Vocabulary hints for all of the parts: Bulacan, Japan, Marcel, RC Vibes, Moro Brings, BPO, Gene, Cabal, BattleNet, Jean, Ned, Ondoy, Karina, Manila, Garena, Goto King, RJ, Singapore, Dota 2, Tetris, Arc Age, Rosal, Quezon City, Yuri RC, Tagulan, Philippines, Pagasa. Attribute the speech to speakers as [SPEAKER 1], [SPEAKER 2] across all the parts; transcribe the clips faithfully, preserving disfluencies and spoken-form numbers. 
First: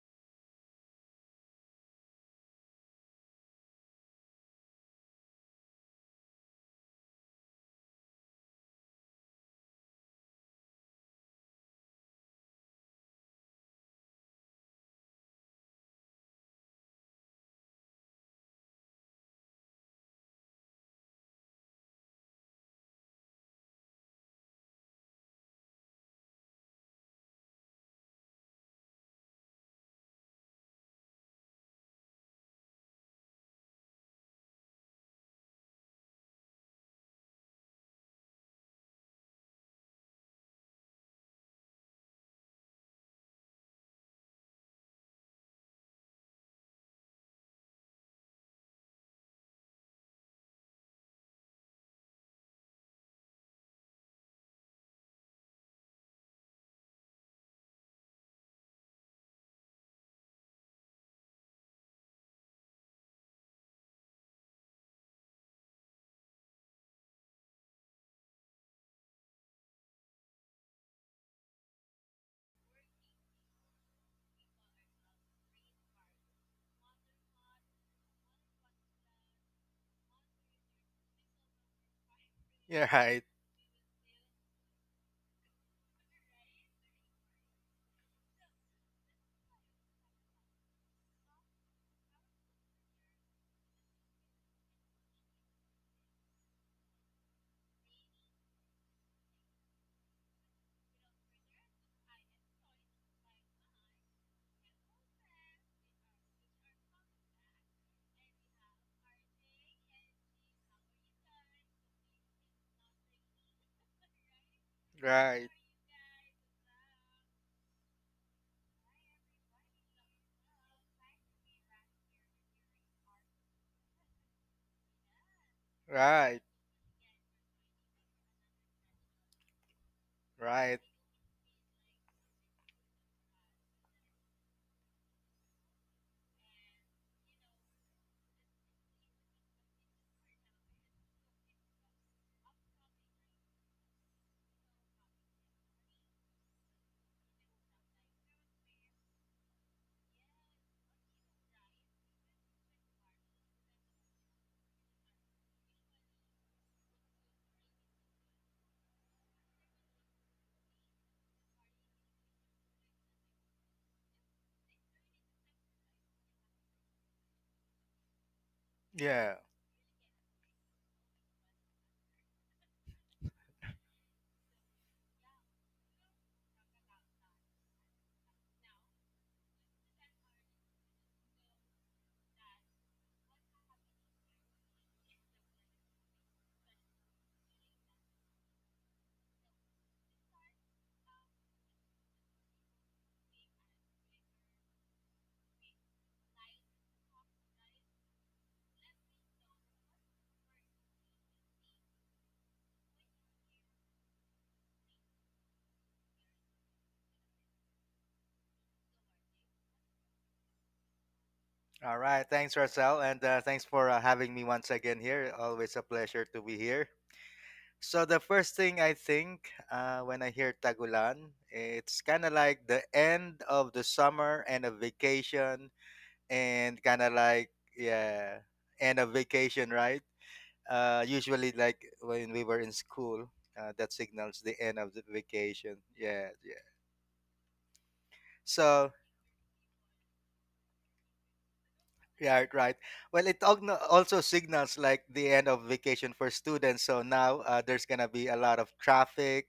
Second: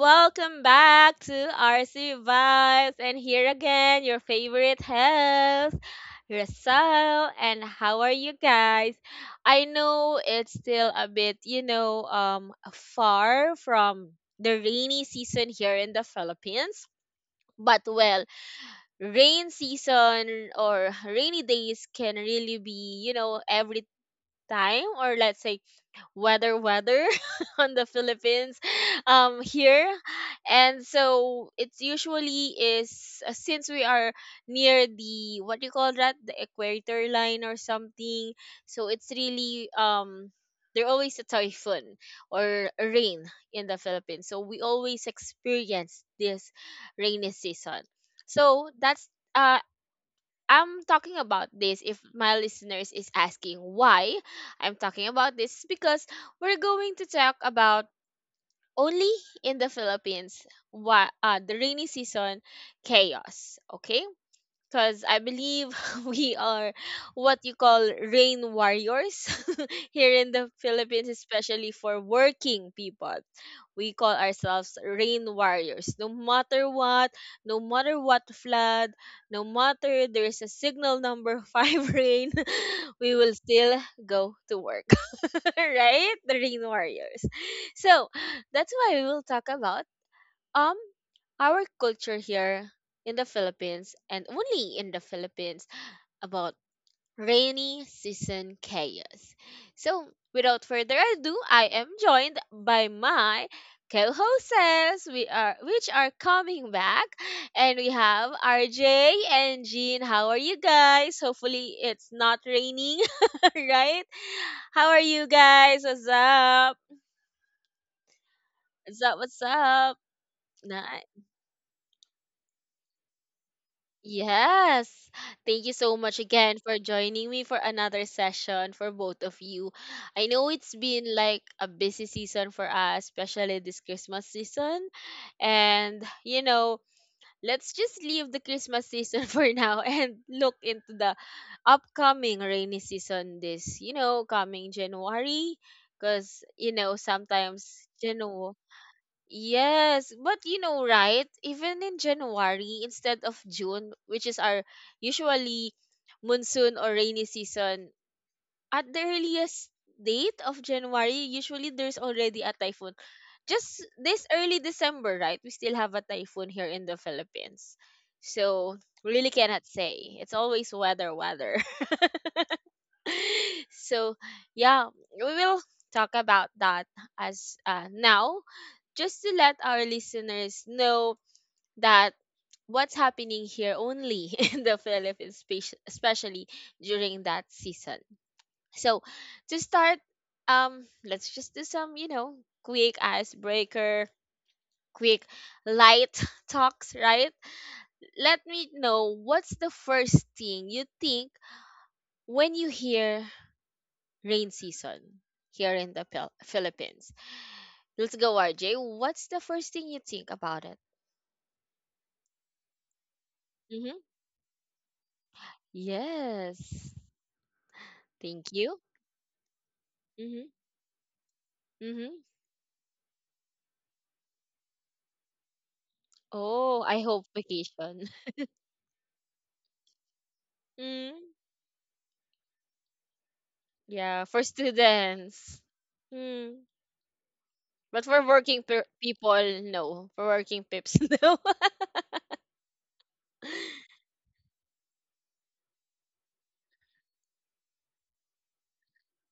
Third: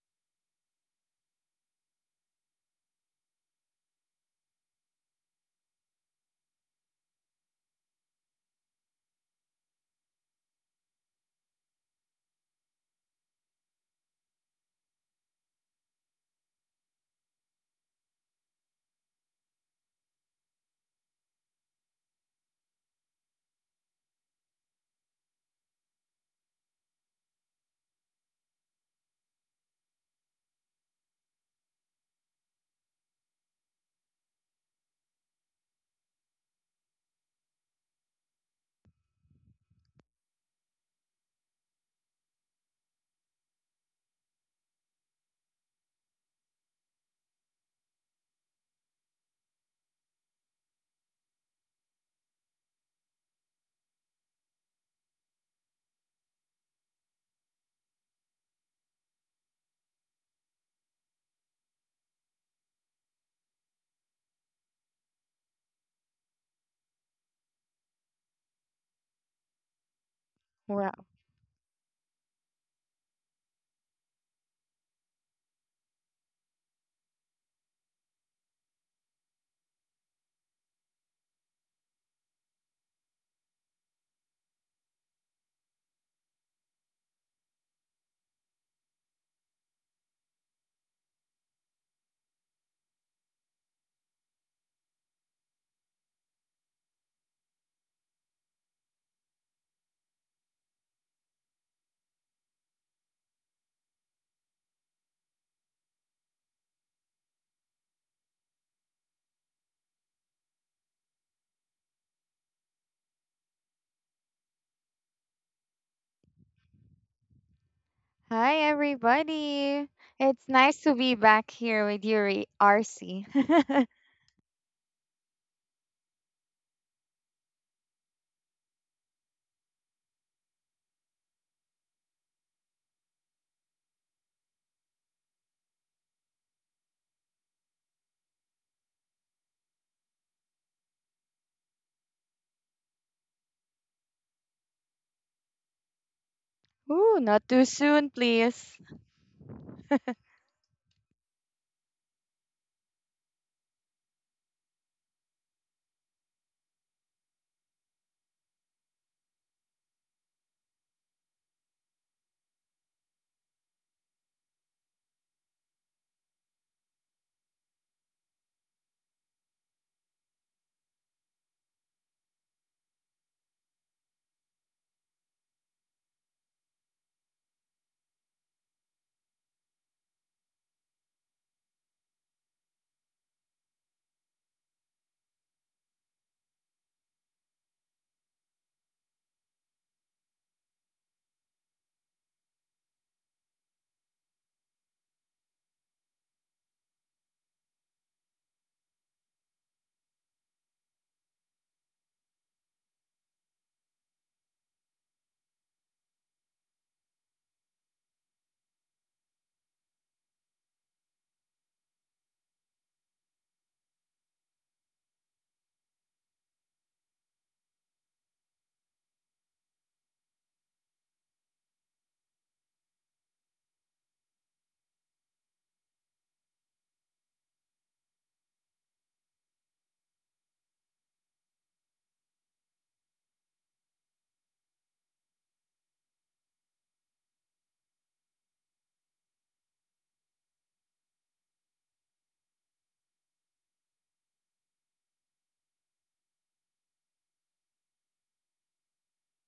[SPEAKER 1] welcome back to R C Vibes. And here again, your favorite host, Rosal. And how are you guys? I know it's still a bit, you know, um, far from the rainy season here in the Philippines. But well, rain season or rainy days can really be, you know, every time or let's say weather weather on the Philippines um here. And so it's usually is uh, since we are near the, what do you call that, the equator line or something. So it's really um there always a typhoon or a rain in the Philippines, so we always experience this rainy season. So that's uh I'm talking about this. If my listeners is asking why I'm talking about this is because we're going to talk about only in the Philippines what, uh, the rainy season chaos, okay? Because I believe we are what you call rain warriors, here in the
[SPEAKER 2] Wow.
[SPEAKER 1] Philippines, especially for working people. We call ourselves rain warriors. No matter what, no matter what flood, no matter there's a signal number five rain,
[SPEAKER 3] Yeah, right,
[SPEAKER 1] we will still go to work, right? The rain warriors. So that's why we will talk about um our culture here in the Philippines, and only in the Philippines, about rainy season chaos. So, without further ado, I am joined by my co-hosts. We are which are coming back, and we have R J and Jean. How are you guys? Hopefully, it's not raining, right? How are you
[SPEAKER 3] right,
[SPEAKER 1] guys? What's up?
[SPEAKER 2] Hi,
[SPEAKER 1] What's up? What's
[SPEAKER 2] everybody.
[SPEAKER 1] up?
[SPEAKER 2] It's nice to be
[SPEAKER 1] Nice.
[SPEAKER 2] back here with Yuri R C.
[SPEAKER 1] Yes. Thank you so
[SPEAKER 3] right,
[SPEAKER 1] much again for joining me for another session for both of you. I know
[SPEAKER 3] right.
[SPEAKER 1] it's been like a busy season for us, especially this Christmas season. And, you know, let's just leave the Christmas season for now and look into the upcoming rainy season this, you know, coming January. Because, you
[SPEAKER 2] Ooh,
[SPEAKER 1] know,
[SPEAKER 2] not too soon,
[SPEAKER 1] sometimes
[SPEAKER 2] please.
[SPEAKER 1] January. Yes, but you know, right? Even in January instead of June, which is our usually monsoon or rainy season, at the earliest date of January, usually there's already a typhoon. Just this early December, right? We still have a typhoon here in the Philippines. So,
[SPEAKER 3] Yeah.
[SPEAKER 1] really cannot say. It's always weather, weather. So, yeah, we will talk about that as, uh, now just to let our listeners know that what's happening here only in the Philippines, spec- especially during that season. So, to start, um, let's just do some, you know, quick icebreaker, quick light talks, right? Let me know what's the first thing you think when you hear rain season here in the Phil- Philippines. Let's go, R J. What's the first thing you think about it?
[SPEAKER 3] All right. Thanks, Marcel, and uh, thanks for uh,
[SPEAKER 1] Mm-hmm.
[SPEAKER 3] having me once again here. Always a pleasure to be here.
[SPEAKER 1] Yes.
[SPEAKER 3] So the first
[SPEAKER 1] Thank
[SPEAKER 3] thing I
[SPEAKER 1] you.
[SPEAKER 3] think uh, when I hear
[SPEAKER 1] Mhm.
[SPEAKER 3] Tagulan, it's kind of
[SPEAKER 1] Mhm.
[SPEAKER 3] like the end of the summer and a vacation, and kind
[SPEAKER 1] Oh,
[SPEAKER 3] of
[SPEAKER 1] I hope
[SPEAKER 3] like
[SPEAKER 1] vacation.
[SPEAKER 3] yeah, and a vacation, right? Uh, usually,
[SPEAKER 1] Mm.
[SPEAKER 3] like when we were in school, uh, that signals
[SPEAKER 1] Yeah,
[SPEAKER 3] the
[SPEAKER 1] for
[SPEAKER 3] end of the vacation.
[SPEAKER 1] students.
[SPEAKER 3] Yeah, yeah.
[SPEAKER 1] Mm. But for working
[SPEAKER 3] So
[SPEAKER 1] per- people, no. For working pips, no.
[SPEAKER 3] yeah, right, right. Well, it ogno- also signals like the end of vacation for students. So now uh, there's gonna be a lot of traffic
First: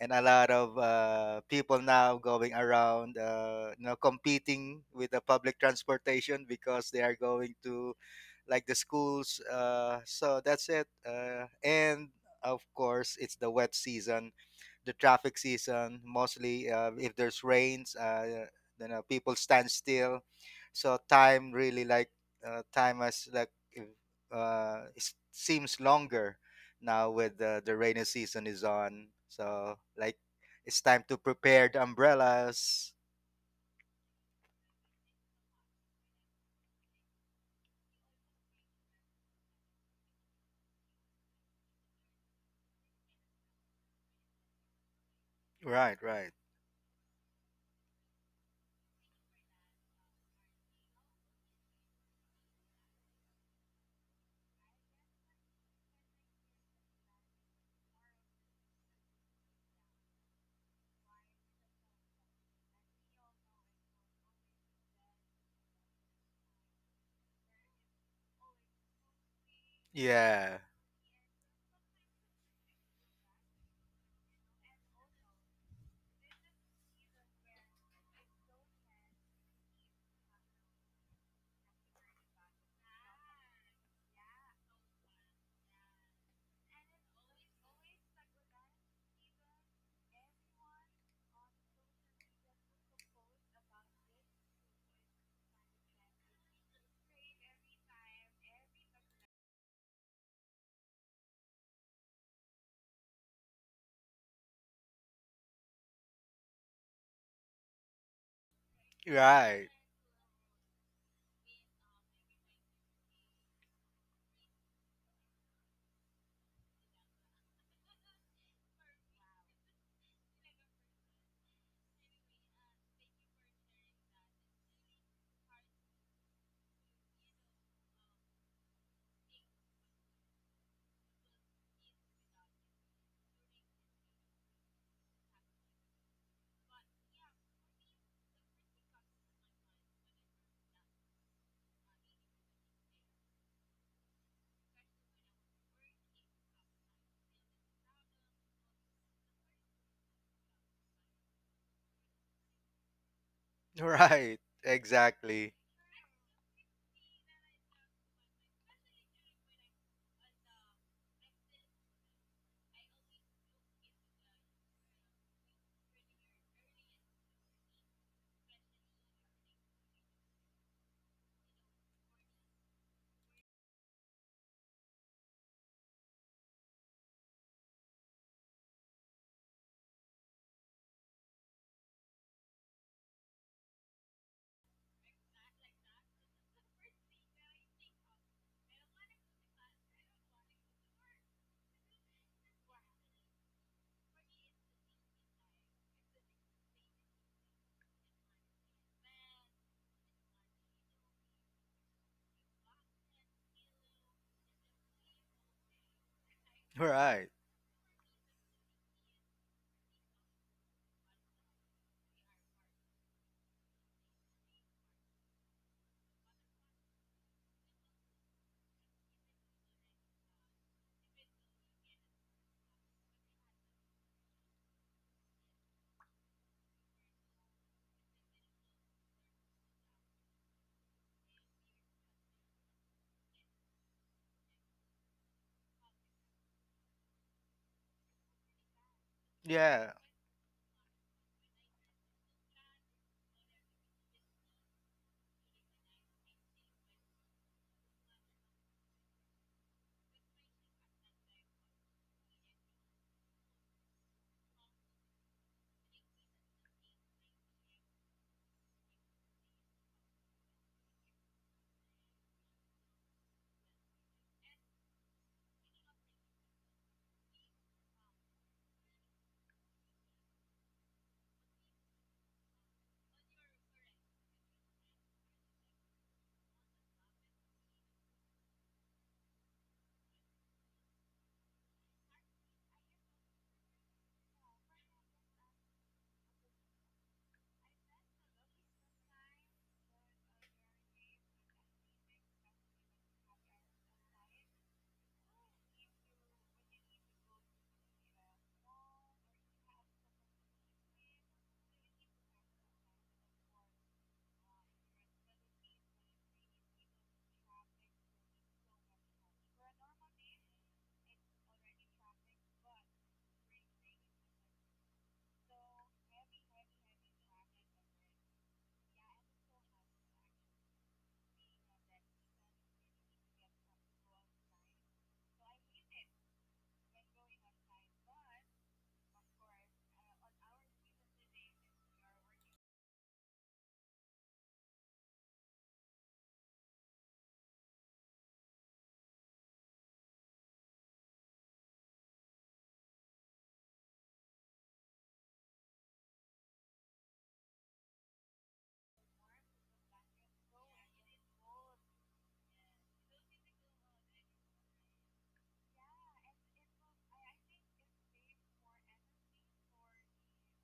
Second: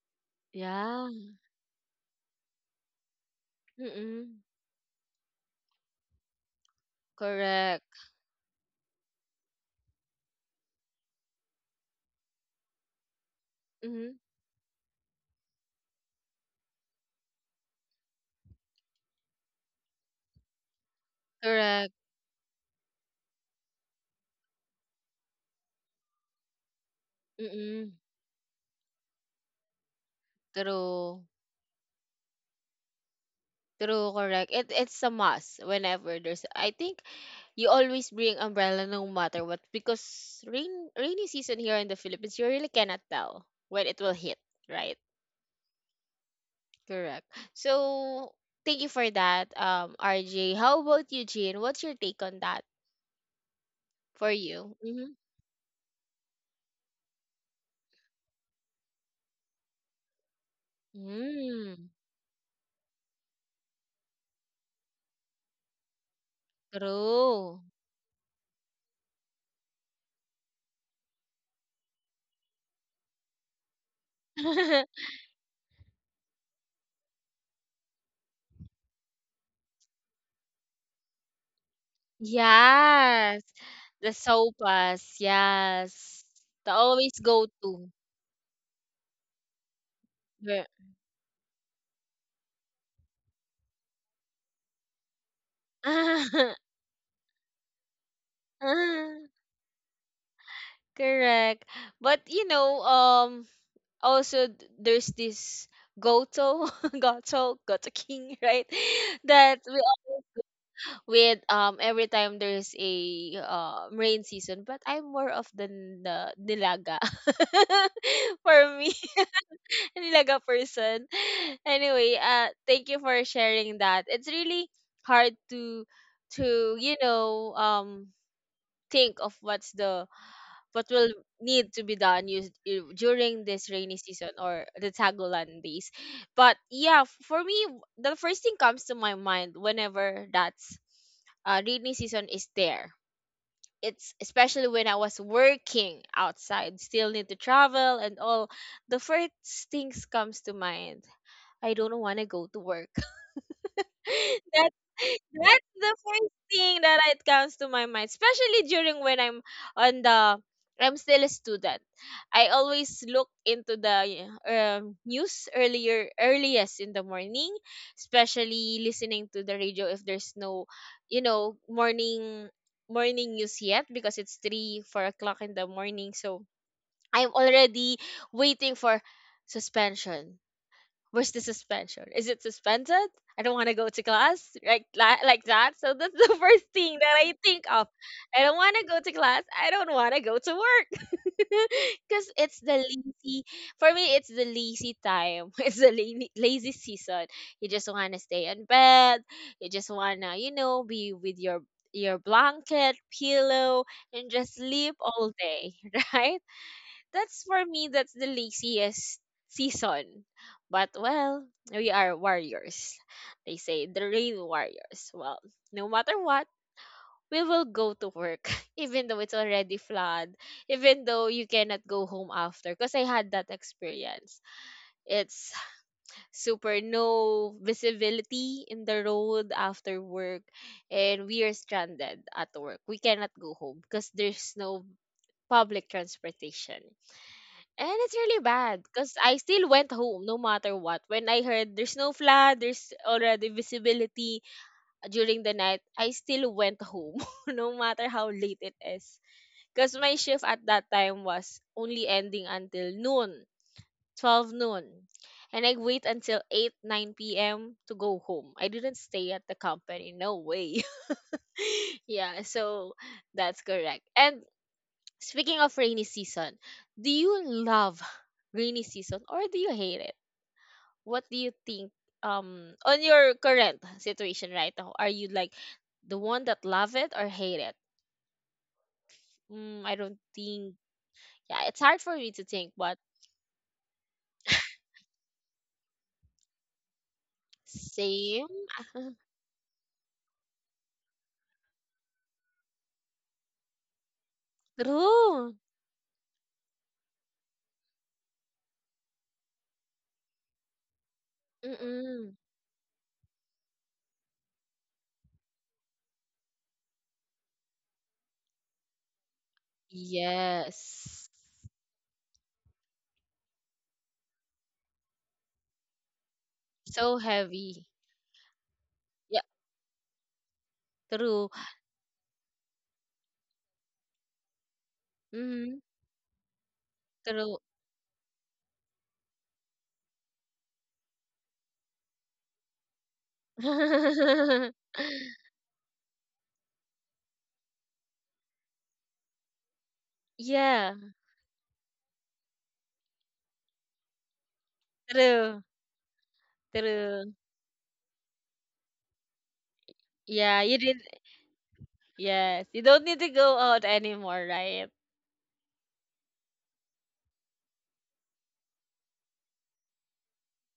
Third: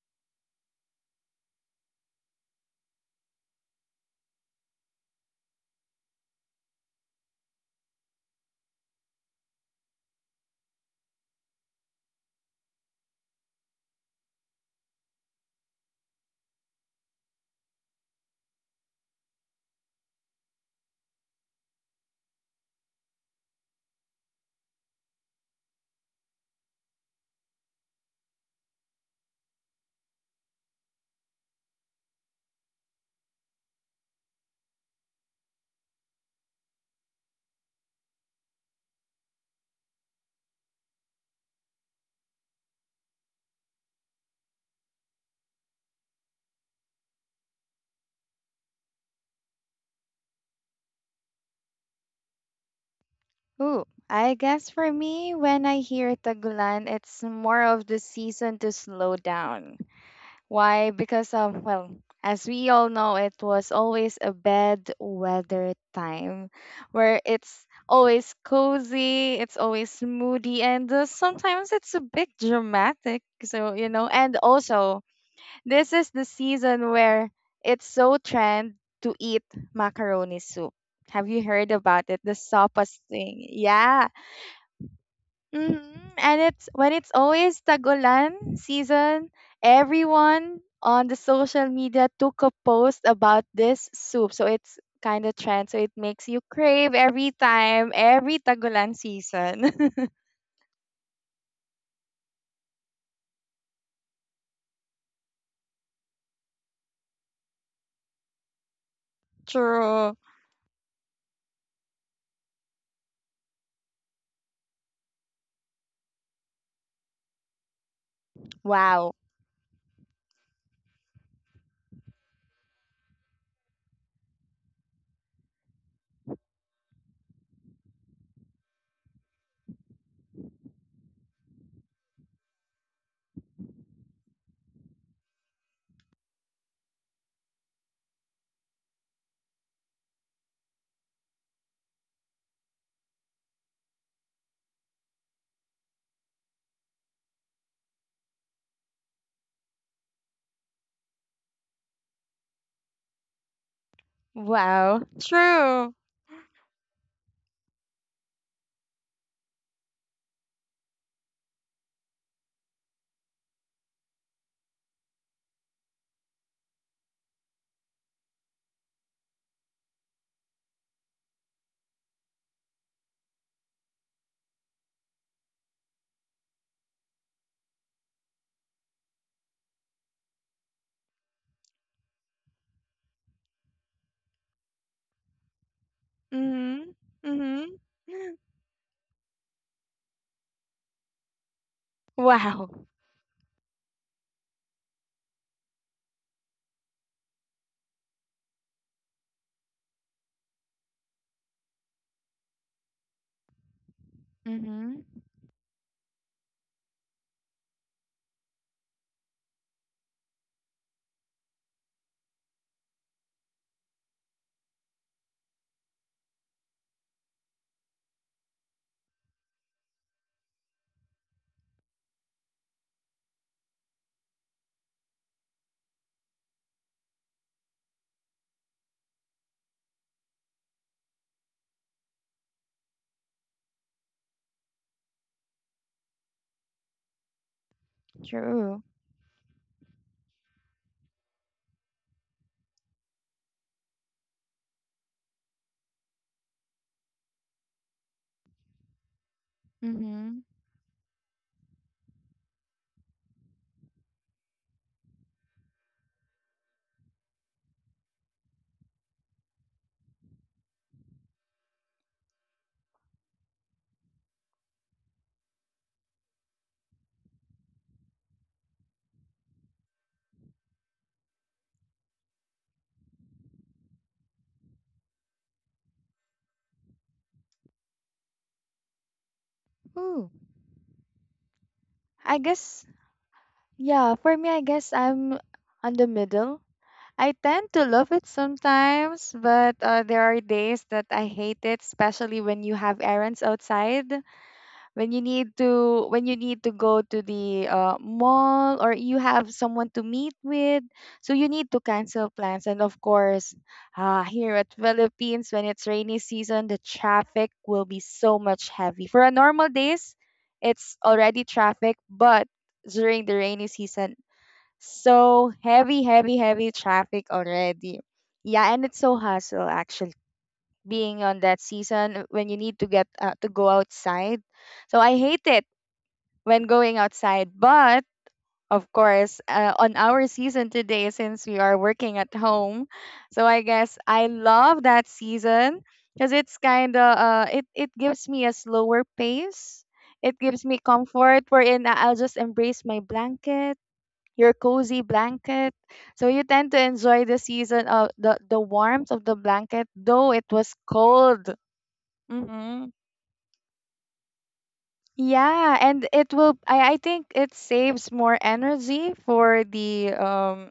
[SPEAKER 3] and a lot of
[SPEAKER 1] Yeah.
[SPEAKER 3] uh, people now going around, uh, you know,
[SPEAKER 1] Mm-mm.
[SPEAKER 3] competing with the public transportation because they are going to
[SPEAKER 1] Correct.
[SPEAKER 3] like the schools. Uh, so that's it. Uh, and of course, it's the wet
[SPEAKER 1] Mm-hmm.
[SPEAKER 3] season, the traffic season mostly uh, if there's rains, uh, then uh, people stand still, so time really
[SPEAKER 1] Correct.
[SPEAKER 3] like uh, time has like uh, it seems longer now with the, the
[SPEAKER 1] Mm-mm.
[SPEAKER 3] rainy season is on, so like it's time to
[SPEAKER 1] True.
[SPEAKER 3] prepare the umbrellas.
[SPEAKER 1] True, correct. It it's a must. Whenever there's, I think, you always bring umbrella no matter what, because rain rainy season here in the Philippines you really cannot tell when it will hit, right?
[SPEAKER 3] Right, right,
[SPEAKER 1] Correct. So thank you for that, um, R J. How about you, Jean? What's your take on that,
[SPEAKER 2] Ooh,
[SPEAKER 1] for
[SPEAKER 2] I guess
[SPEAKER 1] you?
[SPEAKER 2] for
[SPEAKER 1] Mm-hmm.
[SPEAKER 2] me, when I hear Tagulan, it's more of the season to slow down. Why? Because, um,
[SPEAKER 1] Mm,
[SPEAKER 2] well, as we all know, it was always a bad weather time where
[SPEAKER 1] true.
[SPEAKER 2] it's always cozy, it's always
[SPEAKER 3] yeah,
[SPEAKER 2] moody, and uh, sometimes it's a bit dramatic. So, you know, and also, this is the season where it's so trend to eat macaroni soup. Have you heard about it? The sopas
[SPEAKER 1] Yes.
[SPEAKER 2] thing.
[SPEAKER 1] The
[SPEAKER 2] Yeah.
[SPEAKER 1] sopas,
[SPEAKER 2] Hmm.
[SPEAKER 1] yes.
[SPEAKER 2] And
[SPEAKER 1] The
[SPEAKER 2] it's when it's
[SPEAKER 1] always go
[SPEAKER 2] always
[SPEAKER 1] to.
[SPEAKER 2] Tagulan season, everyone on the social media took a post about this soup. So it's kind of trend. So it makes you crave every time, every Tagulan
[SPEAKER 1] Ah,
[SPEAKER 2] season.
[SPEAKER 1] correct. But you know, um, also, th- there's this Goto, Goto, Goto King, right? That
[SPEAKER 3] right.
[SPEAKER 1] we all
[SPEAKER 2] True.
[SPEAKER 1] with um every time there's a, uh, rain season. But I'm more of the, n- the nilaga, for me,
[SPEAKER 2] Wow.
[SPEAKER 1] nilaga person. Anyway, uh, thank you for sharing that. It's really hard to to you know um think of what's the what will need to be done used i- during this rainy season or the Tagulan days. But yeah, f- for me, w- the first thing comes to my mind whenever that's, uh, rainy season is there. It's especially when I was working outside, still need to travel and all. The first things comes to mind. I don't want to go to work.
[SPEAKER 3] Right,
[SPEAKER 1] That
[SPEAKER 2] Wow.
[SPEAKER 3] exactly,
[SPEAKER 1] that's
[SPEAKER 2] True.
[SPEAKER 1] the first thing that it comes to my mind, especially during when I'm on the I'm still a student. I always look into the, um, news earlier, earliest in the morning, especially listening to the radio if there's no, you know, morning morning news yet, because it's three four o'clock in the morning. So I'm already waiting for suspension. Where's the suspension? Is it suspended? I don't want to go to class, like that, like that. So that's the first
[SPEAKER 2] Mm-hmm.
[SPEAKER 1] thing that I think
[SPEAKER 2] Mm-hmm.
[SPEAKER 1] of. I don't want to go to class. I don't want to go to work, because it's the
[SPEAKER 2] Wow.
[SPEAKER 1] lazy. For me, it's the lazy time. It's the lazy, lazy season. You just want to stay in bed. You just want to, you know, be with your your blanket, pillow, and just sleep
[SPEAKER 2] Mm-hmm.
[SPEAKER 1] all day, right?
[SPEAKER 3] right,
[SPEAKER 1] That's for me. That's the laziest season. But well, we are warriors. They say the rain warriors. Well, no matter what, we will go to work, even though it's already flood, even though you cannot go home after, because I had that experience. It's super no visibility in the road after work, and we are stranded at work. We cannot go home because there's no public transportation. And it's really bad,
[SPEAKER 2] True.
[SPEAKER 1] because I still went
[SPEAKER 3] yeah,
[SPEAKER 1] home no matter what. When I heard there's no flood, there's already visibility during the night, I still went home, no matter how late it is. Because my
[SPEAKER 2] Mm-hmm.
[SPEAKER 1] shift at that time was only ending until noon, twelve noon. And I wait until eight, nine p m to go home. I didn't stay at the company, no way. Yeah, so that's correct. And speaking of rainy season, do you love rainy season or do you hate it? What do you think, um on your current situation right now? Are you like the one that love it or hate it? Mm, I don't
[SPEAKER 2] Ooh.
[SPEAKER 1] think. Yeah, it's hard for me to
[SPEAKER 2] I
[SPEAKER 1] think,
[SPEAKER 2] guess,
[SPEAKER 1] but
[SPEAKER 2] yeah, for me, I guess I'm on the middle. I tend to love it
[SPEAKER 1] same.
[SPEAKER 2] sometimes, but uh, there are days that I hate it, especially when you have errands outside. when you
[SPEAKER 1] True.
[SPEAKER 2] need to when you need to go to the uh, mall, or you have someone to meet with, so you need to
[SPEAKER 1] Mm-mm.
[SPEAKER 2] cancel plans. And of course, uh, here at Philippines, when it's rainy season, the traffic will be so much heavy for a normal days. It's
[SPEAKER 1] Yes.
[SPEAKER 2] already traffic, but during the rainy season, so heavy heavy heavy
[SPEAKER 1] So
[SPEAKER 2] traffic
[SPEAKER 1] heavy.
[SPEAKER 2] already. Yeah, and it's so
[SPEAKER 1] Yeah,
[SPEAKER 2] hassle actually being
[SPEAKER 1] true.
[SPEAKER 2] on that season when you need to get uh, to go outside, so I hate it
[SPEAKER 1] Mm-hmm.
[SPEAKER 2] when going
[SPEAKER 1] True.
[SPEAKER 2] outside. But of course, uh, on our season today, since we are working at home, so I guess I love that season because it's kind of uh, it it gives me a slower pace. It gives me
[SPEAKER 1] Yeah,
[SPEAKER 2] comfort wherein I- I'll just embrace my blanket, your cozy
[SPEAKER 1] true.
[SPEAKER 2] blanket. So you tend to
[SPEAKER 1] True.
[SPEAKER 2] enjoy the season of the the warmth of the blanket, though it
[SPEAKER 1] Yeah, you
[SPEAKER 2] was
[SPEAKER 1] did.
[SPEAKER 2] cold.
[SPEAKER 1] Yes, you don't
[SPEAKER 2] Mhm.
[SPEAKER 1] need to go out anymore, right?
[SPEAKER 2] Yeah, and it will I, I think it saves more energy for the um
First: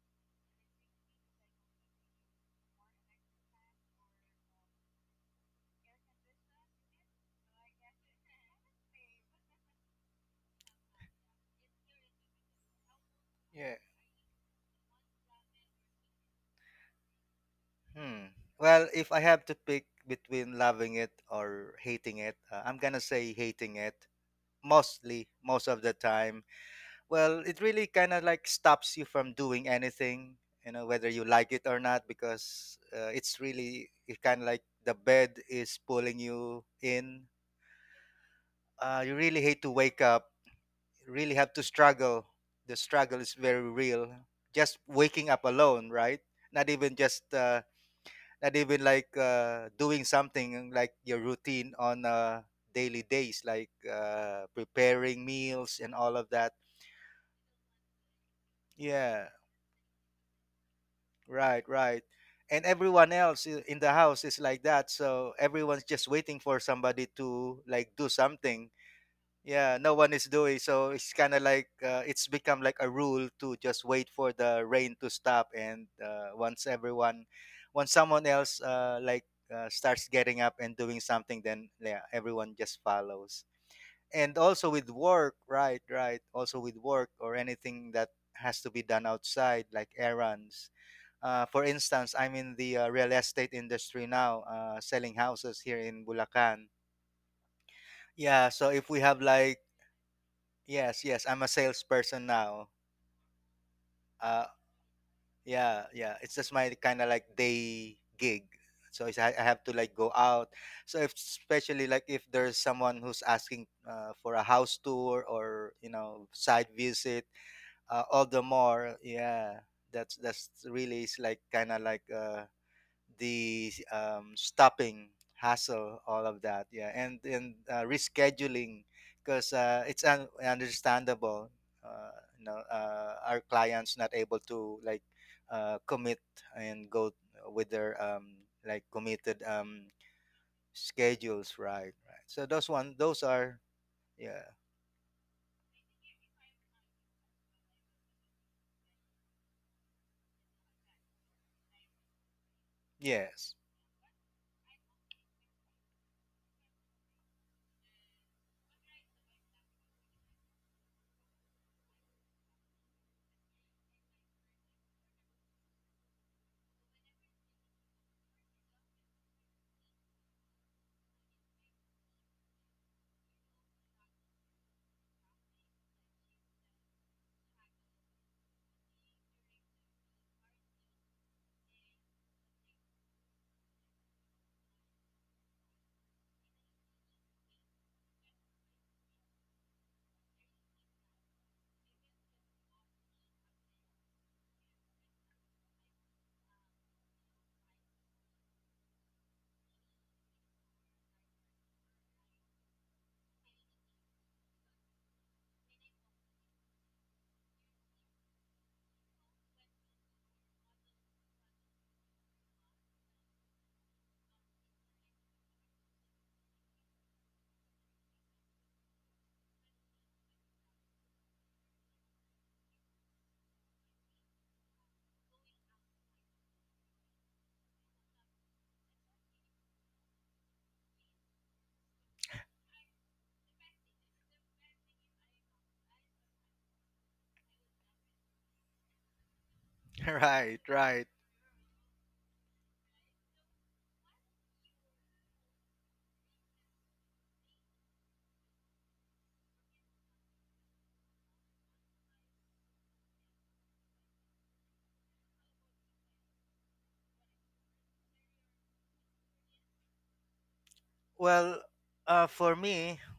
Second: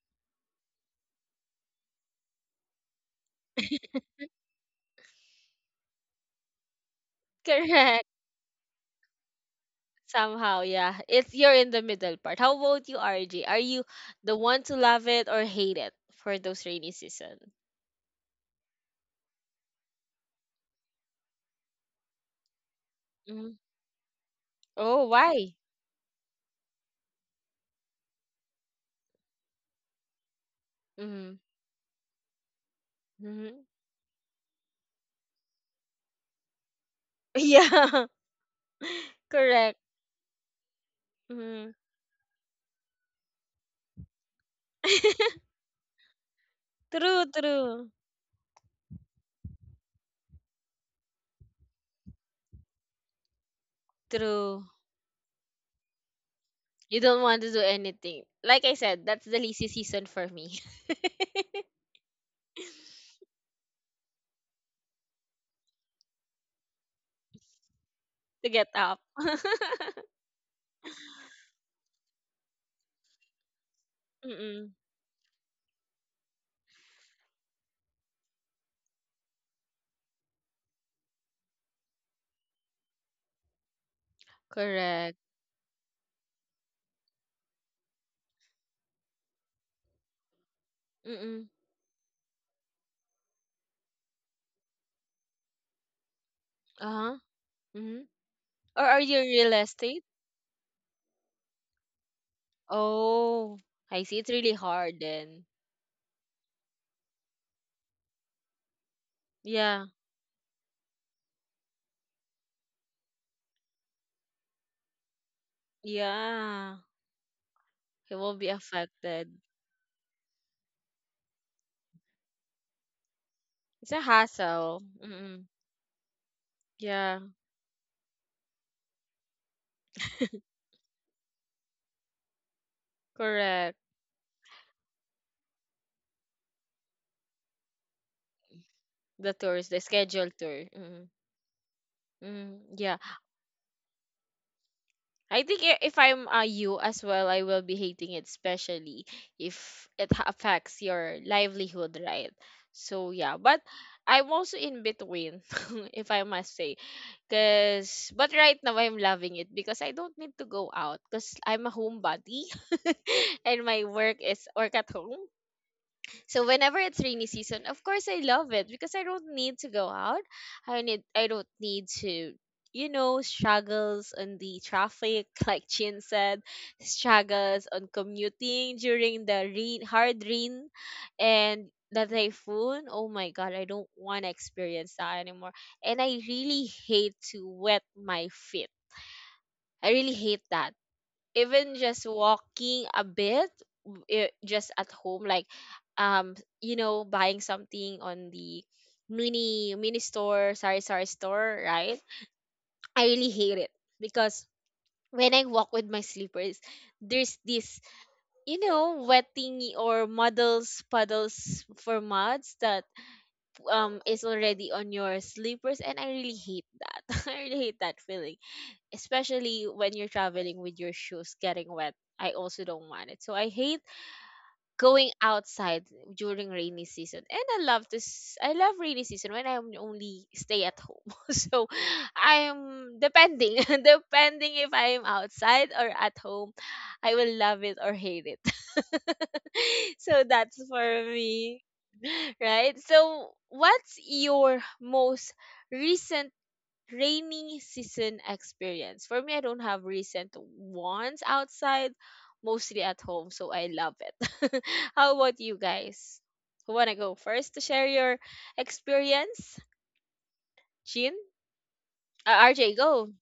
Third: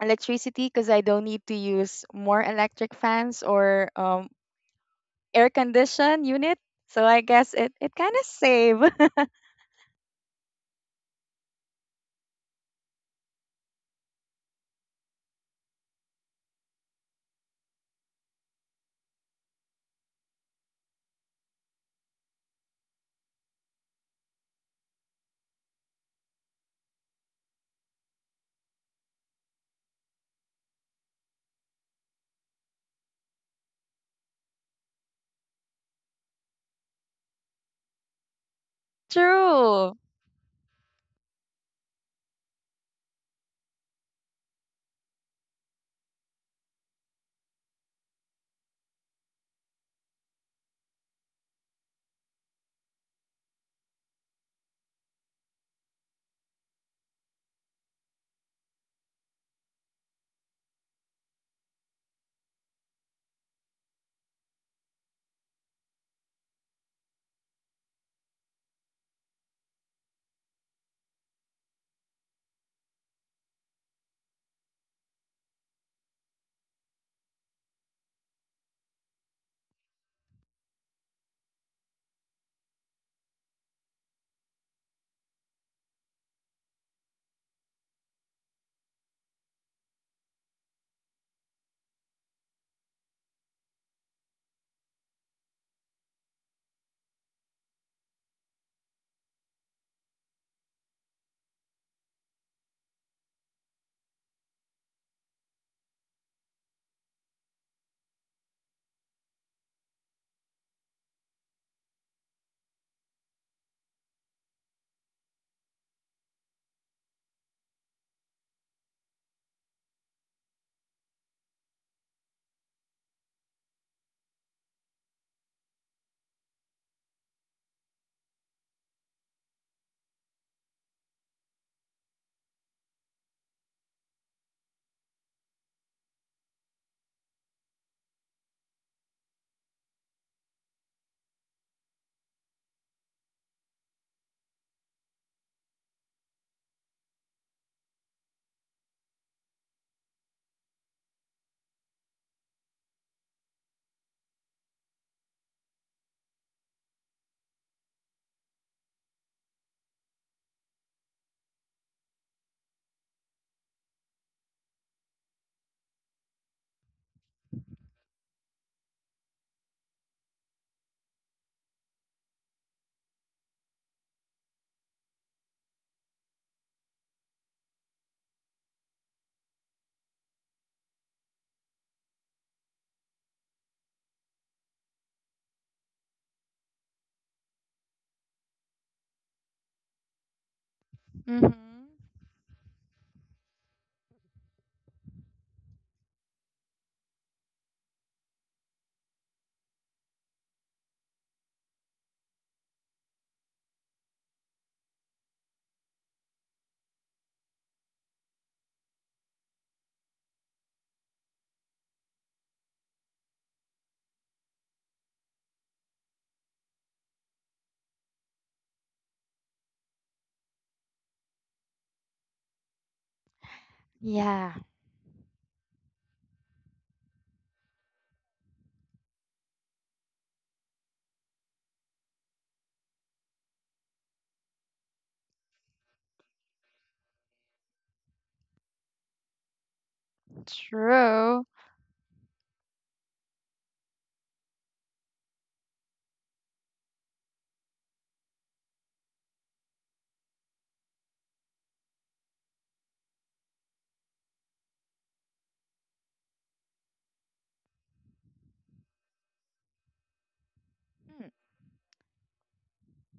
[SPEAKER 2] electricity because I don't need to use more electric fans or um air condition unit. So I guess it it
[SPEAKER 1] Correct.
[SPEAKER 2] kind of save.
[SPEAKER 1] Somehow, yeah. It's you're in the middle part. How about you, R J? Are
[SPEAKER 3] yeah.
[SPEAKER 1] you the one to love it or hate it for those rainy season?
[SPEAKER 3] Hmm. Well, if I have to pick between loving it or hating it, uh, I'm gonna say
[SPEAKER 1] Hmm.
[SPEAKER 3] hating it
[SPEAKER 1] Oh,
[SPEAKER 3] mostly,
[SPEAKER 1] why?
[SPEAKER 3] most of the time. Well, it really kind of like stops you from doing anything, you know, whether you
[SPEAKER 1] Mm-hmm.
[SPEAKER 3] like it or not, because uh, it's
[SPEAKER 1] Mm-hmm.
[SPEAKER 3] really, it kind of like the bed is pulling you in.
[SPEAKER 1] Yeah,
[SPEAKER 3] Uh, you really hate to
[SPEAKER 1] correct.
[SPEAKER 3] wake
[SPEAKER 2] True.
[SPEAKER 3] up. You really have to
[SPEAKER 1] Mm-hmm.
[SPEAKER 3] struggle. The struggle is very real. Just waking up alone, right? Not even just
[SPEAKER 1] True,
[SPEAKER 3] uh,
[SPEAKER 1] true,
[SPEAKER 3] not even like uh, doing something like your routine on uh, daily days, like uh,
[SPEAKER 1] true.
[SPEAKER 3] preparing meals and all of that.
[SPEAKER 1] You don't want to do anything. Like I said, that's
[SPEAKER 3] Yeah,
[SPEAKER 1] the lazy season for me.
[SPEAKER 3] right, right. And everyone else i- in the house is like that, so everyone's just waiting for somebody to like do
[SPEAKER 1] To get
[SPEAKER 3] something.
[SPEAKER 1] up.
[SPEAKER 3] Yeah, no one is doing, so it's kind of like uh, it's become like a rule to just wait for the
[SPEAKER 1] Mm-mm.
[SPEAKER 3] rain to stop, and uh, once everyone once someone else uh, like uh, starts getting up and doing something, then yeah, everyone just follows. And also with
[SPEAKER 1] Correct.
[SPEAKER 3] work, right, right. Also with work or anything that has to be done outside like errands.
[SPEAKER 1] Mm-mm.
[SPEAKER 3] Uh, for instance, I'm in the uh, real estate industry now, uh, selling houses here in Bulacan.
[SPEAKER 1] Uh-huh. Mm-hmm.
[SPEAKER 3] Yeah, so
[SPEAKER 1] Or
[SPEAKER 3] if
[SPEAKER 1] are
[SPEAKER 3] we
[SPEAKER 1] you
[SPEAKER 3] have
[SPEAKER 1] real
[SPEAKER 3] like,
[SPEAKER 1] estate?
[SPEAKER 3] yes, yes. I'm a salesperson now.
[SPEAKER 1] Oh, I see. It's really
[SPEAKER 3] Uh,
[SPEAKER 1] hard then.
[SPEAKER 3] yeah, yeah. It's just my kind of like day gig. So it's, I I have to
[SPEAKER 1] Yeah,
[SPEAKER 3] like go out. So if, especially like if there's someone who's asking uh, for a house tour or you know
[SPEAKER 1] yeah.
[SPEAKER 3] side visit, uh,
[SPEAKER 1] It will
[SPEAKER 3] all
[SPEAKER 1] be
[SPEAKER 3] the more.
[SPEAKER 1] affected.
[SPEAKER 3] Yeah, that's that's really is like kind of like uh, the
[SPEAKER 1] It's a
[SPEAKER 3] um,
[SPEAKER 1] hassle.
[SPEAKER 3] stopping
[SPEAKER 1] Mm-mm.
[SPEAKER 3] hassle, all of that. Yeah,
[SPEAKER 1] Yeah,
[SPEAKER 3] and and uh, rescheduling because uh, it's un- understandable. Uh, you know, uh, our
[SPEAKER 1] correct.
[SPEAKER 3] clients not able to like uh, commit and go with their um, like
[SPEAKER 1] The
[SPEAKER 3] committed
[SPEAKER 1] tours, the
[SPEAKER 3] um,
[SPEAKER 1] scheduled tour. Mm-mm.
[SPEAKER 3] schedules, right? Right. So
[SPEAKER 1] Mm-mm.
[SPEAKER 3] those
[SPEAKER 1] Yeah.
[SPEAKER 3] one, those are yeah,
[SPEAKER 1] I think, i- if I'm, uh, you as well, I will be hating it, especially if it ha- affects your livelihood, right? So yeah,
[SPEAKER 3] yes.
[SPEAKER 1] but I'm also in between, if I must say, cause but right now I'm loving it, because I don't need to go out, cause I'm a homebody. And my work is work at home. So whenever it's rainy season, of course I love it because I don't need to go out. I need I don't need to, you know, struggles on the traffic, like Chin said, struggles on commuting during the rain, hard rain, and the typhoon. Oh my god, I don't want to experience that anymore. And I really hate to wet my feet. I really hate that,
[SPEAKER 2] Mhm.
[SPEAKER 1] even just walking a bit, w- eh, just at home like, um you know buying something on the mini mini store, sorry, sorry store, right? I really hate it because when I walk with my slippers there's this, you know, wetting or muddles, puddles, for muds that, um is already on your slippers. And I really hate that. I really hate that feeling, especially when you're traveling with your shoes getting wet. I also don't want it. So I hate
[SPEAKER 2] Yeah,
[SPEAKER 1] going outside during rainy season. And I love this I love rainy season when I only stay at home. So I'm depending, depending if I'm outside or at home, I will love it or hate it. So that's
[SPEAKER 3] Right,
[SPEAKER 1] for
[SPEAKER 3] right.
[SPEAKER 2] true.
[SPEAKER 1] me. Right? So what's your most recent rainy season experience? For me, I don't have recent ones outside, mostly at home, so I love it. How about you guys? Who wanna go first to share your experience? Jean?
[SPEAKER 2] Mm.
[SPEAKER 3] Well, uh,
[SPEAKER 1] Uh,
[SPEAKER 3] for
[SPEAKER 1] R J,
[SPEAKER 3] me.
[SPEAKER 1] go.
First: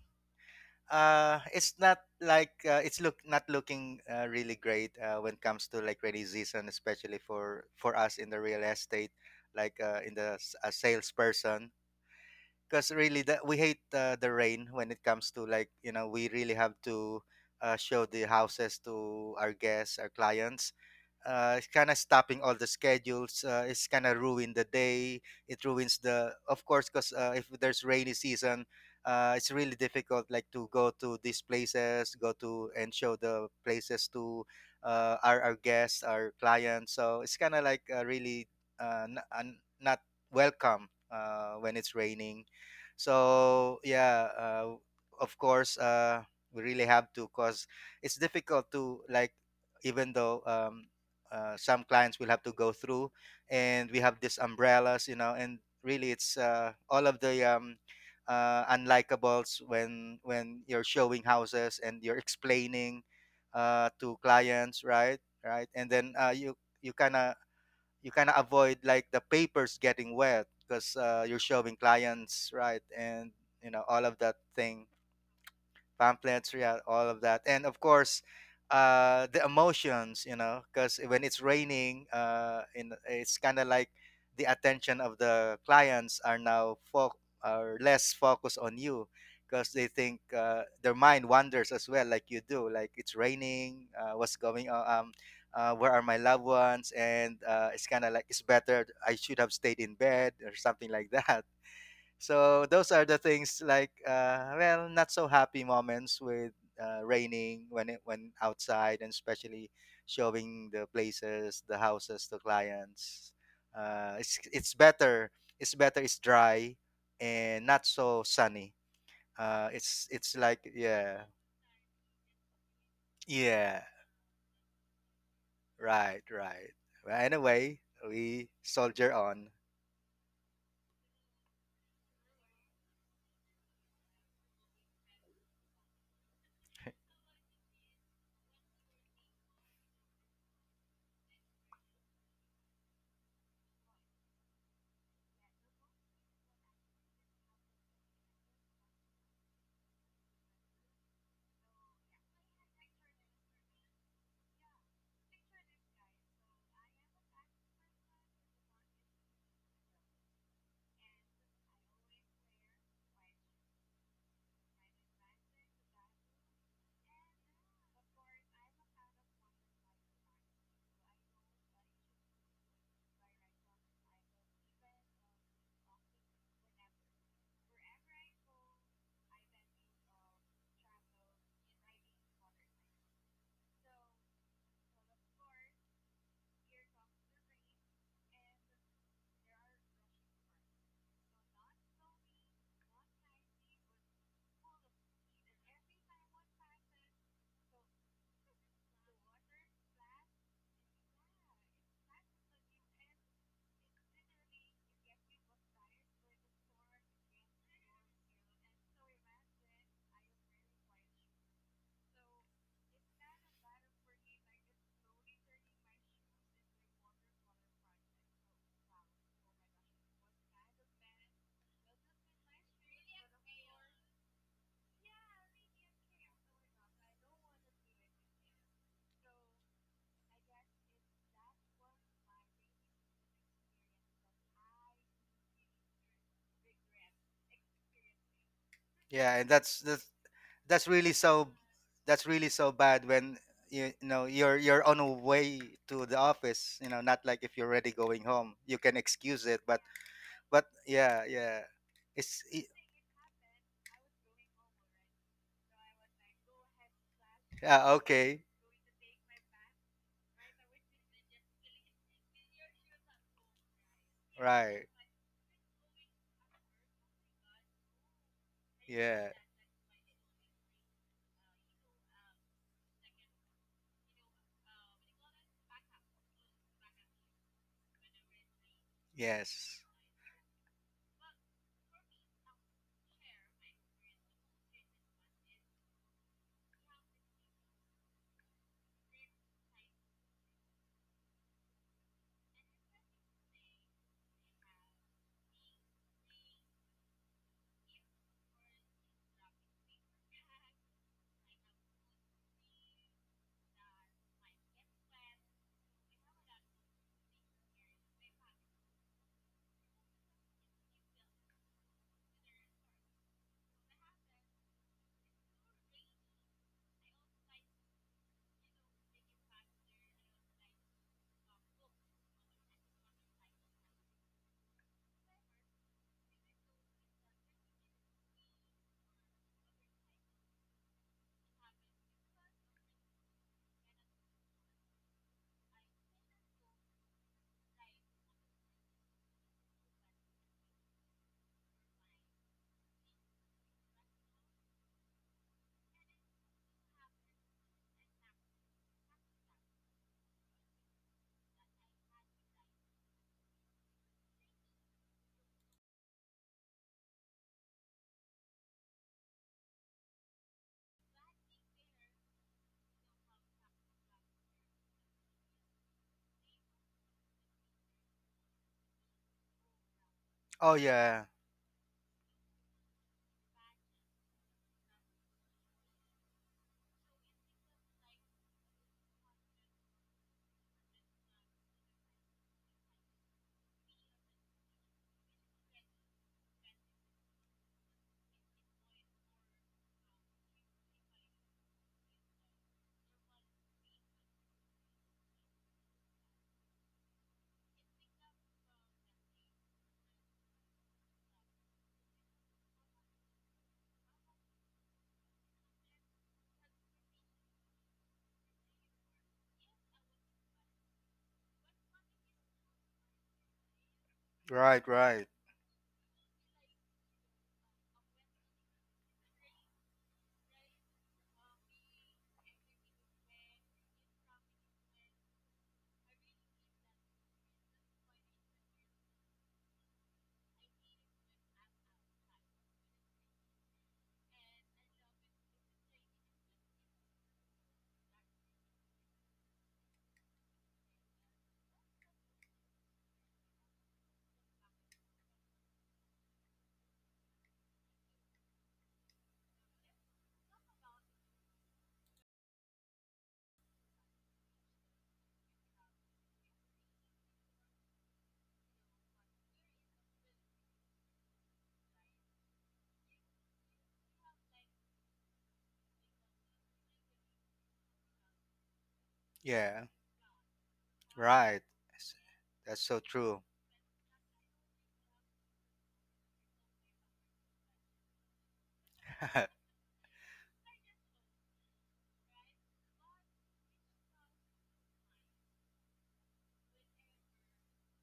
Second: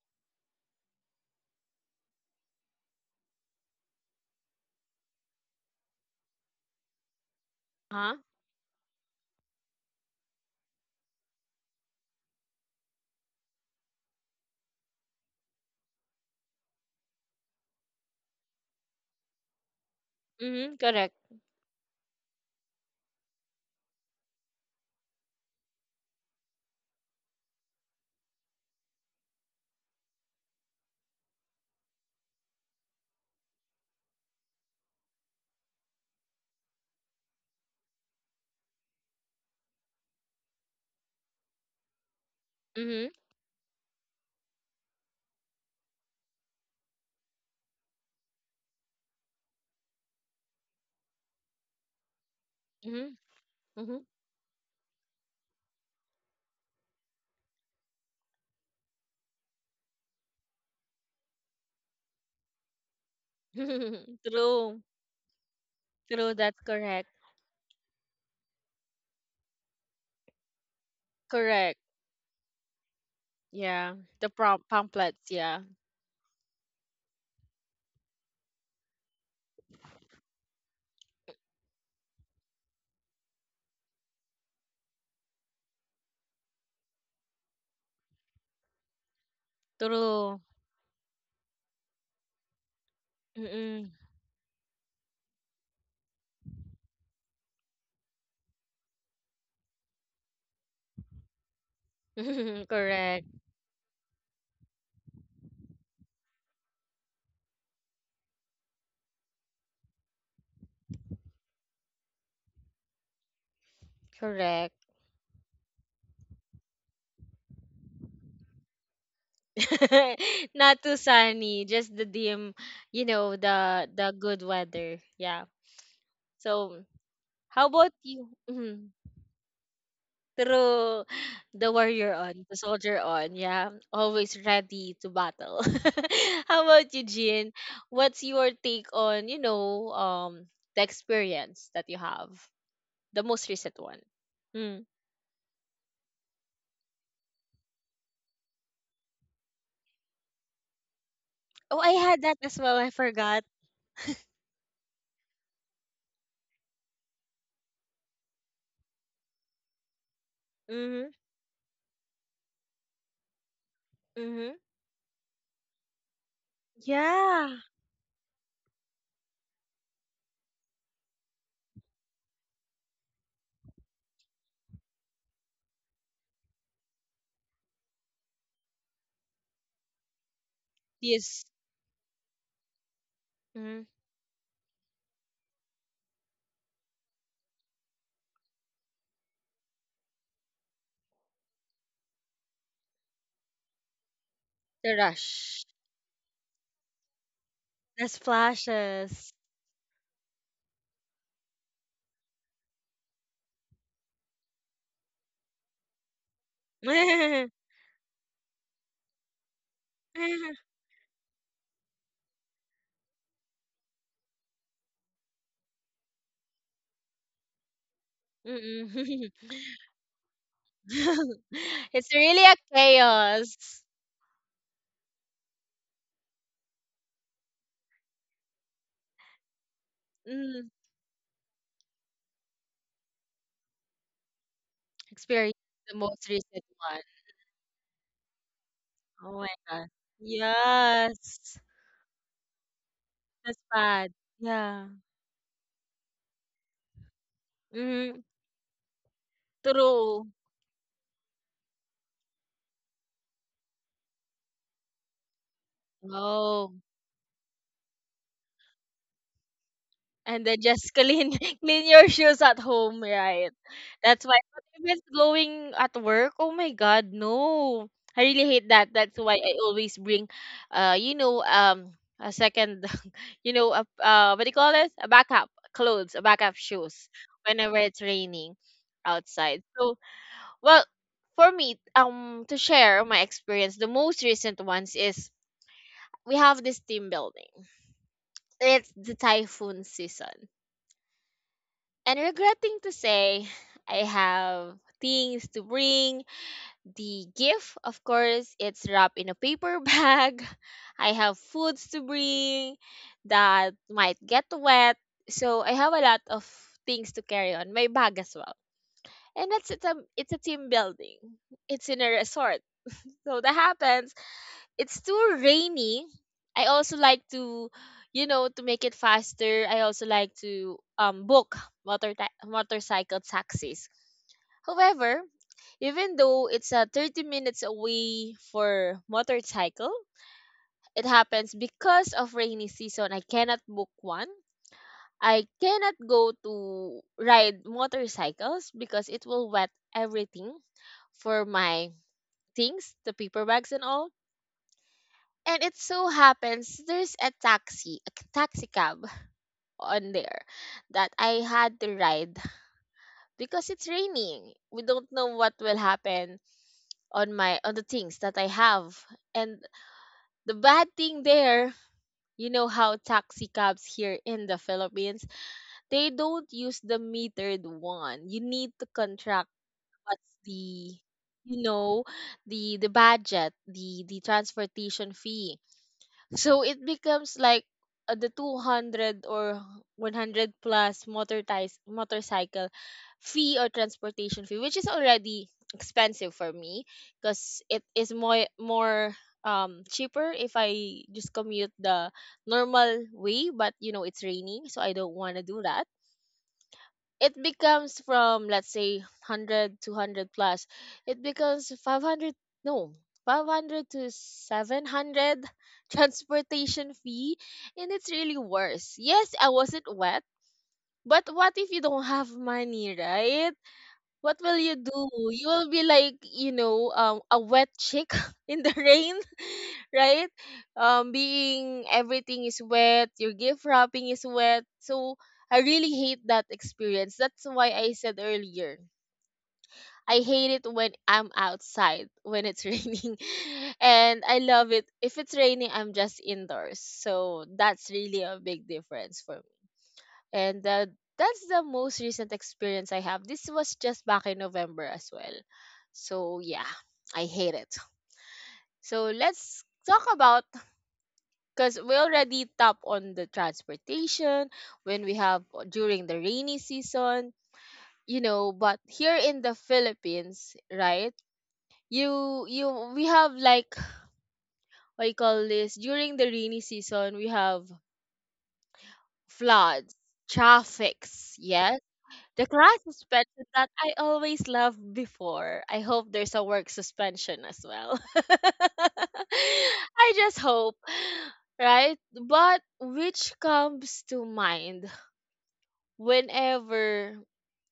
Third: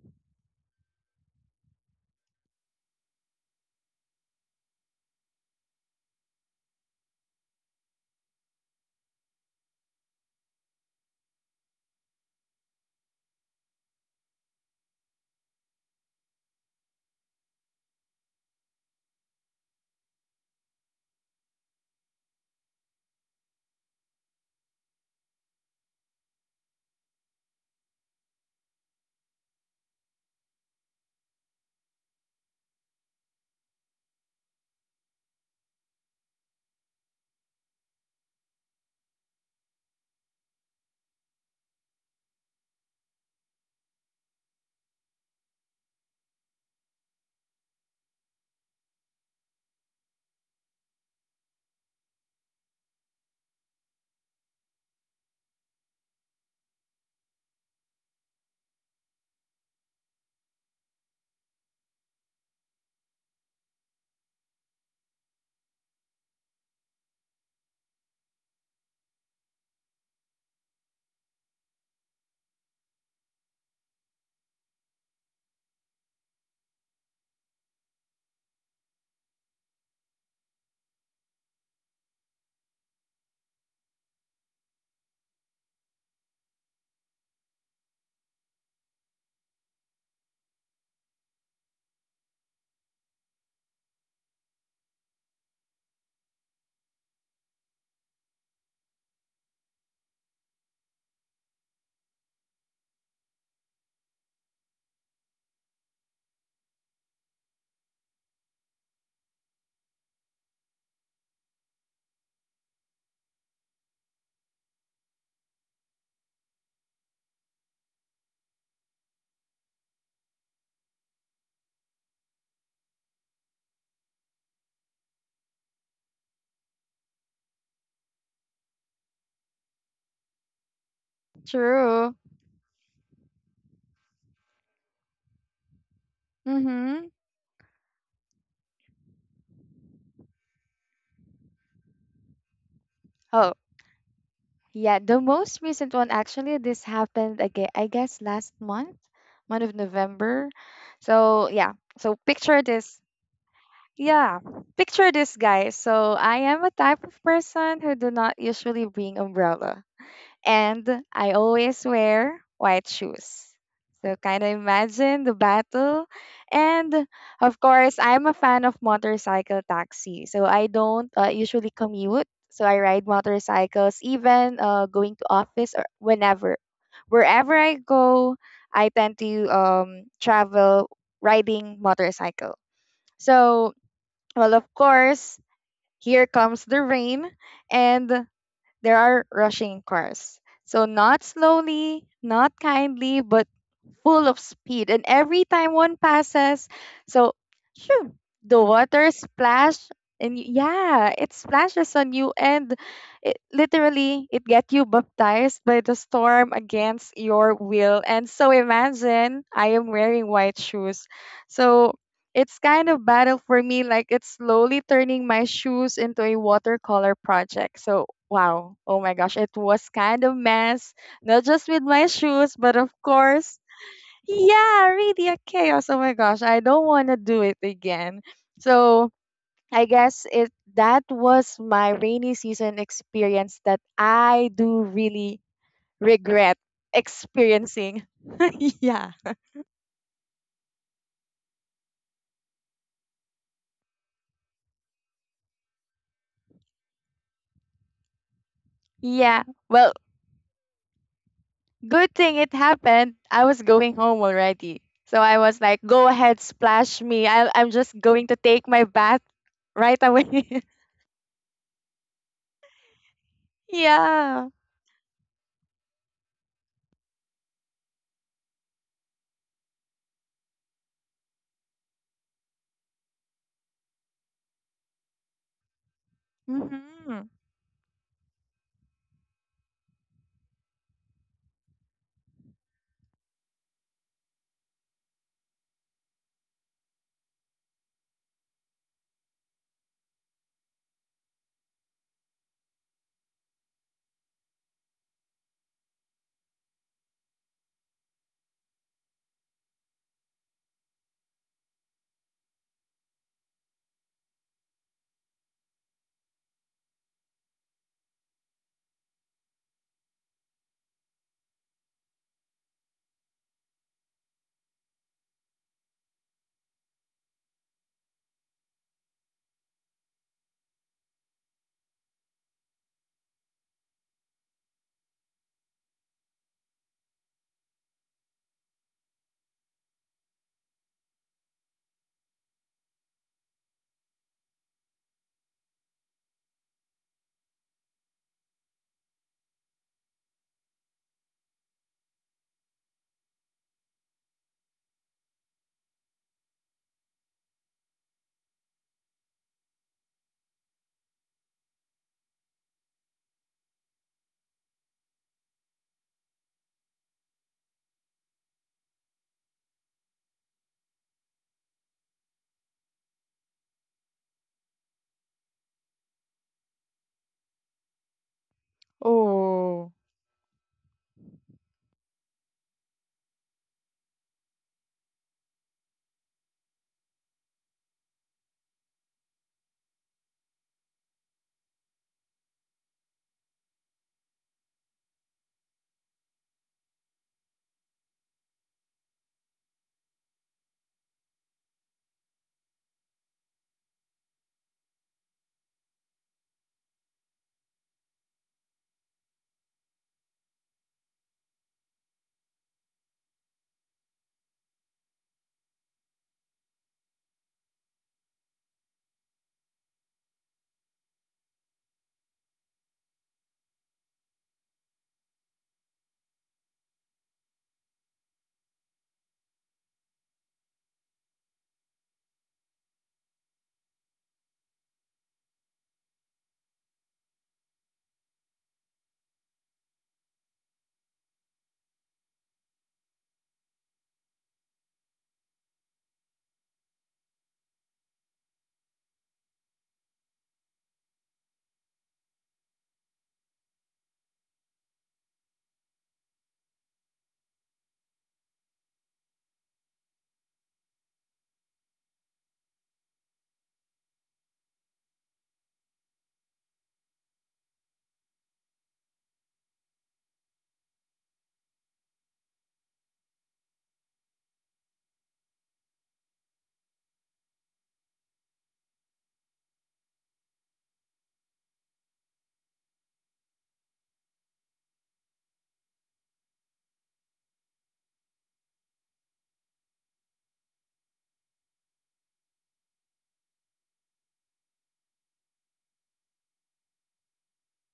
[SPEAKER 3] Uh, it's not like uh, it's look not looking uh, really great uh, when it comes to like rainy season, especially for for
[SPEAKER 1] Huh?
[SPEAKER 3] us in the real estate, like uh, in the s- a salesperson. Because really, the, we hate uh, the rain when it comes to like, you know, we really have to uh, show the houses to our guests, our clients.
[SPEAKER 1] Mm-hmm, correct.
[SPEAKER 3] Uh, it's kind of stopping all the schedules. Uh, it's kind of ruin the day. It ruins the, of course, because uh, if there's rainy season, uh, it's really difficult, like to go to these places, go to and show the places to uh, our our guests, our clients. So it's kind of like uh, really uh, n- un- not welcome uh, when it's raining.
[SPEAKER 1] Mm-hmm,
[SPEAKER 3] So yeah, uh, of course, uh, we really have to, cause it's difficult to like, even though um, uh, some clients will have to go through,
[SPEAKER 1] mm-hmm,
[SPEAKER 3] and we
[SPEAKER 1] mm-hmm.
[SPEAKER 3] have these umbrellas, you know, and really it's uh, all of the um, uh, unlikables when when you're showing houses and you're explaining uh, to clients,
[SPEAKER 1] True.
[SPEAKER 3] right, right, and then uh,
[SPEAKER 1] True,
[SPEAKER 3] you,
[SPEAKER 1] that's
[SPEAKER 3] you kind
[SPEAKER 1] correct.
[SPEAKER 3] of, you kind of avoid like the papers getting wet because uh, you're showing
[SPEAKER 1] Correct.
[SPEAKER 3] clients, right, and you know all
[SPEAKER 1] Yeah.
[SPEAKER 3] of that
[SPEAKER 1] The prom
[SPEAKER 3] thing.
[SPEAKER 1] pamphlets, yeah.
[SPEAKER 3] Pamphlets, yeah, all of that. And of course, uh, the emotions, you know, because when it's raining, uh, in it's kind of like the attention of the clients are now fo- are less focused on you because they think
[SPEAKER 1] True.
[SPEAKER 3] uh, their mind wanders as well, like you do, like it's raining,
[SPEAKER 1] Mm-mm.
[SPEAKER 3] uh, what's going on. Um, uh, where are my loved ones, and uh, it's kind of like it's better I should have stayed in bed or something like that. So those are the
[SPEAKER 1] Correct.
[SPEAKER 3] things like uh, well, not so happy moments with uh, raining when it when outside, and especially showing the places, the houses to clients. Uh, it's it's
[SPEAKER 1] Correct.
[SPEAKER 3] better. It's better. It's dry and not so sunny. Uh, it's it's like
[SPEAKER 1] Not too
[SPEAKER 3] yeah,
[SPEAKER 1] sunny, just the dim, you know,
[SPEAKER 3] yeah,
[SPEAKER 1] the the good weather. Yeah.
[SPEAKER 3] right, right.
[SPEAKER 1] So,
[SPEAKER 3] Well,
[SPEAKER 1] how
[SPEAKER 3] anyway,
[SPEAKER 1] about you?
[SPEAKER 3] we
[SPEAKER 1] Mhm.
[SPEAKER 3] soldier on.
[SPEAKER 1] Through the
[SPEAKER 2] True.
[SPEAKER 1] warrior on, the soldier on, yeah, always ready to battle. How about
[SPEAKER 2] Mhm.
[SPEAKER 1] you, Jean? What's your take on, you know, um, the experience that you have, the
[SPEAKER 2] Oh.
[SPEAKER 1] most recent one? Mm.
[SPEAKER 2] Yeah, the most recent one actually this happened again I guess last month, month of November. So yeah.
[SPEAKER 1] Oh, I
[SPEAKER 2] So
[SPEAKER 1] had that
[SPEAKER 2] picture
[SPEAKER 1] as well. I
[SPEAKER 2] this.
[SPEAKER 1] forgot.
[SPEAKER 2] Yeah. Picture this, guys. So I am a type of person who do not usually bring umbrella, and
[SPEAKER 1] Mm-hmm.
[SPEAKER 2] I always wear white shoes. So kind of
[SPEAKER 1] Mm-hmm.
[SPEAKER 2] imagine the battle. And of
[SPEAKER 1] Yeah.
[SPEAKER 2] course, I'm a fan of motorcycle taxi. So I don't uh, usually commute. So I ride motorcycles even uh, going to office or whenever. Wherever I go, I tend to um, travel
[SPEAKER 1] Yes.
[SPEAKER 2] riding motorcycle. So,
[SPEAKER 1] Mm-hmm.
[SPEAKER 2] well, of course, here comes the rain. And there are rushing cars. So not slowly, not kindly, but full of speed. And
[SPEAKER 1] The
[SPEAKER 2] every time
[SPEAKER 1] rush.
[SPEAKER 2] one passes, so shoo,
[SPEAKER 1] There's
[SPEAKER 2] the water
[SPEAKER 1] flashes.
[SPEAKER 2] splash. And y- yeah, it splashes on you and it literally it get you baptized by the storm against your will. And so imagine I am wearing white shoes. So it's kind of battle for me, like it's slowly turning my shoes into a watercolor project. So wow. Oh my gosh, it
[SPEAKER 1] Mm-mm.
[SPEAKER 2] was kind of mess, not just with my
[SPEAKER 1] It's
[SPEAKER 2] shoes,
[SPEAKER 1] really
[SPEAKER 2] but
[SPEAKER 1] a
[SPEAKER 2] of course,
[SPEAKER 1] chaos.
[SPEAKER 2] yeah, really a chaos. Oh my gosh, I don't want to do it again. So, I guess it
[SPEAKER 1] Mm.
[SPEAKER 2] that was my rainy season experience that I do really
[SPEAKER 1] Experience, the
[SPEAKER 2] regret
[SPEAKER 1] most recent one.
[SPEAKER 2] experiencing. Yeah.
[SPEAKER 3] Yeah, and
[SPEAKER 1] Oh
[SPEAKER 3] that's
[SPEAKER 1] my
[SPEAKER 3] that's
[SPEAKER 1] God.
[SPEAKER 3] that's really so
[SPEAKER 1] Yes.
[SPEAKER 3] that's really so bad when you,
[SPEAKER 1] That's
[SPEAKER 3] you know,
[SPEAKER 1] bad.
[SPEAKER 3] you're you're on a
[SPEAKER 1] Yeah.
[SPEAKER 3] way to the office, you know, not like if you're already going home
[SPEAKER 1] Mm,
[SPEAKER 3] you can excuse
[SPEAKER 2] Yeah.
[SPEAKER 3] it, but
[SPEAKER 2] Well,
[SPEAKER 1] true.
[SPEAKER 3] but yeah, yeah,
[SPEAKER 2] good thing
[SPEAKER 3] it's
[SPEAKER 2] it
[SPEAKER 3] i-
[SPEAKER 2] happened. I was going home already. So I was like, go ahead,
[SPEAKER 1] Oh.
[SPEAKER 2] splash me. I, I'm
[SPEAKER 3] yeah,
[SPEAKER 2] just going
[SPEAKER 3] okay,
[SPEAKER 2] to take my bath right away.
[SPEAKER 1] And then just clean clean your shoes at home, right?
[SPEAKER 2] Yeah.
[SPEAKER 1] That's why,
[SPEAKER 3] right,
[SPEAKER 1] but if it's blowing at work, oh my god, no. I really hate that.
[SPEAKER 3] yeah,
[SPEAKER 1] That's why I always bring uh you know um a second you know a, uh what do you call it? A backup clothes, a backup shoes
[SPEAKER 2] Hmm.
[SPEAKER 1] whenever it's raining
[SPEAKER 3] yes,
[SPEAKER 1] outside. So, well, for me, um to share my experience, the most recent ones is we have this team building. It's the typhoon season. And regretting to say, I have things to bring. The gift, of course, it's wrapped in a paper bag. I have foods to bring that might get wet. So I have a lot of things to carry on my bag as well. And that's it's a, it's a team building. It's in a resort. So that happens, it's too rainy. I also like to, you know, to make it faster. I also like to um book motor ta- motorcycle taxis. However, even though it's uh, thirty minutes away for motorcycle, it happens because of rainy season. I cannot book one. I cannot go to ride motorcycles because it will wet everything for my things, the paper bags and all. And it so happens there's a taxi, a c- taxi cab on there that I had to ride because it's raining. We don't know what will happen on my on the things that I have. And the bad thing there, you know how taxi cabs here in the Philippines, they don't use the metered one. You need to contract
[SPEAKER 2] Oh.
[SPEAKER 1] what's
[SPEAKER 3] oh
[SPEAKER 1] the
[SPEAKER 3] yeah,
[SPEAKER 1] you know the the budget, the the transportation fee. So it becomes like, uh, the two hundred or one hundred plus motorized motorcycle fee or transportation fee, which is already expensive for me, because it is more more um cheaper if I just commute the normal way, but you know it's raining, so I don't want to do that. It becomes from, let's say, one hundred to one hundred plus. It becomes five hundred, no, five hundred to seven hundred transportation fee, and it's really worse. Yes, I wasn't wet, but what if you don't have money, right? What will
[SPEAKER 3] right,
[SPEAKER 1] you
[SPEAKER 3] right,
[SPEAKER 1] do? You will be like, you know um, a wet chick in the rain, right? Um, being everything is wet, your gift wrapping is wet. So I really hate that experience. That's why I said earlier, I hate it when I'm outside when it's raining, and I love it if it's raining. I'm just indoors, so that's really a big difference for me. And uh, that's the most recent experience I have. This was just back in November as well. So yeah, I hate it. So let's talk about, because we already tap on the transportation when we have, uh, during the rainy season, you know, but here in the Philippines, right? You you we have like, what you call this, during the rainy season, we have
[SPEAKER 3] yeah,
[SPEAKER 1] floods,
[SPEAKER 3] right,
[SPEAKER 1] traffics, yes, the
[SPEAKER 3] that's so
[SPEAKER 1] class
[SPEAKER 3] true.
[SPEAKER 1] suspension that I always loved before. I hope there's a work suspension as well. I just hope, right? But which comes to mind whenever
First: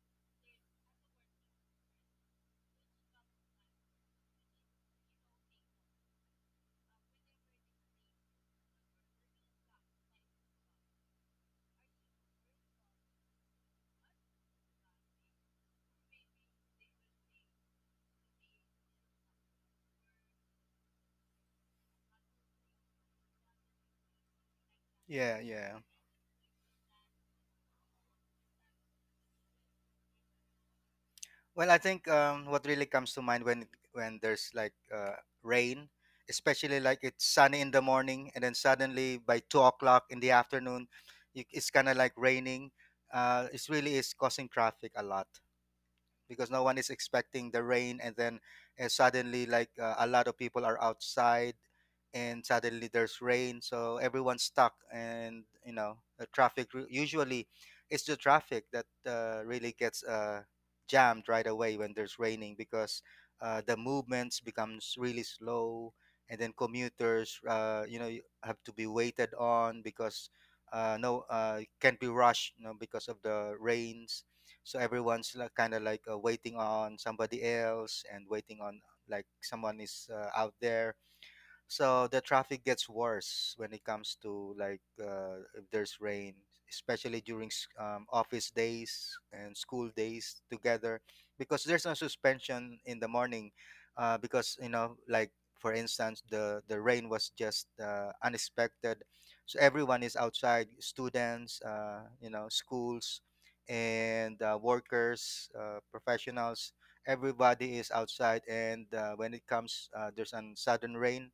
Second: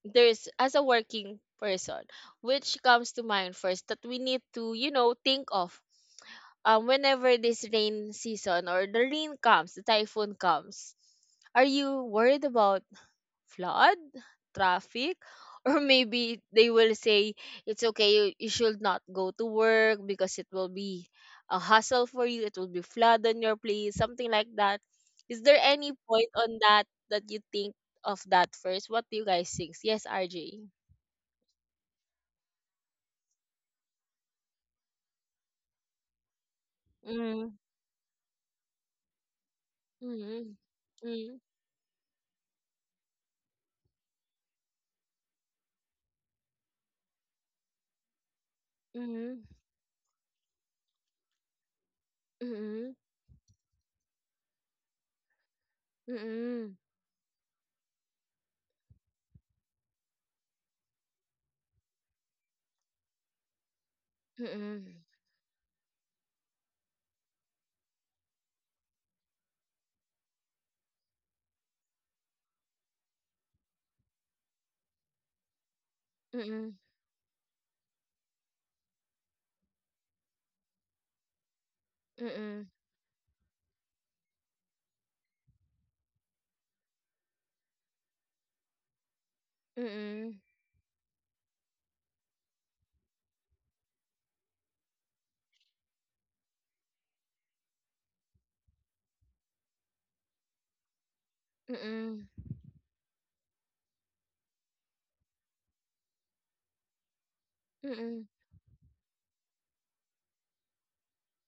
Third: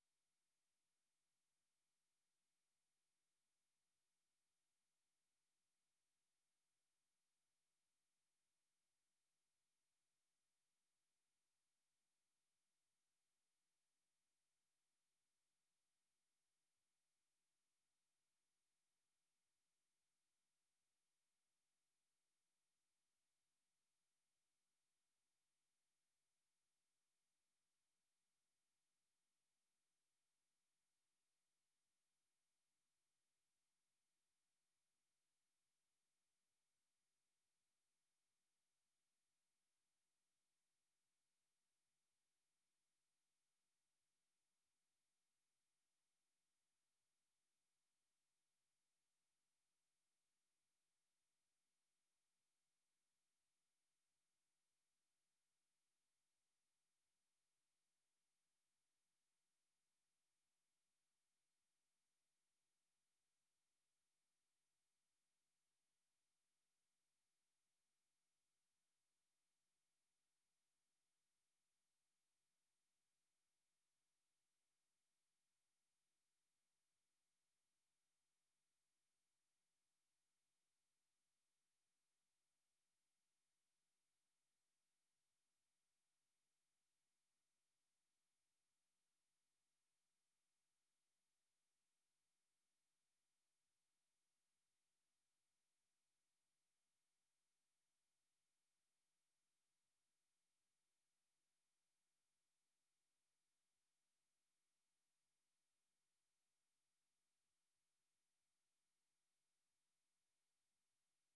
[SPEAKER 1] there's, as a working person, which comes to mind first that we need to you know think of, um whenever this rain season or the rain comes, the typhoon comes, are you worried about flood, traffic, or maybe they will say it's okay, you, you should not go to work because it will be a hassle for you, it will be flood on your place, something like that.
[SPEAKER 3] Yeah,
[SPEAKER 1] Is there
[SPEAKER 3] yeah.
[SPEAKER 1] any point on that, that you think of that first? What do you guys think? Yes, R J.
[SPEAKER 3] Well, I think um, what really comes to mind when when there's like uh, rain, especially like it's
[SPEAKER 1] Mm.
[SPEAKER 3] sunny in the morning, and then suddenly by two o'clock in the
[SPEAKER 1] Mm.
[SPEAKER 3] afternoon,
[SPEAKER 1] Mm.
[SPEAKER 3] you, it's kind of like raining. Uh, it really is causing traffic a lot because no one is expecting the rain, and then uh,
[SPEAKER 1] Mm.
[SPEAKER 3] suddenly like uh, a lot of people are outside and suddenly
[SPEAKER 1] Mm.
[SPEAKER 3] there's rain, so everyone's stuck, and you know the traffic ru- usually it's the traffic that uh, really gets uh, jammed right away when there's raining because uh, the movements
[SPEAKER 1] Mm.
[SPEAKER 3] becomes
[SPEAKER 1] Mm.
[SPEAKER 3] really slow, and then commuters, uh, you know, you have to be waited on because uh, no uh, can't be rushed, you know, because of the rains, so everyone's like kind of like uh, waiting
[SPEAKER 1] Mm.
[SPEAKER 3] on somebody else and waiting on like someone is uh, out there, so the traffic gets worse when it comes to like uh, if there's rain, especially during s- um, office days and
[SPEAKER 1] Mm.
[SPEAKER 3] school
[SPEAKER 1] Mm.
[SPEAKER 3] days together, because there's no suspension in the morning, uh, because you know like, for instance, the the rain was just uh, unexpected, so everyone is outside, students, uh,
[SPEAKER 1] Mm.
[SPEAKER 3] you know, schools, and uh, workers, uh, professionals. Everybody is
[SPEAKER 1] Mm.
[SPEAKER 3] outside, and uh, when it comes, uh, there's a sudden rain,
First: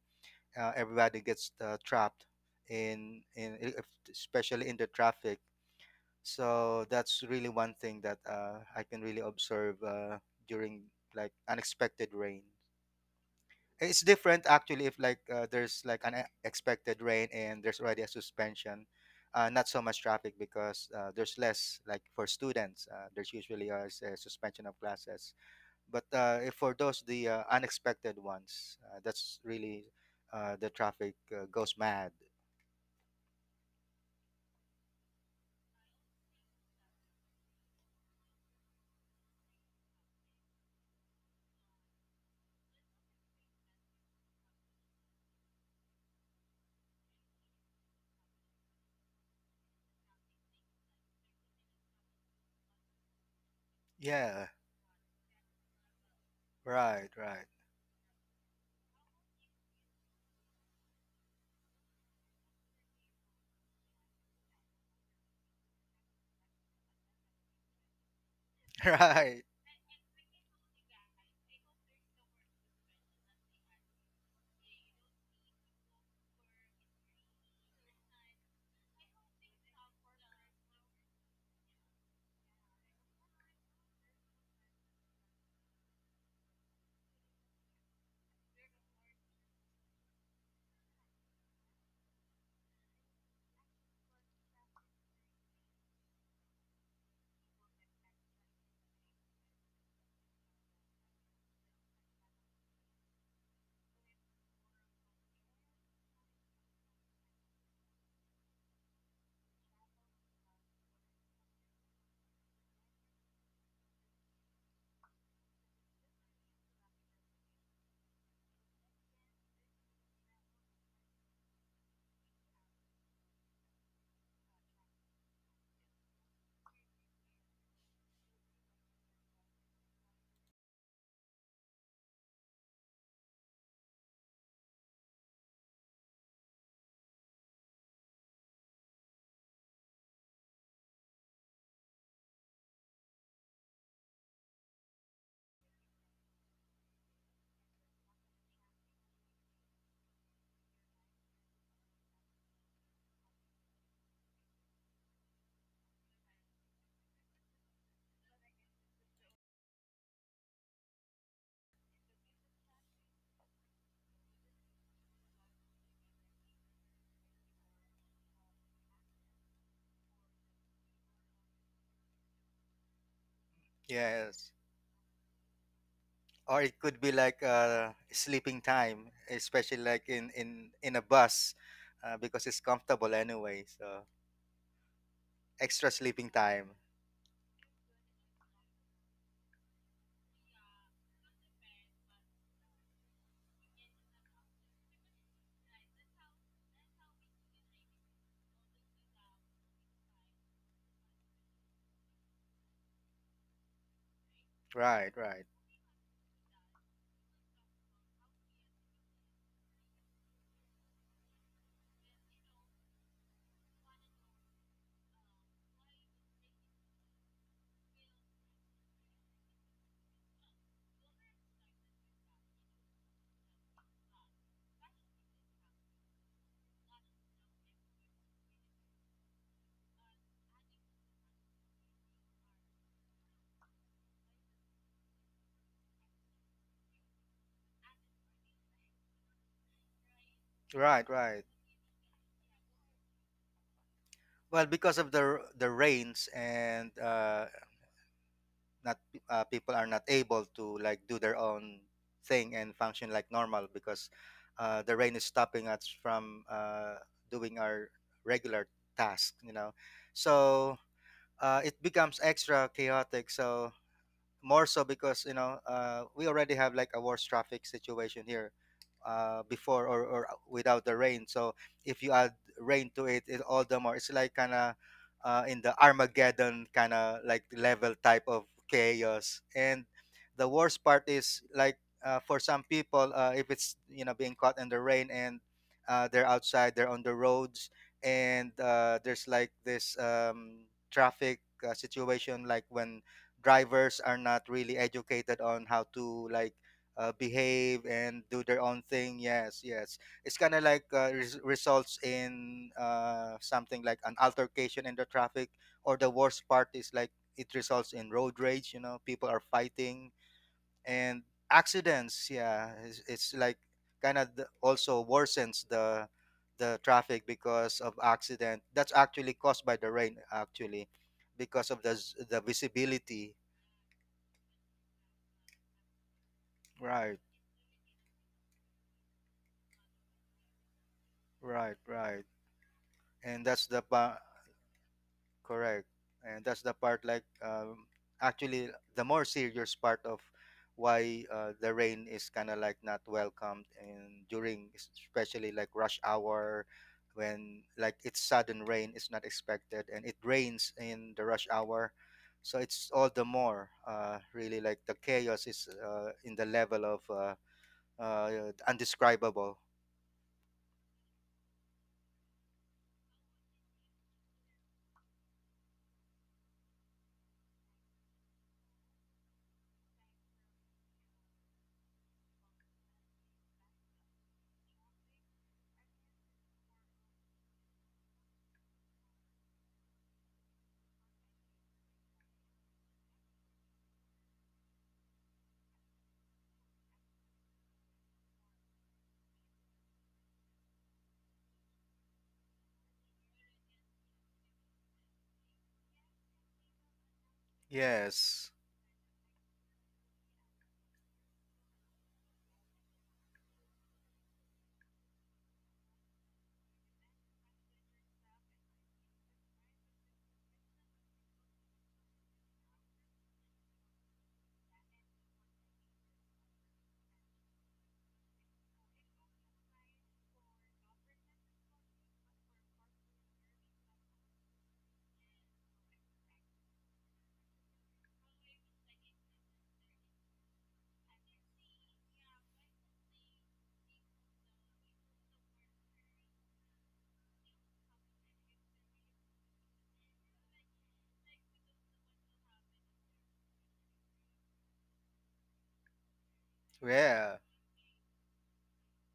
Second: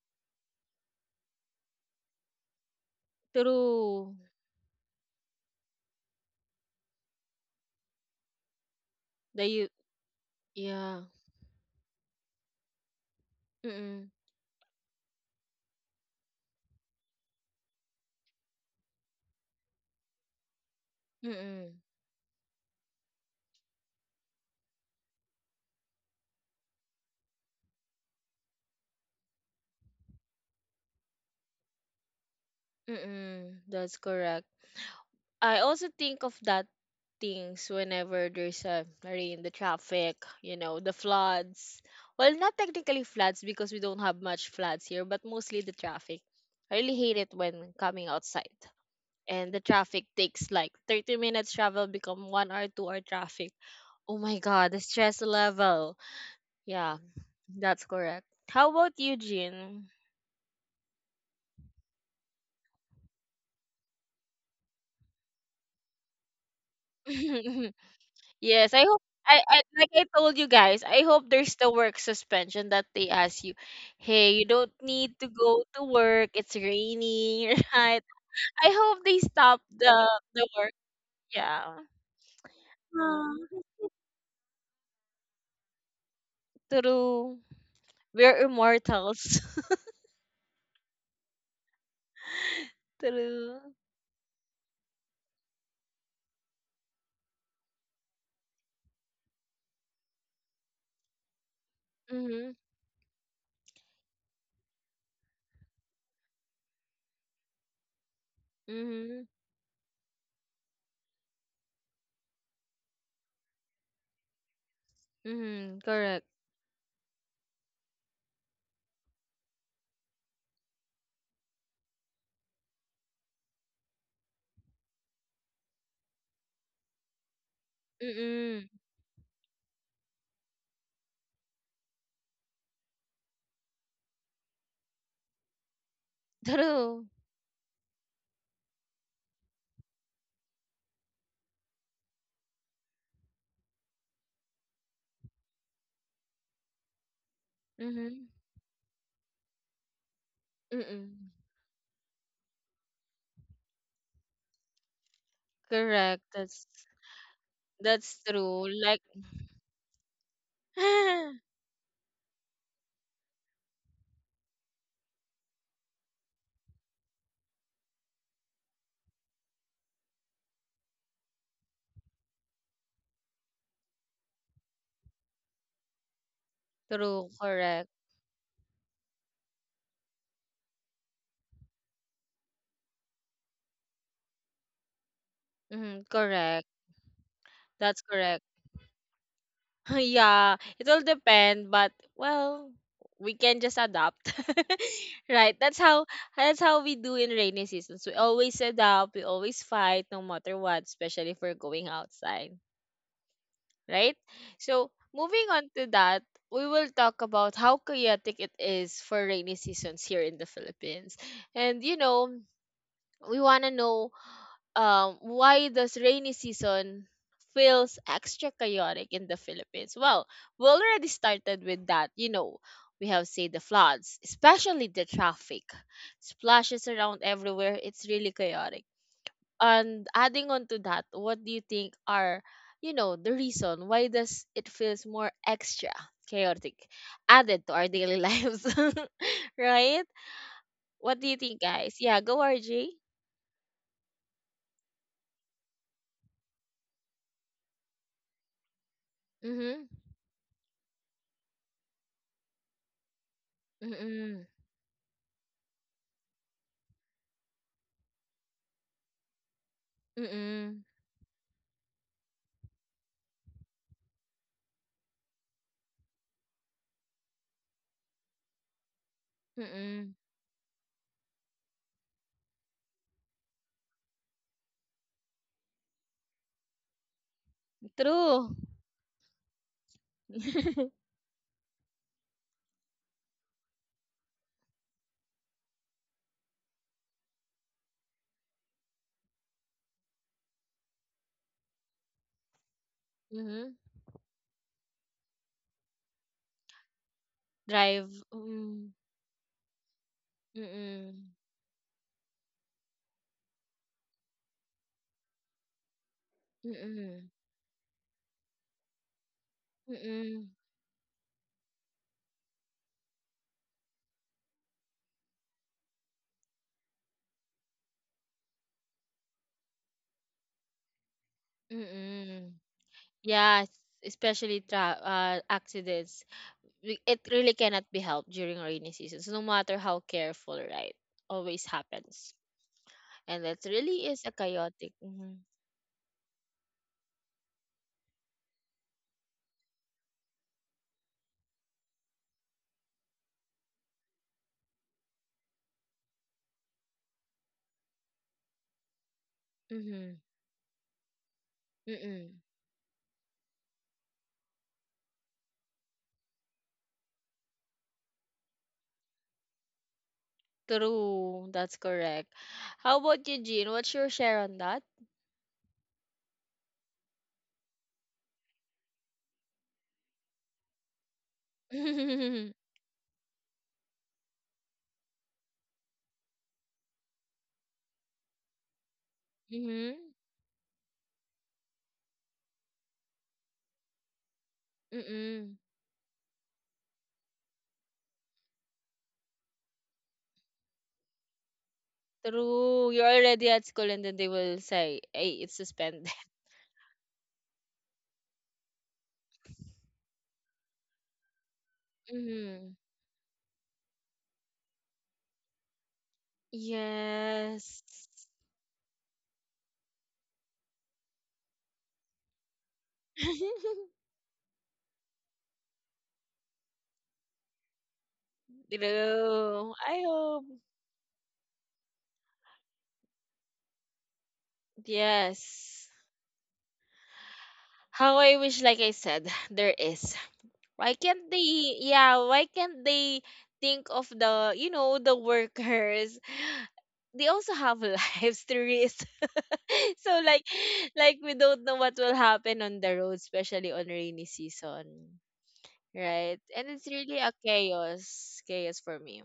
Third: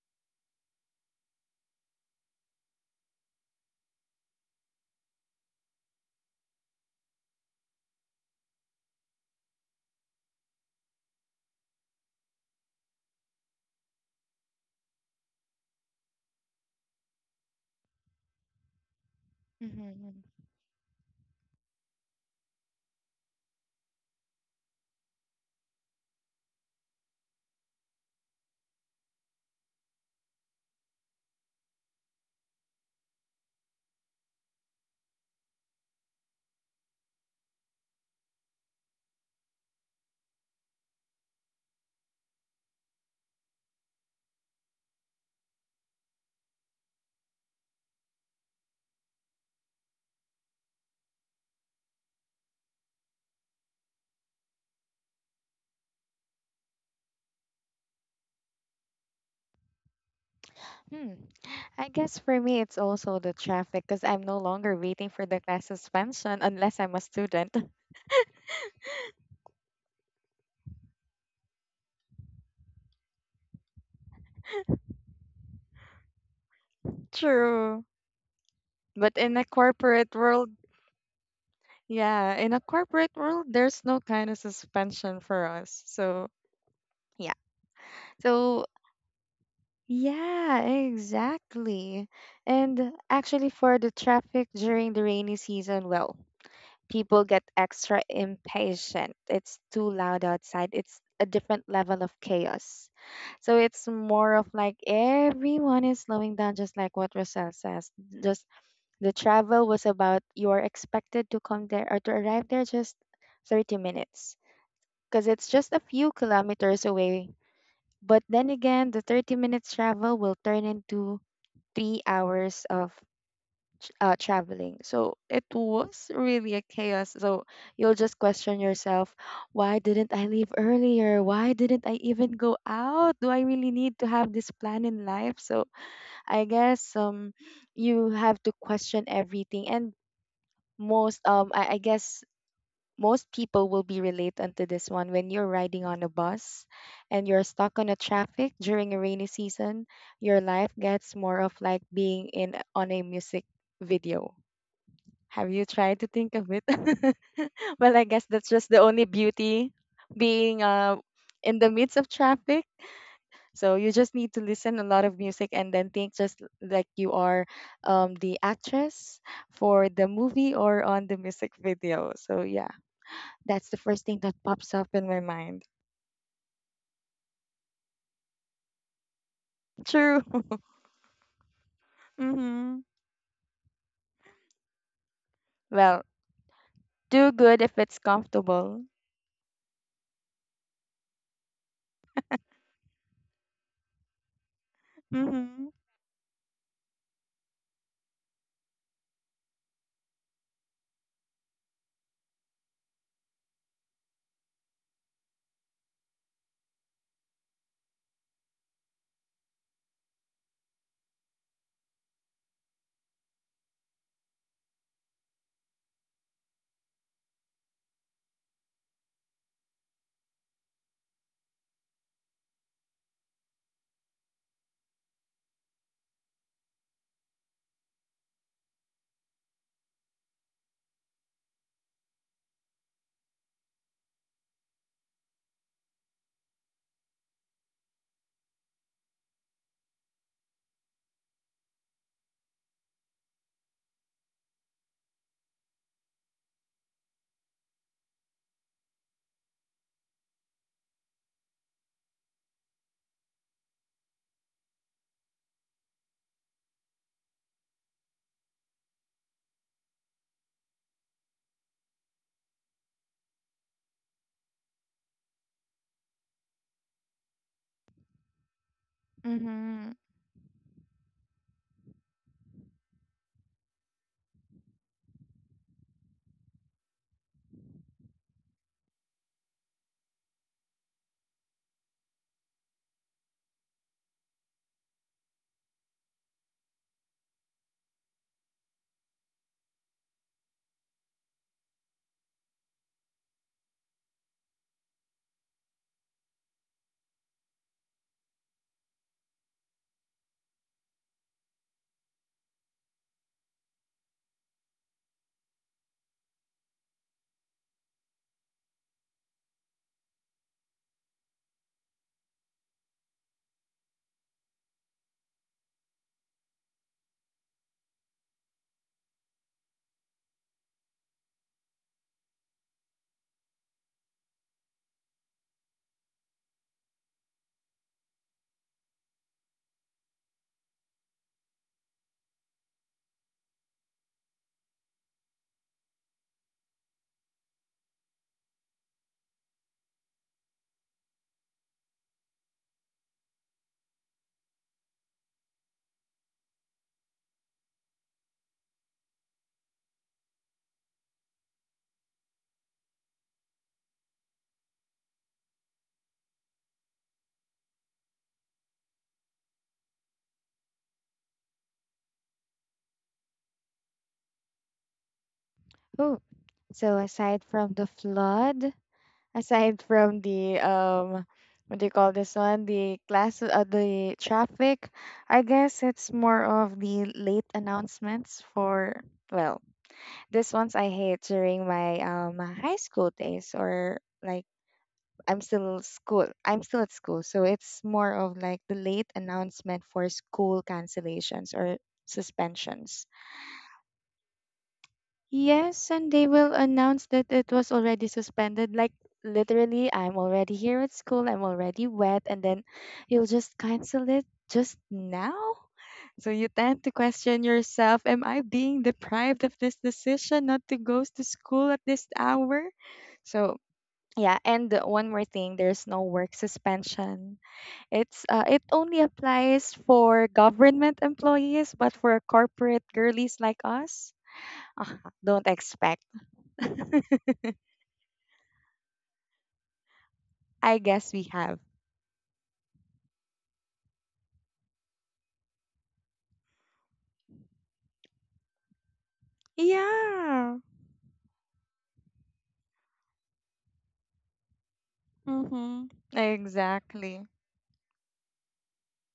[SPEAKER 3] uh, everybody gets uh, trapped in in e- if-
[SPEAKER 1] True.
[SPEAKER 3] especially in the traffic, so that's really one thing that uh, I can really
[SPEAKER 1] That you.
[SPEAKER 3] observe uh, during
[SPEAKER 1] Yeah.
[SPEAKER 3] like unexpected rain. It's
[SPEAKER 1] Mm.
[SPEAKER 3] different actually if like uh, there's like an expected rain and there's already a suspension. Uh, not so much
[SPEAKER 2] Mhm.
[SPEAKER 3] traffic because uh, there's
[SPEAKER 1] Mm,
[SPEAKER 3] less like for students, uh, there's usually a, s- a suspension of classes, but uh, if for those, the uh, unexpected ones, uh, that's really uh, the traffic uh, goes mad.
[SPEAKER 1] mm, that's correct. I also think of that things whenever there's a rain, the traffic, you know, the floods. Well, not technically floods because we don't have much floods here, but mostly the traffic. I really hate it when coming outside. And the traffic takes like thirty minutes travel, become one hour, two hour traffic. Oh my
[SPEAKER 3] Yeah,
[SPEAKER 1] god, the stress level. Yeah,
[SPEAKER 3] right, right,
[SPEAKER 1] that's correct. How about you, Jean?
[SPEAKER 2] Hmm. I guess for me, it's also the traffic because I'm no longer waiting for the class suspension unless I'm a student.
[SPEAKER 1] Yes, I hope. I,
[SPEAKER 3] right.
[SPEAKER 1] I like I told you guys, I hope there's the work suspension that they ask you, hey, you don't need to go to work, it's raining,
[SPEAKER 2] True.
[SPEAKER 1] right? I hope
[SPEAKER 2] But
[SPEAKER 1] they
[SPEAKER 2] in a
[SPEAKER 1] stop
[SPEAKER 2] corporate
[SPEAKER 1] the the
[SPEAKER 2] world,
[SPEAKER 1] work. Yeah.
[SPEAKER 2] yeah, in a corporate world,
[SPEAKER 1] Ah,
[SPEAKER 2] there's no kind of suspension for us. So, yeah.
[SPEAKER 1] true. We're
[SPEAKER 2] So,
[SPEAKER 1] immortals.
[SPEAKER 2] yeah, exactly. And actually,
[SPEAKER 1] True.
[SPEAKER 2] for the traffic during the rainy season, well, people get extra impatient. It's too loud outside, it's a different level of
[SPEAKER 1] Mm-hmm.
[SPEAKER 2] chaos. So it's more of like everyone is slowing down, just like what Roselle says. Just the
[SPEAKER 1] Mm-hmm.
[SPEAKER 2] travel was about you are expected to come there or to arrive there just thirty minutes because it's just a
[SPEAKER 1] Mm-hmm.
[SPEAKER 2] few
[SPEAKER 1] Correct.
[SPEAKER 2] kilometers away. But then again, the thirty minutes travel will turn into three hours of ch- uh, traveling. So it was really a chaos. So you'll just question
[SPEAKER 1] Mm-mm.
[SPEAKER 2] yourself, why didn't I leave earlier? Why didn't I even go out? Do I really need to have this plan in life? So I guess
[SPEAKER 1] True.
[SPEAKER 2] um you have to question everything, and most um I, I guess most people will be relate unto this one when you're riding on a bus and you're stuck on a
[SPEAKER 1] Mm-hmm.
[SPEAKER 2] traffic during a rainy season. Your life gets more
[SPEAKER 1] Mm-mm.
[SPEAKER 2] of like being in on a music video. Have you tried to
[SPEAKER 1] Correct.
[SPEAKER 2] think of it?
[SPEAKER 1] That's
[SPEAKER 2] Well, I
[SPEAKER 1] that's
[SPEAKER 2] guess that's just
[SPEAKER 1] true.
[SPEAKER 2] the
[SPEAKER 1] Like
[SPEAKER 2] only beauty being uh, in the midst of traffic. So you just need to listen a lot of music and then think just l- like you are um, the actress for the movie or on the music video, so yeah, that's the first thing that
[SPEAKER 3] Yes,
[SPEAKER 2] pops up in my mind.
[SPEAKER 3] or it could be
[SPEAKER 1] true,
[SPEAKER 3] like
[SPEAKER 1] correct.
[SPEAKER 3] uh, sleeping time, especially like
[SPEAKER 2] True.
[SPEAKER 3] in in in a bus, uh, because it's
[SPEAKER 2] Mm-hmm.
[SPEAKER 3] comfortable anyway. So extra
[SPEAKER 1] Mm-hmm.
[SPEAKER 2] Well,
[SPEAKER 3] sleeping
[SPEAKER 1] Correct.
[SPEAKER 3] time.
[SPEAKER 2] do good if
[SPEAKER 1] That's
[SPEAKER 2] it's
[SPEAKER 1] correct.
[SPEAKER 2] comfortable.
[SPEAKER 1] Yeah, it will depend, but well, we can just adapt. Right.
[SPEAKER 2] Mm-hmm.
[SPEAKER 1] That's how that's how we do in rainy seasons. We always adapt, we always fight no matter what, especially if we're going outside. Right? So
[SPEAKER 3] Right,
[SPEAKER 1] moving
[SPEAKER 3] right,
[SPEAKER 1] on to that, we will talk about how chaotic it is for rainy seasons here in the Philippines. And you know, we wanna know, um, why does rainy season feels extra chaotic in the Philippines? Well, we already started with that. You know, we have say the floods, especially the traffic, splashes around everywhere. It's really chaotic. And adding on to that, what do you think are, you know the reason why does it feels more extra chaotic added to our daily lives, right?
[SPEAKER 3] right,
[SPEAKER 1] What do you
[SPEAKER 3] right.
[SPEAKER 1] think, guys? Yeah, go R J.
[SPEAKER 3] Well, because of the r- the rains, and uh, not uh, people are
[SPEAKER 1] Mhm.
[SPEAKER 3] not able to like do their own thing and function like normal because
[SPEAKER 1] Mm-mm.
[SPEAKER 3] uh, the rain is stopping us from uh, doing our regular task, you know, so
[SPEAKER 1] Mm-mm.
[SPEAKER 3] uh, it becomes extra chaotic, so more so because you know uh, we already have like a worse traffic situation here uh, before,
[SPEAKER 2] Mm-hmm.
[SPEAKER 3] or
[SPEAKER 1] Mm,
[SPEAKER 3] or uh, without the rain, so if you add rain to it, it all the more it's like kind of uh, in the Armageddon kind of like level type of
[SPEAKER 1] true.
[SPEAKER 3] chaos. And the worst part is like uh, for some people, uh, if it's, you know, being caught in the rain, and uh, they're outside, they're on the roads, and uh, there's like this um, traffic uh, situation, like when
[SPEAKER 1] Mhm.
[SPEAKER 3] drivers are not really educated on how to like uh, behave
[SPEAKER 1] Drive.
[SPEAKER 3] and do their own
[SPEAKER 1] Mm,
[SPEAKER 3] thing. Yes, yes. It's kind of like uh,
[SPEAKER 1] mm,
[SPEAKER 3] res- results in uh, something like an altercation in the traffic, or the worst part is like
[SPEAKER 1] mm,
[SPEAKER 3] it results in road rage. You know, people are fighting
[SPEAKER 1] mm,
[SPEAKER 3] and accidents. Yeah, it's, it's like kind of also worsens the the traffic because of accident that's actually caused by the rain actually, because of the z- the
[SPEAKER 1] mm.
[SPEAKER 3] visibility.
[SPEAKER 1] Yes, especially tra uh, accidents. We- It
[SPEAKER 3] Right,
[SPEAKER 1] really cannot be helped during rainy seasons, no matter how careful, right? Always
[SPEAKER 3] right, right.
[SPEAKER 1] happens. And
[SPEAKER 3] And
[SPEAKER 1] that
[SPEAKER 3] that's the
[SPEAKER 1] really is
[SPEAKER 3] part,
[SPEAKER 1] a chaotic. Mm-hmm.
[SPEAKER 3] correct. And that's the part, like, um, actually, the more serious part of why uh, the rain is kind of like not welcomed, and during, es- especially like rush hour, when like it's sudden rain is not expected,
[SPEAKER 1] Mm-hmm.
[SPEAKER 3] and it rains in the rush hour.
[SPEAKER 1] Mm-hmm.
[SPEAKER 3] So it's all the more uh, really like the chaos is uh, in the level of uh, uh, undescribable.
[SPEAKER 1] True, that's correct. How about you, Jean? What's your share on that?
[SPEAKER 2] Oh, so aside from the flood, aside from the um, what do you call this one? The class, uh, the traffic. I guess it's more of the late announcements for, well,
[SPEAKER 1] Mm-hmm.
[SPEAKER 2] this ones I hate during my um high school days, or like I'm
[SPEAKER 1] Mm-hmm.
[SPEAKER 2] still school. I'm still at school, so it's more of like the late announcement for school cancellations or
[SPEAKER 1] True. You're
[SPEAKER 2] suspensions.
[SPEAKER 1] already at school and then they will say, hey, it's
[SPEAKER 2] Yes,
[SPEAKER 1] suspended.
[SPEAKER 2] and they will announce that it was already
[SPEAKER 3] Yes.
[SPEAKER 2] suspended. Like literally, I'm already here at school. I'm already wet, and then
[SPEAKER 1] Hmm.
[SPEAKER 2] you'll just cancel it just now. So you tend to question
[SPEAKER 1] Yes.
[SPEAKER 2] yourself: am I being deprived of this decision not to go to school at this hour? So yeah, and one more thing: there's no work suspension. It's uh, it only
[SPEAKER 1] True.
[SPEAKER 2] applies
[SPEAKER 1] I hope.
[SPEAKER 2] for government employees, but for corporate girlies like us, uh, don't
[SPEAKER 1] Yes.
[SPEAKER 2] expect.
[SPEAKER 1] How I wish, like I said, there is.
[SPEAKER 2] I
[SPEAKER 1] Why
[SPEAKER 2] guess
[SPEAKER 1] can't
[SPEAKER 2] we have.
[SPEAKER 1] they, yeah, why can't they think of the, you know, the workers? They also have lives to risk. So, like,
[SPEAKER 2] Yeah.
[SPEAKER 1] like we don't know what will happen on the road, especially on rainy season.
[SPEAKER 2] Mm-hmm.
[SPEAKER 1] Right? And it's really a
[SPEAKER 2] Exactly.
[SPEAKER 3] Yeah.
[SPEAKER 1] chaos, chaos for me.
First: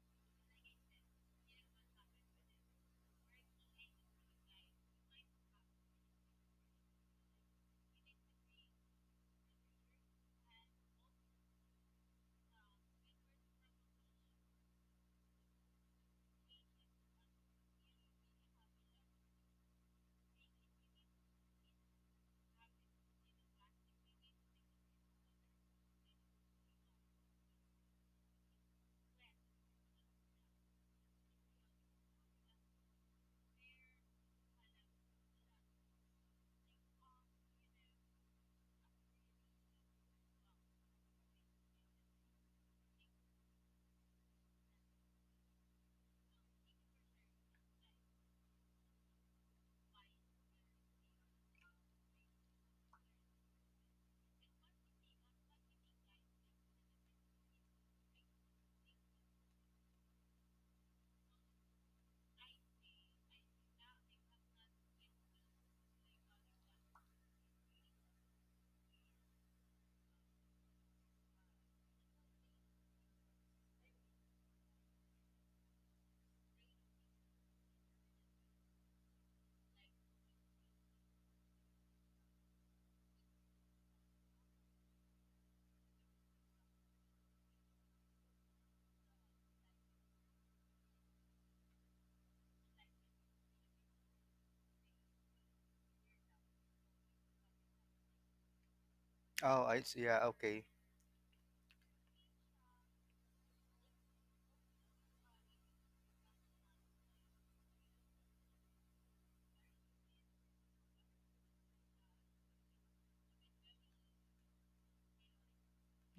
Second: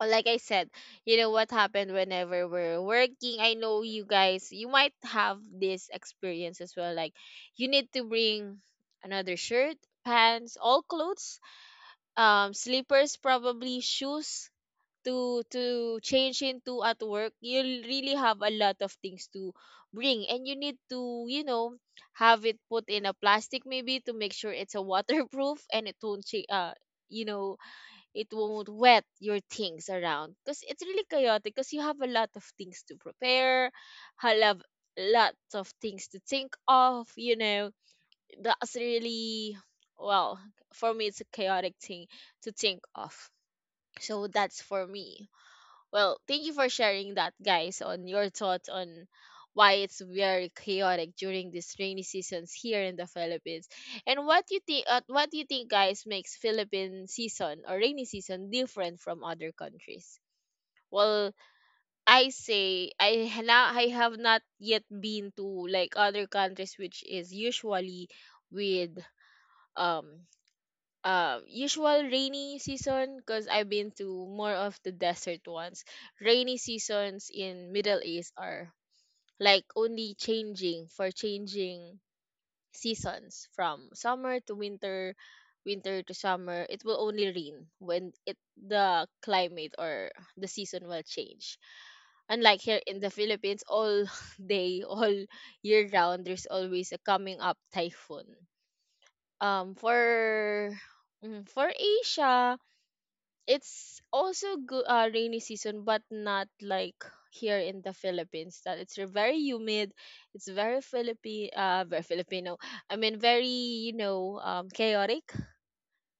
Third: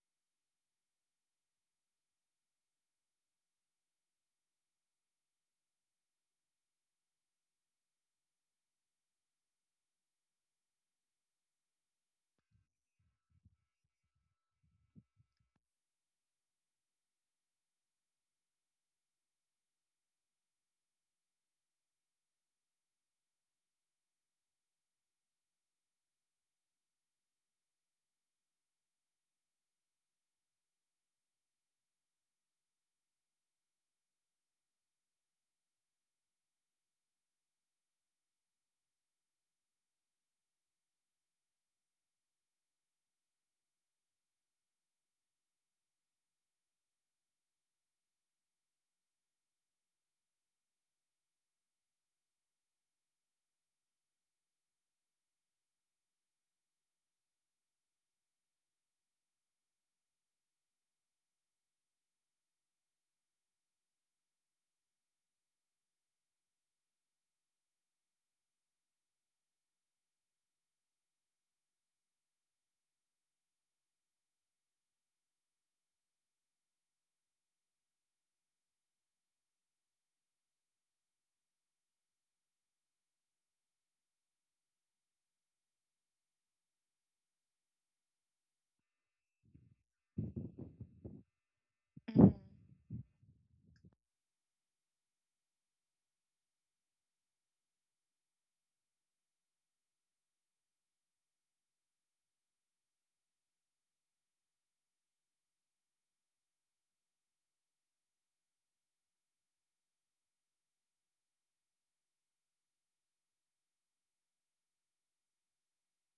[SPEAKER 1] Like I said, you know what happened whenever we're working. I know you guys, you might have this experience as well. Like, you need to bring another shirt, pants, all clothes, um, slippers, probably shoes, to to change into at work. You'll really have a lot of things to bring, and you need to, you know have it put in a plastic, maybe, to make sure it's a waterproof, and it won't cha- uh you know it won't wet your things around, because it's really chaotic, because you have a lot of things to prepare. I have lots of things to think of, you know. That's really, well, for me it's a chaotic thing to think of. So that's for me. Well, thank you for sharing that, guys, on your thoughts on why it's very chaotic during these rainy seasons here in the Philippines. And what you think? Uh, what do you think, guys, makes Philippine season or rainy season different from other countries? Well, I say, I ha- now, I have not yet been to like other countries, which is usually with, um uh, usual rainy season, because I've been to more of the desert ones. Rainy seasons in Middle East are like only changing for changing seasons from summer to winter, winter to summer. It will only rain when it the climate or the season will change. Unlike here in the Philippines, all day, all year round, there's always a coming up typhoon,
[SPEAKER 3] Oh,
[SPEAKER 1] um
[SPEAKER 3] I see. Yeah,
[SPEAKER 1] for,
[SPEAKER 3] okay.
[SPEAKER 1] mhm, for Asia, it's also good, uh, rainy season, but not like here in the Philippines. That it's very humid, it's very Philippi uh very Filipino. I mean, very, you know um chaotic.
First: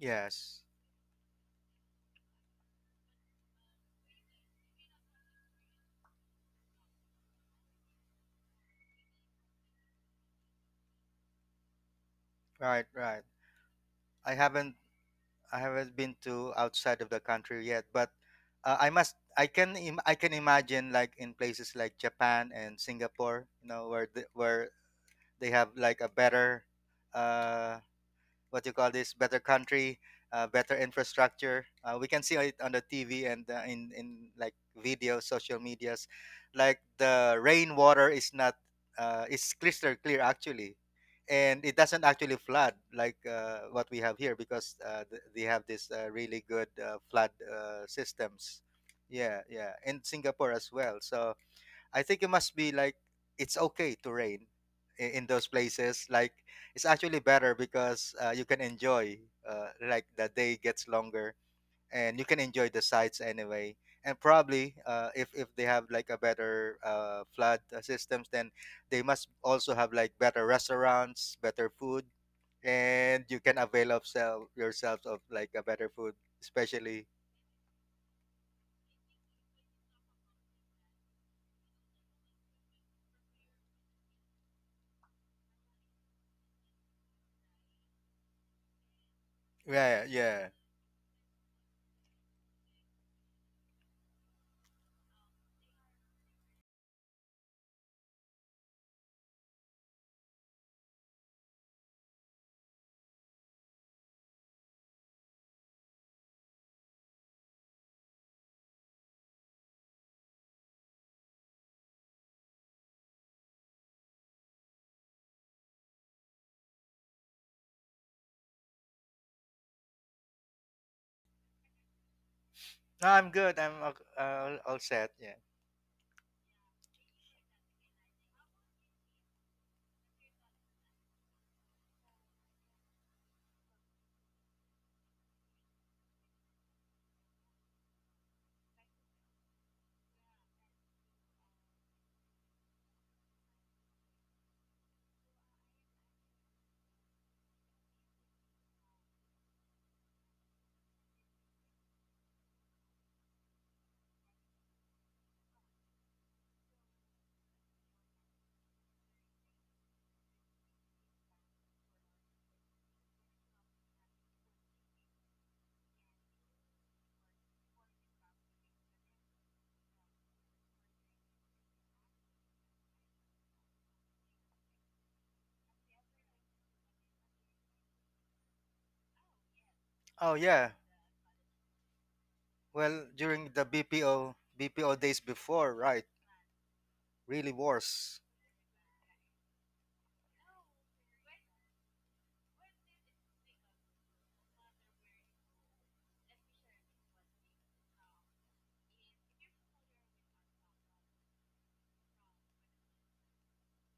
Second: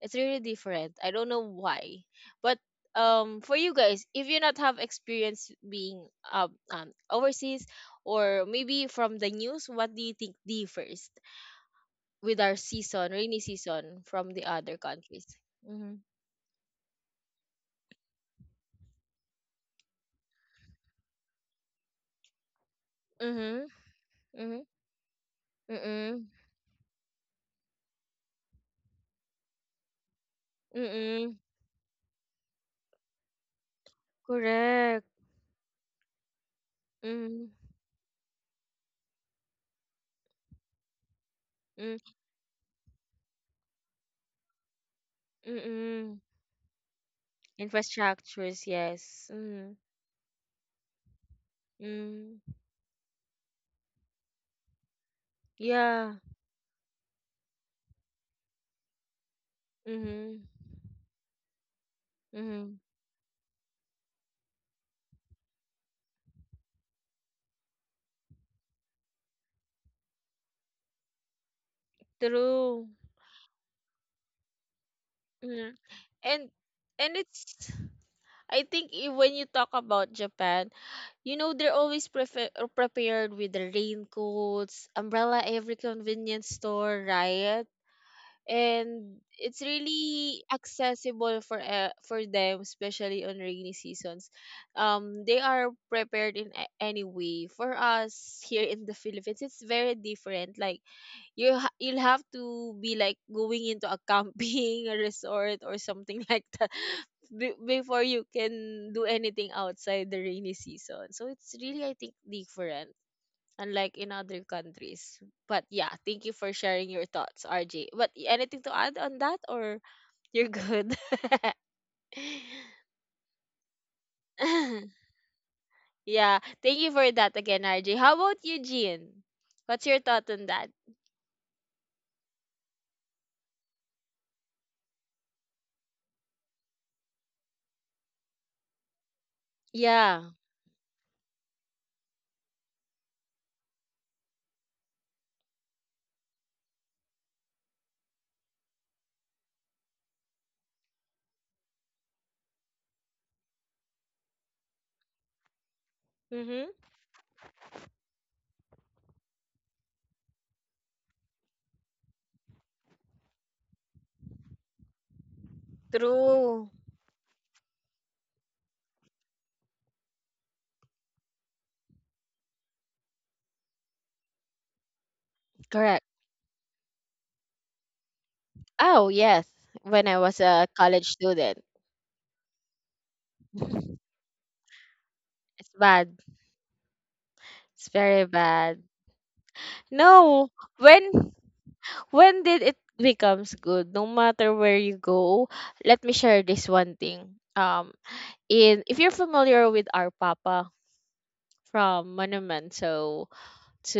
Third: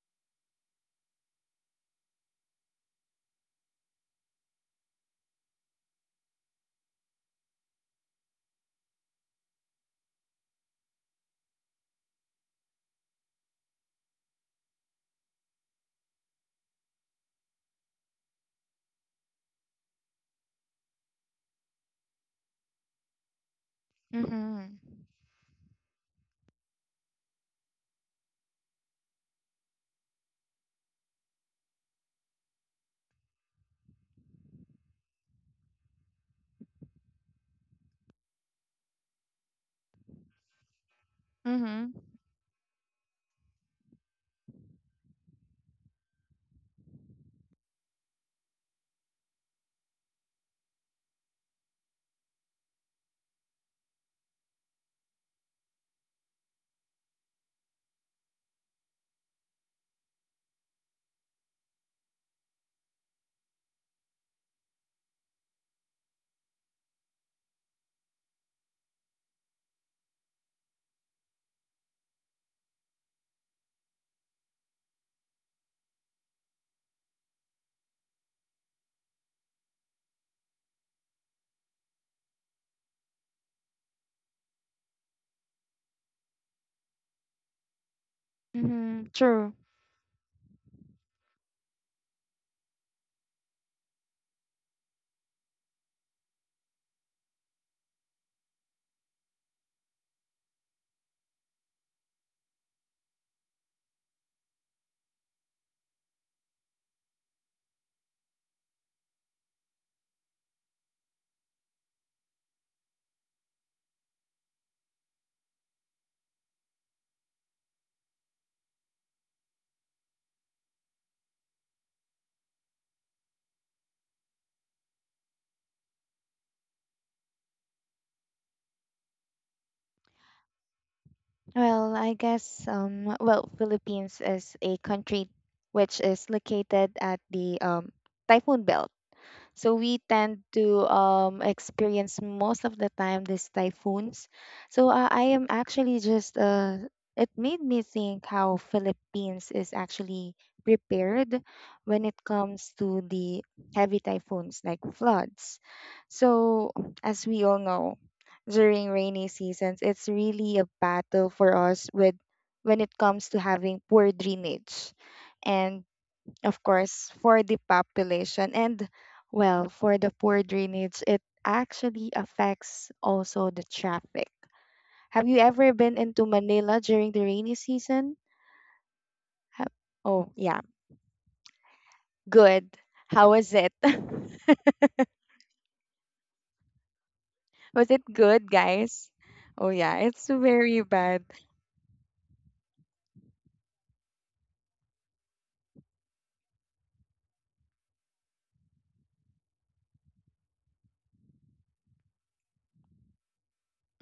[SPEAKER 1] It's really different. I don't know why, but, um for you guys, if you not have experience being, um, um overseas, or maybe from the news, what do you think differs with our
[SPEAKER 3] Right,
[SPEAKER 1] season,
[SPEAKER 3] right.
[SPEAKER 1] rainy season, from
[SPEAKER 3] I
[SPEAKER 1] the
[SPEAKER 3] haven't
[SPEAKER 1] other countries?
[SPEAKER 3] I haven't
[SPEAKER 1] Mhm.
[SPEAKER 3] been to outside of the country yet, but uh, I must I can Im- I can imagine like in places like Japan and Singapore,
[SPEAKER 1] Mhm.
[SPEAKER 3] you know, where the,
[SPEAKER 1] Mhm.
[SPEAKER 3] where
[SPEAKER 2] Mm-hmm.
[SPEAKER 3] they have like a
[SPEAKER 1] Mhm.
[SPEAKER 3] better, uh what you call this, better country, uh, better
[SPEAKER 1] Mhm.
[SPEAKER 3] infrastructure. Uh, we can see it on the TV and uh, in in like
[SPEAKER 1] Correct.
[SPEAKER 3] video social medias. Like the
[SPEAKER 1] Mhm.
[SPEAKER 3] rainwater is not, uh, it's crystal clear actually, and it
[SPEAKER 2] Mm-hmm.
[SPEAKER 1] Mhm.
[SPEAKER 3] doesn't actually flood like uh, what we have here, because uh, th- they have this uh,
[SPEAKER 1] Mhm.
[SPEAKER 3] really good uh, flood uh, systems.
[SPEAKER 1] Infrastructures, yes.
[SPEAKER 3] Yeah, yeah,
[SPEAKER 1] Mhm.
[SPEAKER 3] in Singapore as well. So I think it
[SPEAKER 1] Mhm.
[SPEAKER 3] must be like it's okay to rain in, in those places.
[SPEAKER 1] Yeah.
[SPEAKER 3] Like it's actually better because uh, you can enjoy, uh, like the
[SPEAKER 1] Mhm.
[SPEAKER 3] day gets longer and you can enjoy
[SPEAKER 1] Mhm.
[SPEAKER 3] the sights anyway. And probably uh, if if they have like a better uh, flood uh, systems, then they must also have like better restaurants, better food,
[SPEAKER 1] True.
[SPEAKER 3] and you can avail of self, yourselves of like a
[SPEAKER 1] Mhm.
[SPEAKER 3] better food,
[SPEAKER 1] And
[SPEAKER 3] especially.
[SPEAKER 1] and it's, I think i- when you talk about Japan, you know they're always prefer- prepared with the raincoats, umbrella every convenience store, right?
[SPEAKER 2] Mm-hmm.
[SPEAKER 1] And
[SPEAKER 2] True.
[SPEAKER 1] it's
[SPEAKER 3] Yeah,
[SPEAKER 1] really
[SPEAKER 3] yeah.
[SPEAKER 1] accessible for uh, for them, especially on rainy seasons. Um they are prepared in a- any way. For us here in the Philippines, it's very different, like, you ha- you'll have to be like going into a camping a resort or something like that be- before you can do anything outside the rainy season. So it's really, I think, different, unlike in other countries. But yeah, thank you for sharing your thoughts, R J. But y- anything to add on that or you're good?
[SPEAKER 3] No, I'm good. I'm all- uh, all all set. Yeah.
[SPEAKER 1] yeah, thank you for that again, R J. How about you, Jean? What's your thought on that?
[SPEAKER 2] Well, I guess um well, Philippines is a country which is located at the um typhoon belt. So we
[SPEAKER 1] Yeah.
[SPEAKER 2] tend to um, experience most of the time these typhoons. So uh, I am actually just, uh, it made me think how Philippines is actually prepared when it comes to the heavy typhoons like floods.
[SPEAKER 1] Mm-hmm.
[SPEAKER 2] So as we all know, during rainy seasons, it's really a battle for us with when it comes to having poor drainage, and of
[SPEAKER 1] True.
[SPEAKER 2] course, for the population. And well, for the poor drainage, it actually affects also the traffic. Have you ever been
[SPEAKER 1] Correct.
[SPEAKER 2] into Manila during the rainy season?
[SPEAKER 1] Oh, yes.
[SPEAKER 2] Ha-
[SPEAKER 1] When I
[SPEAKER 2] Oh,
[SPEAKER 3] Oh
[SPEAKER 1] was
[SPEAKER 2] yeah.
[SPEAKER 1] a
[SPEAKER 3] yeah.
[SPEAKER 1] college student.
[SPEAKER 2] Good.
[SPEAKER 3] Well,
[SPEAKER 2] How was
[SPEAKER 3] during the
[SPEAKER 2] it?
[SPEAKER 3] B P O BPO days
[SPEAKER 1] It's
[SPEAKER 3] before, right?
[SPEAKER 1] bad.
[SPEAKER 3] Really
[SPEAKER 1] It's
[SPEAKER 2] Was it
[SPEAKER 3] worse.
[SPEAKER 1] very
[SPEAKER 2] good,
[SPEAKER 1] bad.
[SPEAKER 2] guys? Oh, yeah. It's
[SPEAKER 1] No,
[SPEAKER 2] very bad.
[SPEAKER 1] when When did it becomes good? No matter where you go, let me share this one thing. Um, in if you're familiar with our Papa from Monumento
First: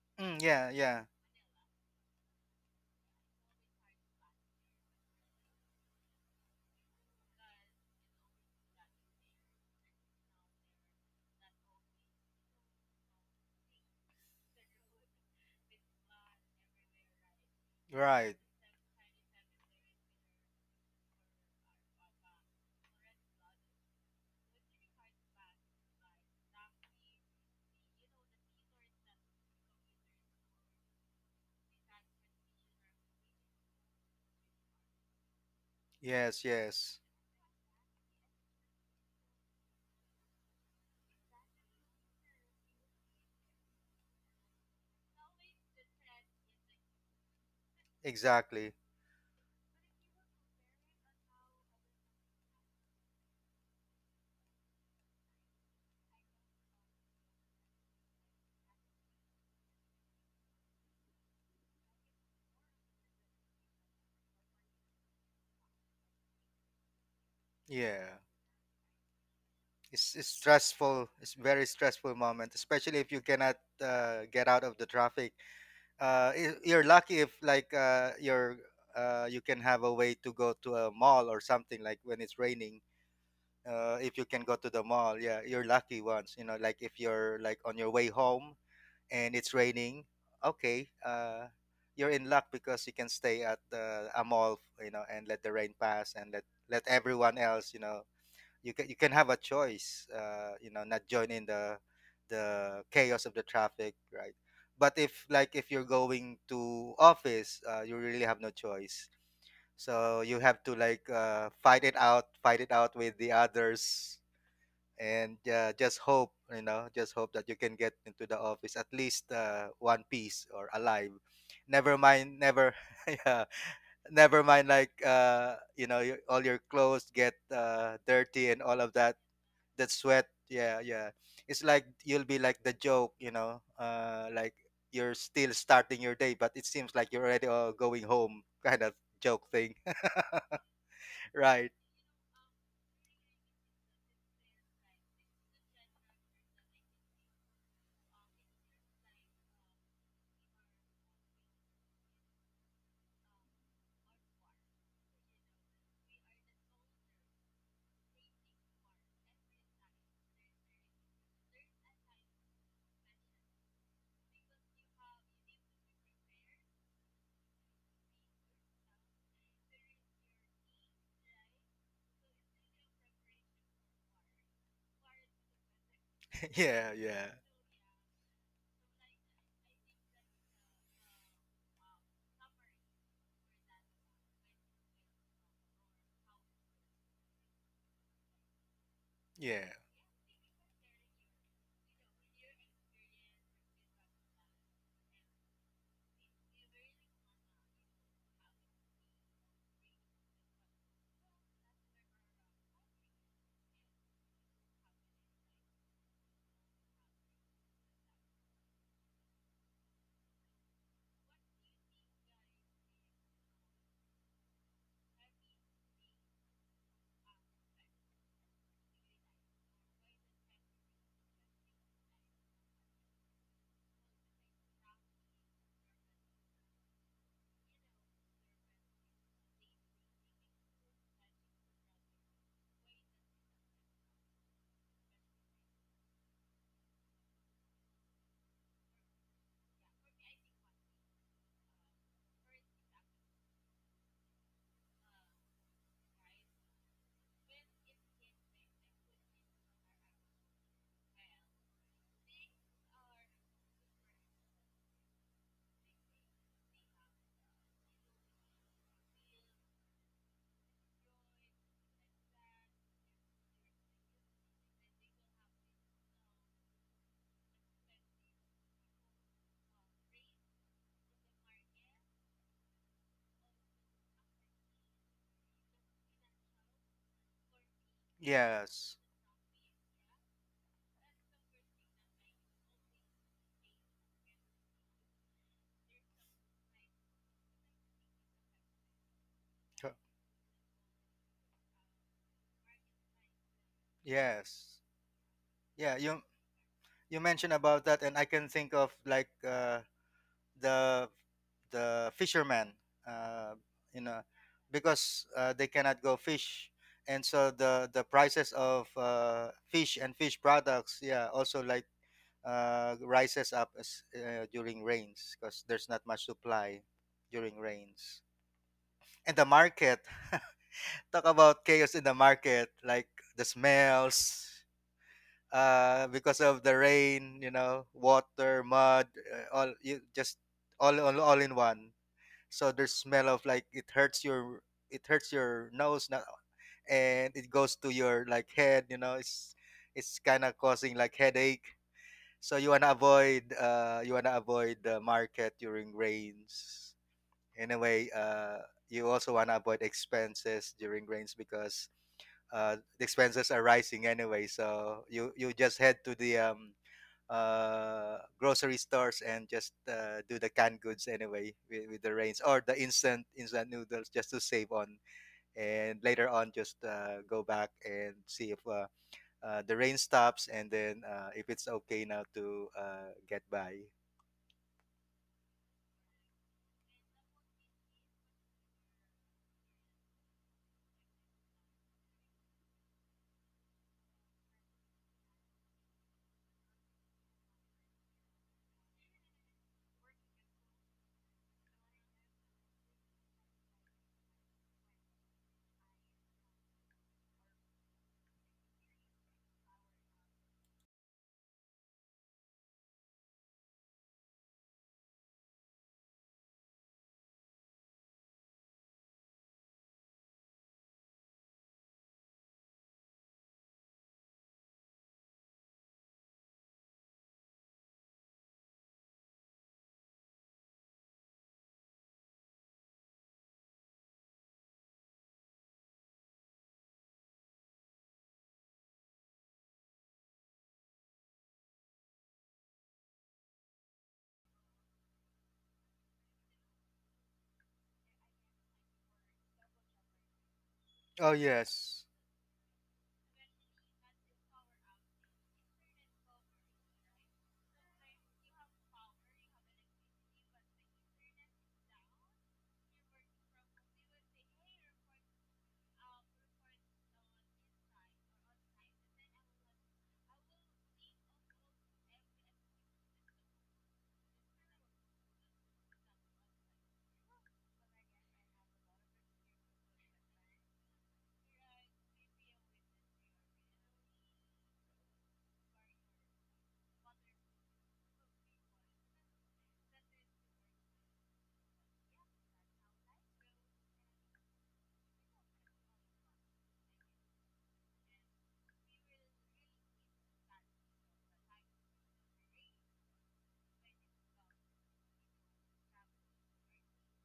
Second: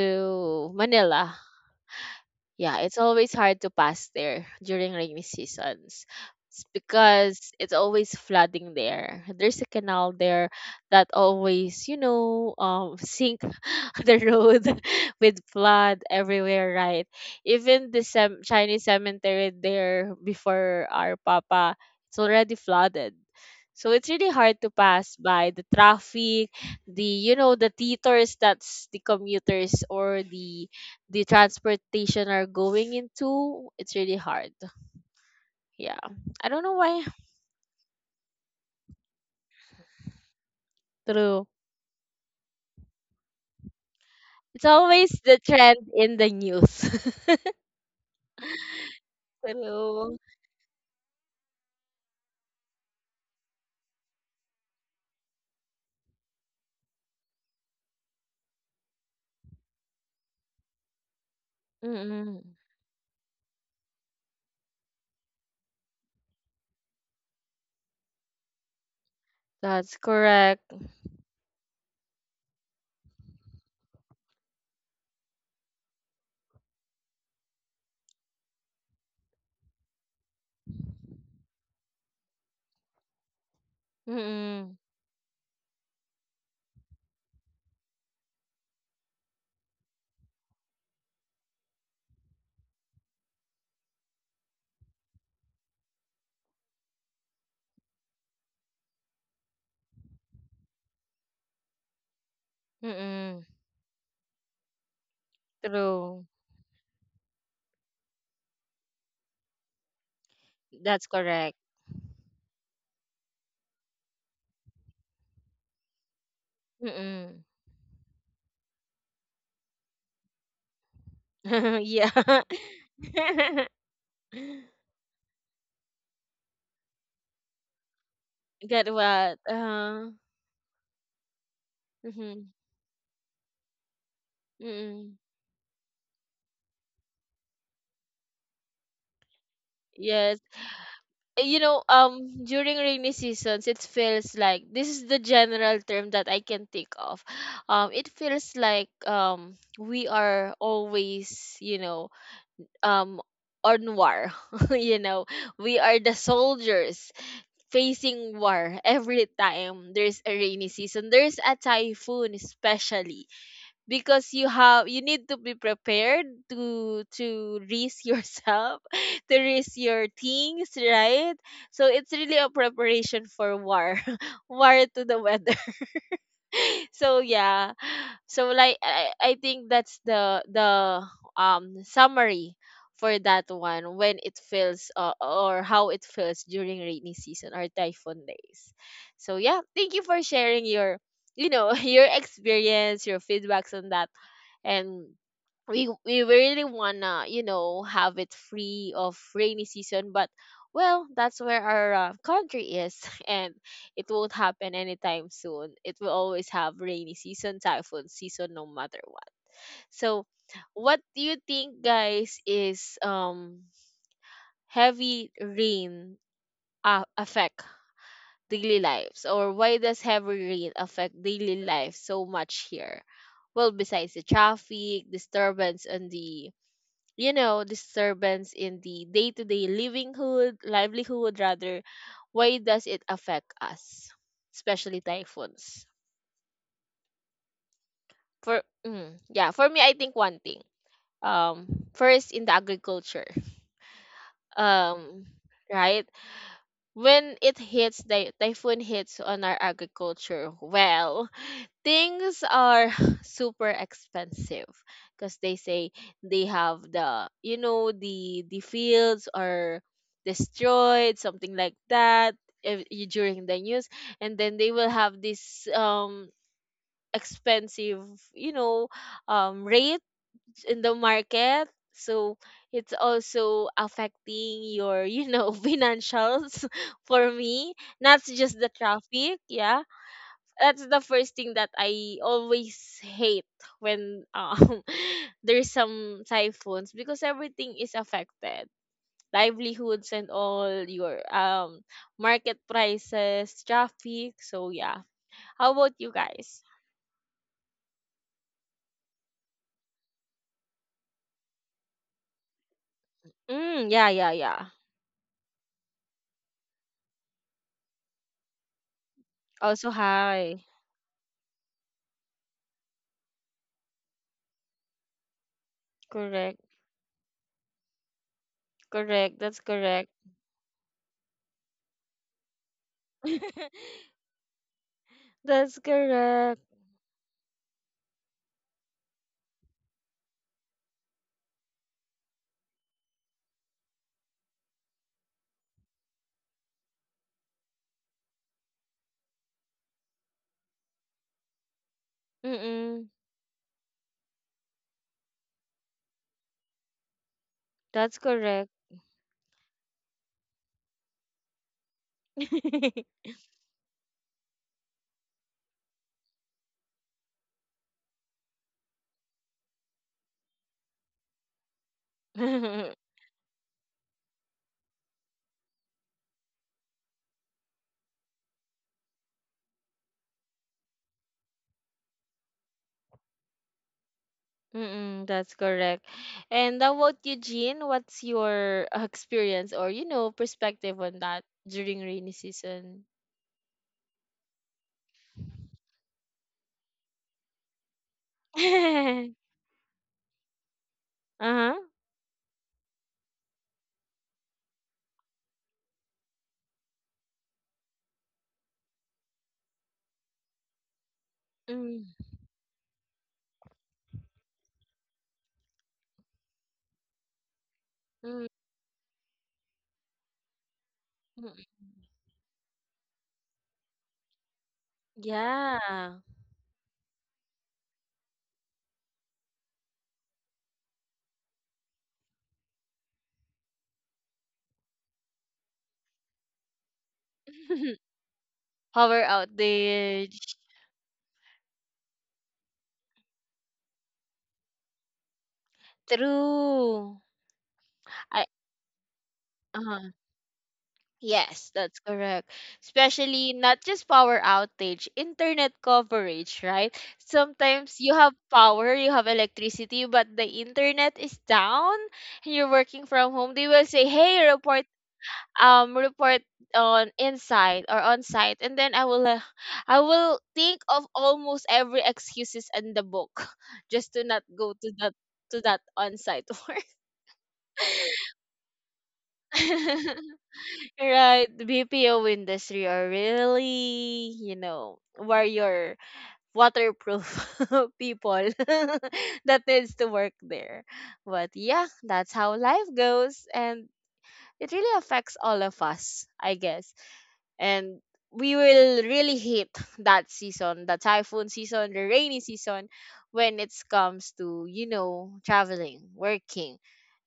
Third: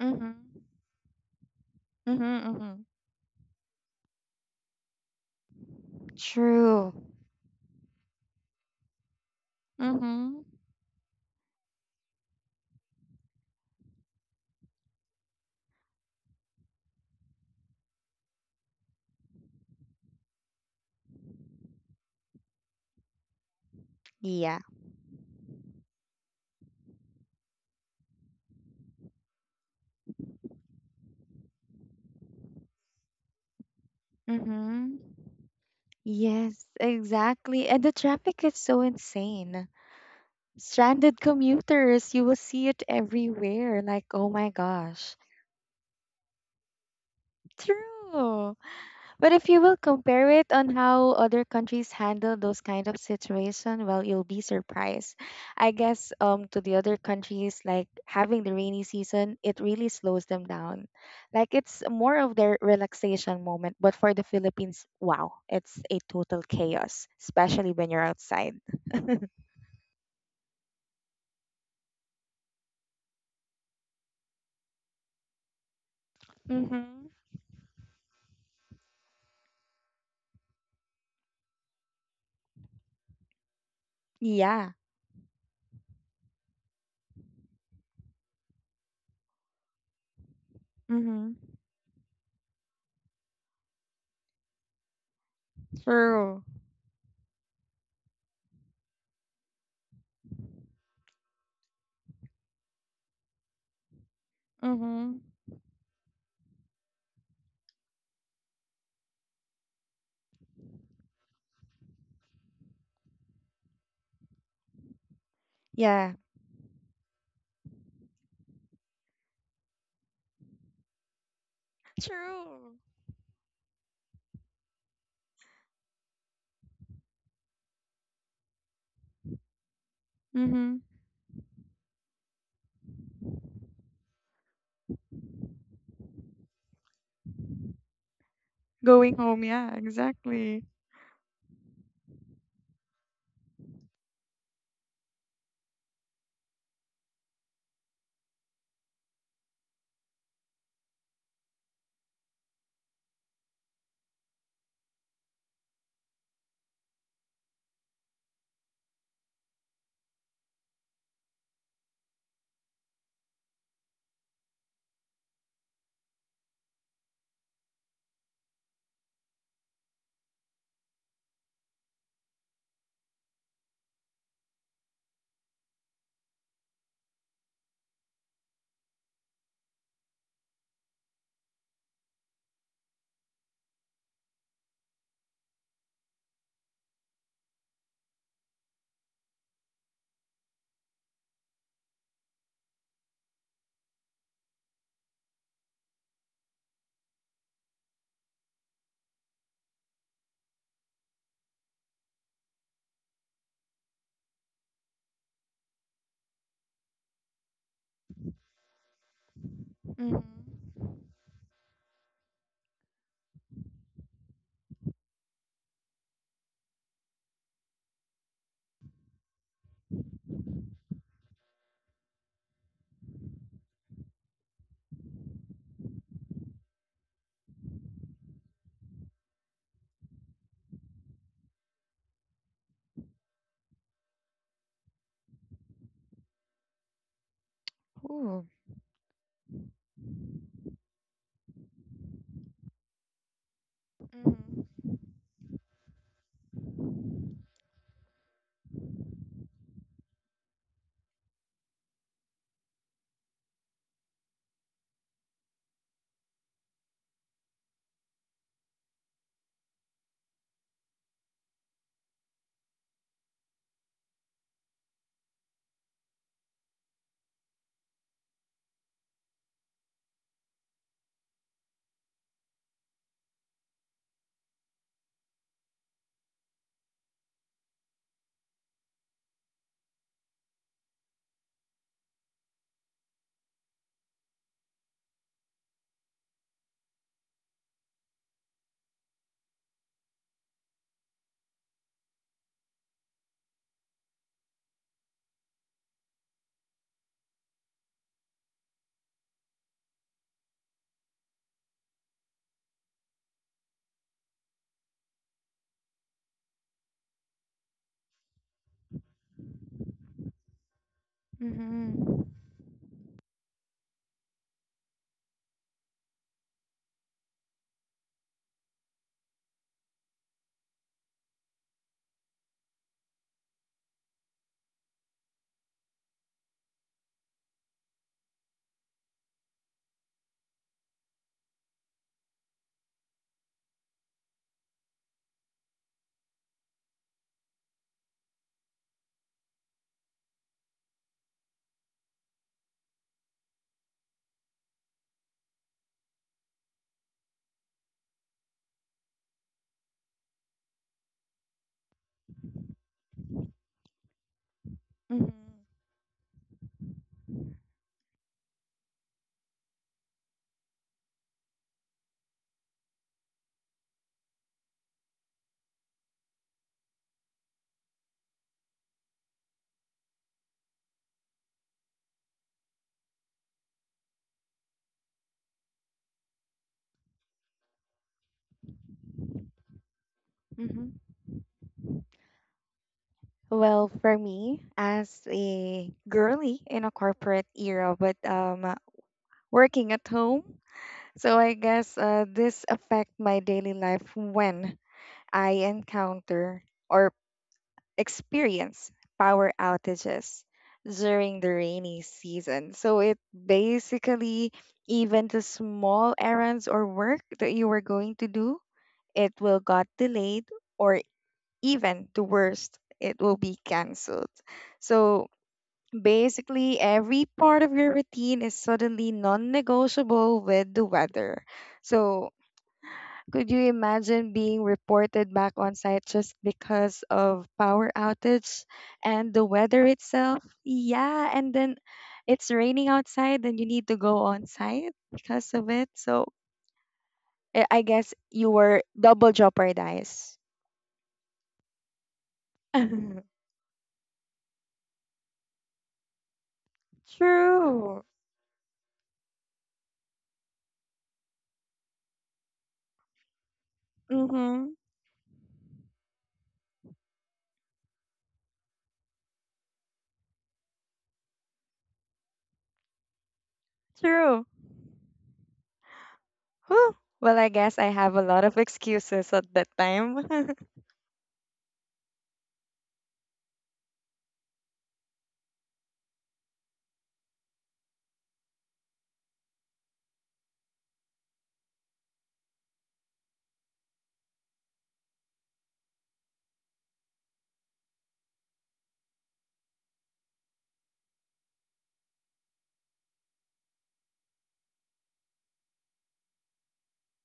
[SPEAKER 2] Mm-hmm.
[SPEAKER 3] Mm, yeah, yeah.
[SPEAKER 1] Manila,
[SPEAKER 2] Mm-hmm.
[SPEAKER 1] yeah,
[SPEAKER 2] Mm-hmm.
[SPEAKER 1] it's always hard to pass there during rainy seasons. It's
[SPEAKER 2] True.
[SPEAKER 1] because it's always flooding there. There's a canal
[SPEAKER 2] Mm-hmm.
[SPEAKER 1] there that always, you know, um sink the road with flood everywhere, right? Even the
[SPEAKER 3] Right.
[SPEAKER 1] sem- Chinese cemetery there before our papa, it's already flooded. So it's really
[SPEAKER 2] Yeah.
[SPEAKER 1] hard to pass by the traffic, the you know the theaters that's the commuters or the the transportation are going into, it's really hard.
[SPEAKER 2] Mm-hmm.
[SPEAKER 1] Yeah.
[SPEAKER 3] Yes,
[SPEAKER 1] I
[SPEAKER 2] Yes,
[SPEAKER 1] don't know
[SPEAKER 3] yes.
[SPEAKER 1] why.
[SPEAKER 2] exactly. And the traffic is so insane. Stranded
[SPEAKER 1] True.
[SPEAKER 2] commuters. You will see it everywhere. Like, oh my
[SPEAKER 1] It's always
[SPEAKER 2] gosh.
[SPEAKER 1] the trend in the news.
[SPEAKER 2] True.
[SPEAKER 3] Exactly.
[SPEAKER 2] But if you will
[SPEAKER 1] True.
[SPEAKER 2] compare it on how other countries handle those kind of situation, well, you'll be surprised. I guess um to the other countries, like having the rainy season, it really slows them down. Like it's more of
[SPEAKER 1] Mm-mm.
[SPEAKER 2] their relaxation moment. But for the Philippines, wow, it's a total chaos, especially when you're
[SPEAKER 3] Yeah.
[SPEAKER 2] outside.
[SPEAKER 1] That's
[SPEAKER 3] It's, it's
[SPEAKER 1] correct.
[SPEAKER 3] stressful. It's very stressful moment, especially if you cannot uh, get out of the traffic. Uh, y- you're
[SPEAKER 2] Mm-hmm.
[SPEAKER 3] lucky if like, uh, you're uh, you can have a way to go to a mall or something like when it's raining. Uh, if you can go to
[SPEAKER 2] Yeah.
[SPEAKER 1] Mm-mm.
[SPEAKER 3] the mall, yeah, you're lucky once. You know, like if you're like on your way home and it's raining, okay,
[SPEAKER 2] Mm-hmm.
[SPEAKER 3] uh, you're in luck because you can stay at, uh, a mall, you know, and let the rain pass and
[SPEAKER 2] True.
[SPEAKER 3] let let everyone else, you know, you can you can have a choice, uh, you know, not join in the the chaos of
[SPEAKER 1] Mm-mm.
[SPEAKER 3] the traffic, right? But
[SPEAKER 2] Mm-hmm.
[SPEAKER 3] if, like, if you're
[SPEAKER 1] True.
[SPEAKER 3] going to office, uh, you really have no choice. So you have to
[SPEAKER 1] That's
[SPEAKER 3] like,
[SPEAKER 1] correct.
[SPEAKER 3] uh, fight it out, fight it out with the others and uh, just
[SPEAKER 2] Yeah.
[SPEAKER 3] hope you know just hope
[SPEAKER 1] Mm-mm.
[SPEAKER 3] that you can get into the office at least uh, one piece or alive, never
[SPEAKER 1] yeah.
[SPEAKER 3] mind
[SPEAKER 2] True.
[SPEAKER 3] never yeah, never mind like, uh, you know your, all your clothes get uh, dirty and all
[SPEAKER 1] Get
[SPEAKER 3] of that
[SPEAKER 1] what?
[SPEAKER 3] that
[SPEAKER 1] Uh,
[SPEAKER 3] sweat.
[SPEAKER 2] Mm-hmm.
[SPEAKER 3] Yeah, yeah, it's like you'll be
[SPEAKER 1] mm-hmm.
[SPEAKER 3] like the joke, you know uh, like
[SPEAKER 1] Mm-mm.
[SPEAKER 3] you're still starting your day but it seems like you're already uh, going home kind of
[SPEAKER 2] Going home.
[SPEAKER 3] joke
[SPEAKER 2] Yeah,
[SPEAKER 3] thing.
[SPEAKER 1] Yes,
[SPEAKER 2] exactly.
[SPEAKER 1] you
[SPEAKER 3] Right.
[SPEAKER 1] know, um, during rainy seasons, it feels like this is the general term that I can think of. Um, it feels like um we are always, you know, um on war. you know, we are the soldiers facing war every time there's a rainy season. There's a typhoon especially because you have you need to be prepared to to risk yourself to risk your things, right? So it's really a preparation for war, war to the weather.
[SPEAKER 3] Yeah,
[SPEAKER 1] So
[SPEAKER 3] yeah,
[SPEAKER 1] yeah, so like I, I think that's the the um summary for that one when it feels uh, or how it feels during rainy season or typhoon days. So yeah,
[SPEAKER 3] yeah.
[SPEAKER 1] thank you for sharing your you know your experience, your feedbacks on that, and we we really wanna you know have it free of rainy season, but well, that's where our uh, country is, and it won't happen anytime soon. It will always have rainy season, typhoon season, no matter what.
[SPEAKER 2] Mm-hmm.
[SPEAKER 1] So, what do you think, guys, is um heavy rain uh, affect daily lives, or why does heavy rain affect daily life so much here? Well, besides the traffic disturbance and the you know disturbance in the day-to-day livinghood, livelihood rather, why does it affect us, especially typhoons?
[SPEAKER 2] Ooh.
[SPEAKER 1] For mm, yeah, for me I think one thing. Um first in the agriculture.
[SPEAKER 2] Mm-hmm.
[SPEAKER 1] Um right? When it hits the typhoon hits on our agriculture, well, things are super expensive because they say they have the you know the the fields are destroyed, something like that, if, you- during the news. And then they will have this um expensive, you know, um rate in the market. So it's also affecting your, you know, financials for me. Not just the
[SPEAKER 3] Yes.
[SPEAKER 1] traffic, yeah. That's the first thing that I always hate when um there's some typhoons, because everything is affected.
[SPEAKER 3] Co-
[SPEAKER 1] Livelihoods and all your um market prices, traffic. So
[SPEAKER 3] yes.
[SPEAKER 1] yeah. How about
[SPEAKER 3] Yeah,
[SPEAKER 1] you
[SPEAKER 3] you
[SPEAKER 1] guys?
[SPEAKER 3] you mentioned about that, and I can think of like, uh, the the fishermen, uh,
[SPEAKER 1] Mm,
[SPEAKER 3] you
[SPEAKER 1] yeah,
[SPEAKER 3] know,
[SPEAKER 1] yeah, yeah.
[SPEAKER 3] because uh, they cannot go fish, and so the the prices of uh,
[SPEAKER 1] Also
[SPEAKER 3] fish and fish
[SPEAKER 1] high.
[SPEAKER 3] products, yeah, also like,
[SPEAKER 2] Mm-hmm.
[SPEAKER 3] uh, rises up as, uh, during rains because there's not much
[SPEAKER 1] Correct.
[SPEAKER 3] supply during rains, and
[SPEAKER 1] Correct.
[SPEAKER 3] the
[SPEAKER 1] That's
[SPEAKER 3] market.
[SPEAKER 1] correct.
[SPEAKER 3] Talk about chaos in the market, like the smells.
[SPEAKER 1] That's
[SPEAKER 3] Uh, because
[SPEAKER 1] correct.
[SPEAKER 3] of the rain, you know, water, mud, uh, all you just all, all all in one. So there's smell of like, it hurts your it hurts your nose now, and it goes to your like head. You know, it's it's kind of causing like headache. So you wanna
[SPEAKER 1] Mm-mm.
[SPEAKER 3] avoid, uh you wanna avoid the market during rains. Anyway,
[SPEAKER 1] That's
[SPEAKER 3] uh,
[SPEAKER 1] correct.
[SPEAKER 3] you also wanna avoid expenses during rains because uh, the expenses are rising anyway. So
[SPEAKER 2] Mm-hmm.
[SPEAKER 3] you you just head to the, um uh, grocery stores and just uh, do the canned goods anyway, with, with the rains, or the instant instant noodles, just to save on, and later on just uh, go back and see if, uh, uh, the rain stops and then uh, if it's okay now to uh, get by.
[SPEAKER 1] Mm-mm, that's correct. And how about you, Jean? What's your uh, experience or you know perspective
[SPEAKER 2] Mm-hmm.
[SPEAKER 1] on that during rainy season?
[SPEAKER 2] Well, for me, as a girly in a corporate era, but um, working at home, so I
[SPEAKER 1] uh-huh.
[SPEAKER 2] guess uh, this affect my daily life when I encounter or experience power outages during the rainy
[SPEAKER 1] Mm,
[SPEAKER 2] season. So it basically, even the small errands or work that you were going to
[SPEAKER 1] mm,
[SPEAKER 2] do, it will got delayed, or
[SPEAKER 1] mm.
[SPEAKER 2] even the worst, it will be cancelled. So
[SPEAKER 1] Yeah.
[SPEAKER 2] basically, every part of your routine is suddenly non negotiable with the weather. So could you imagine being reported back on site just because of power outage
[SPEAKER 1] Power
[SPEAKER 2] and the weather itself?
[SPEAKER 1] outage.
[SPEAKER 2] Yeah, and then it's raining outside and you need to go on site because of it. So
[SPEAKER 1] True.
[SPEAKER 2] I I guess
[SPEAKER 1] I
[SPEAKER 2] you were double
[SPEAKER 1] uh-huh.
[SPEAKER 2] jeopardized.
[SPEAKER 3] Oh
[SPEAKER 1] Yes, that's
[SPEAKER 3] yes.
[SPEAKER 1] correct. Especially not just power outage, internet coverage, right? Sometimes
[SPEAKER 2] True.
[SPEAKER 1] you have power, you have electricity, but the internet is down, and you're working from home. They will say, "Hey,
[SPEAKER 2] Mm-hmm.
[SPEAKER 1] report um report on inside or on site." And then I will uh, I will think of almost every excuses in the book just to not
[SPEAKER 2] True.
[SPEAKER 1] go to that to that on site work.
[SPEAKER 2] Whew. Well, I guess I have a lot of excuses at that time.
[SPEAKER 1] Right, the B P O industry are really, you know, where your waterproof people that needs to work there. But yeah, that's how life goes, and it really affects all of us, I guess, and we will really hit that season, the typhoon season, the rainy season, when it comes to you know traveling, working,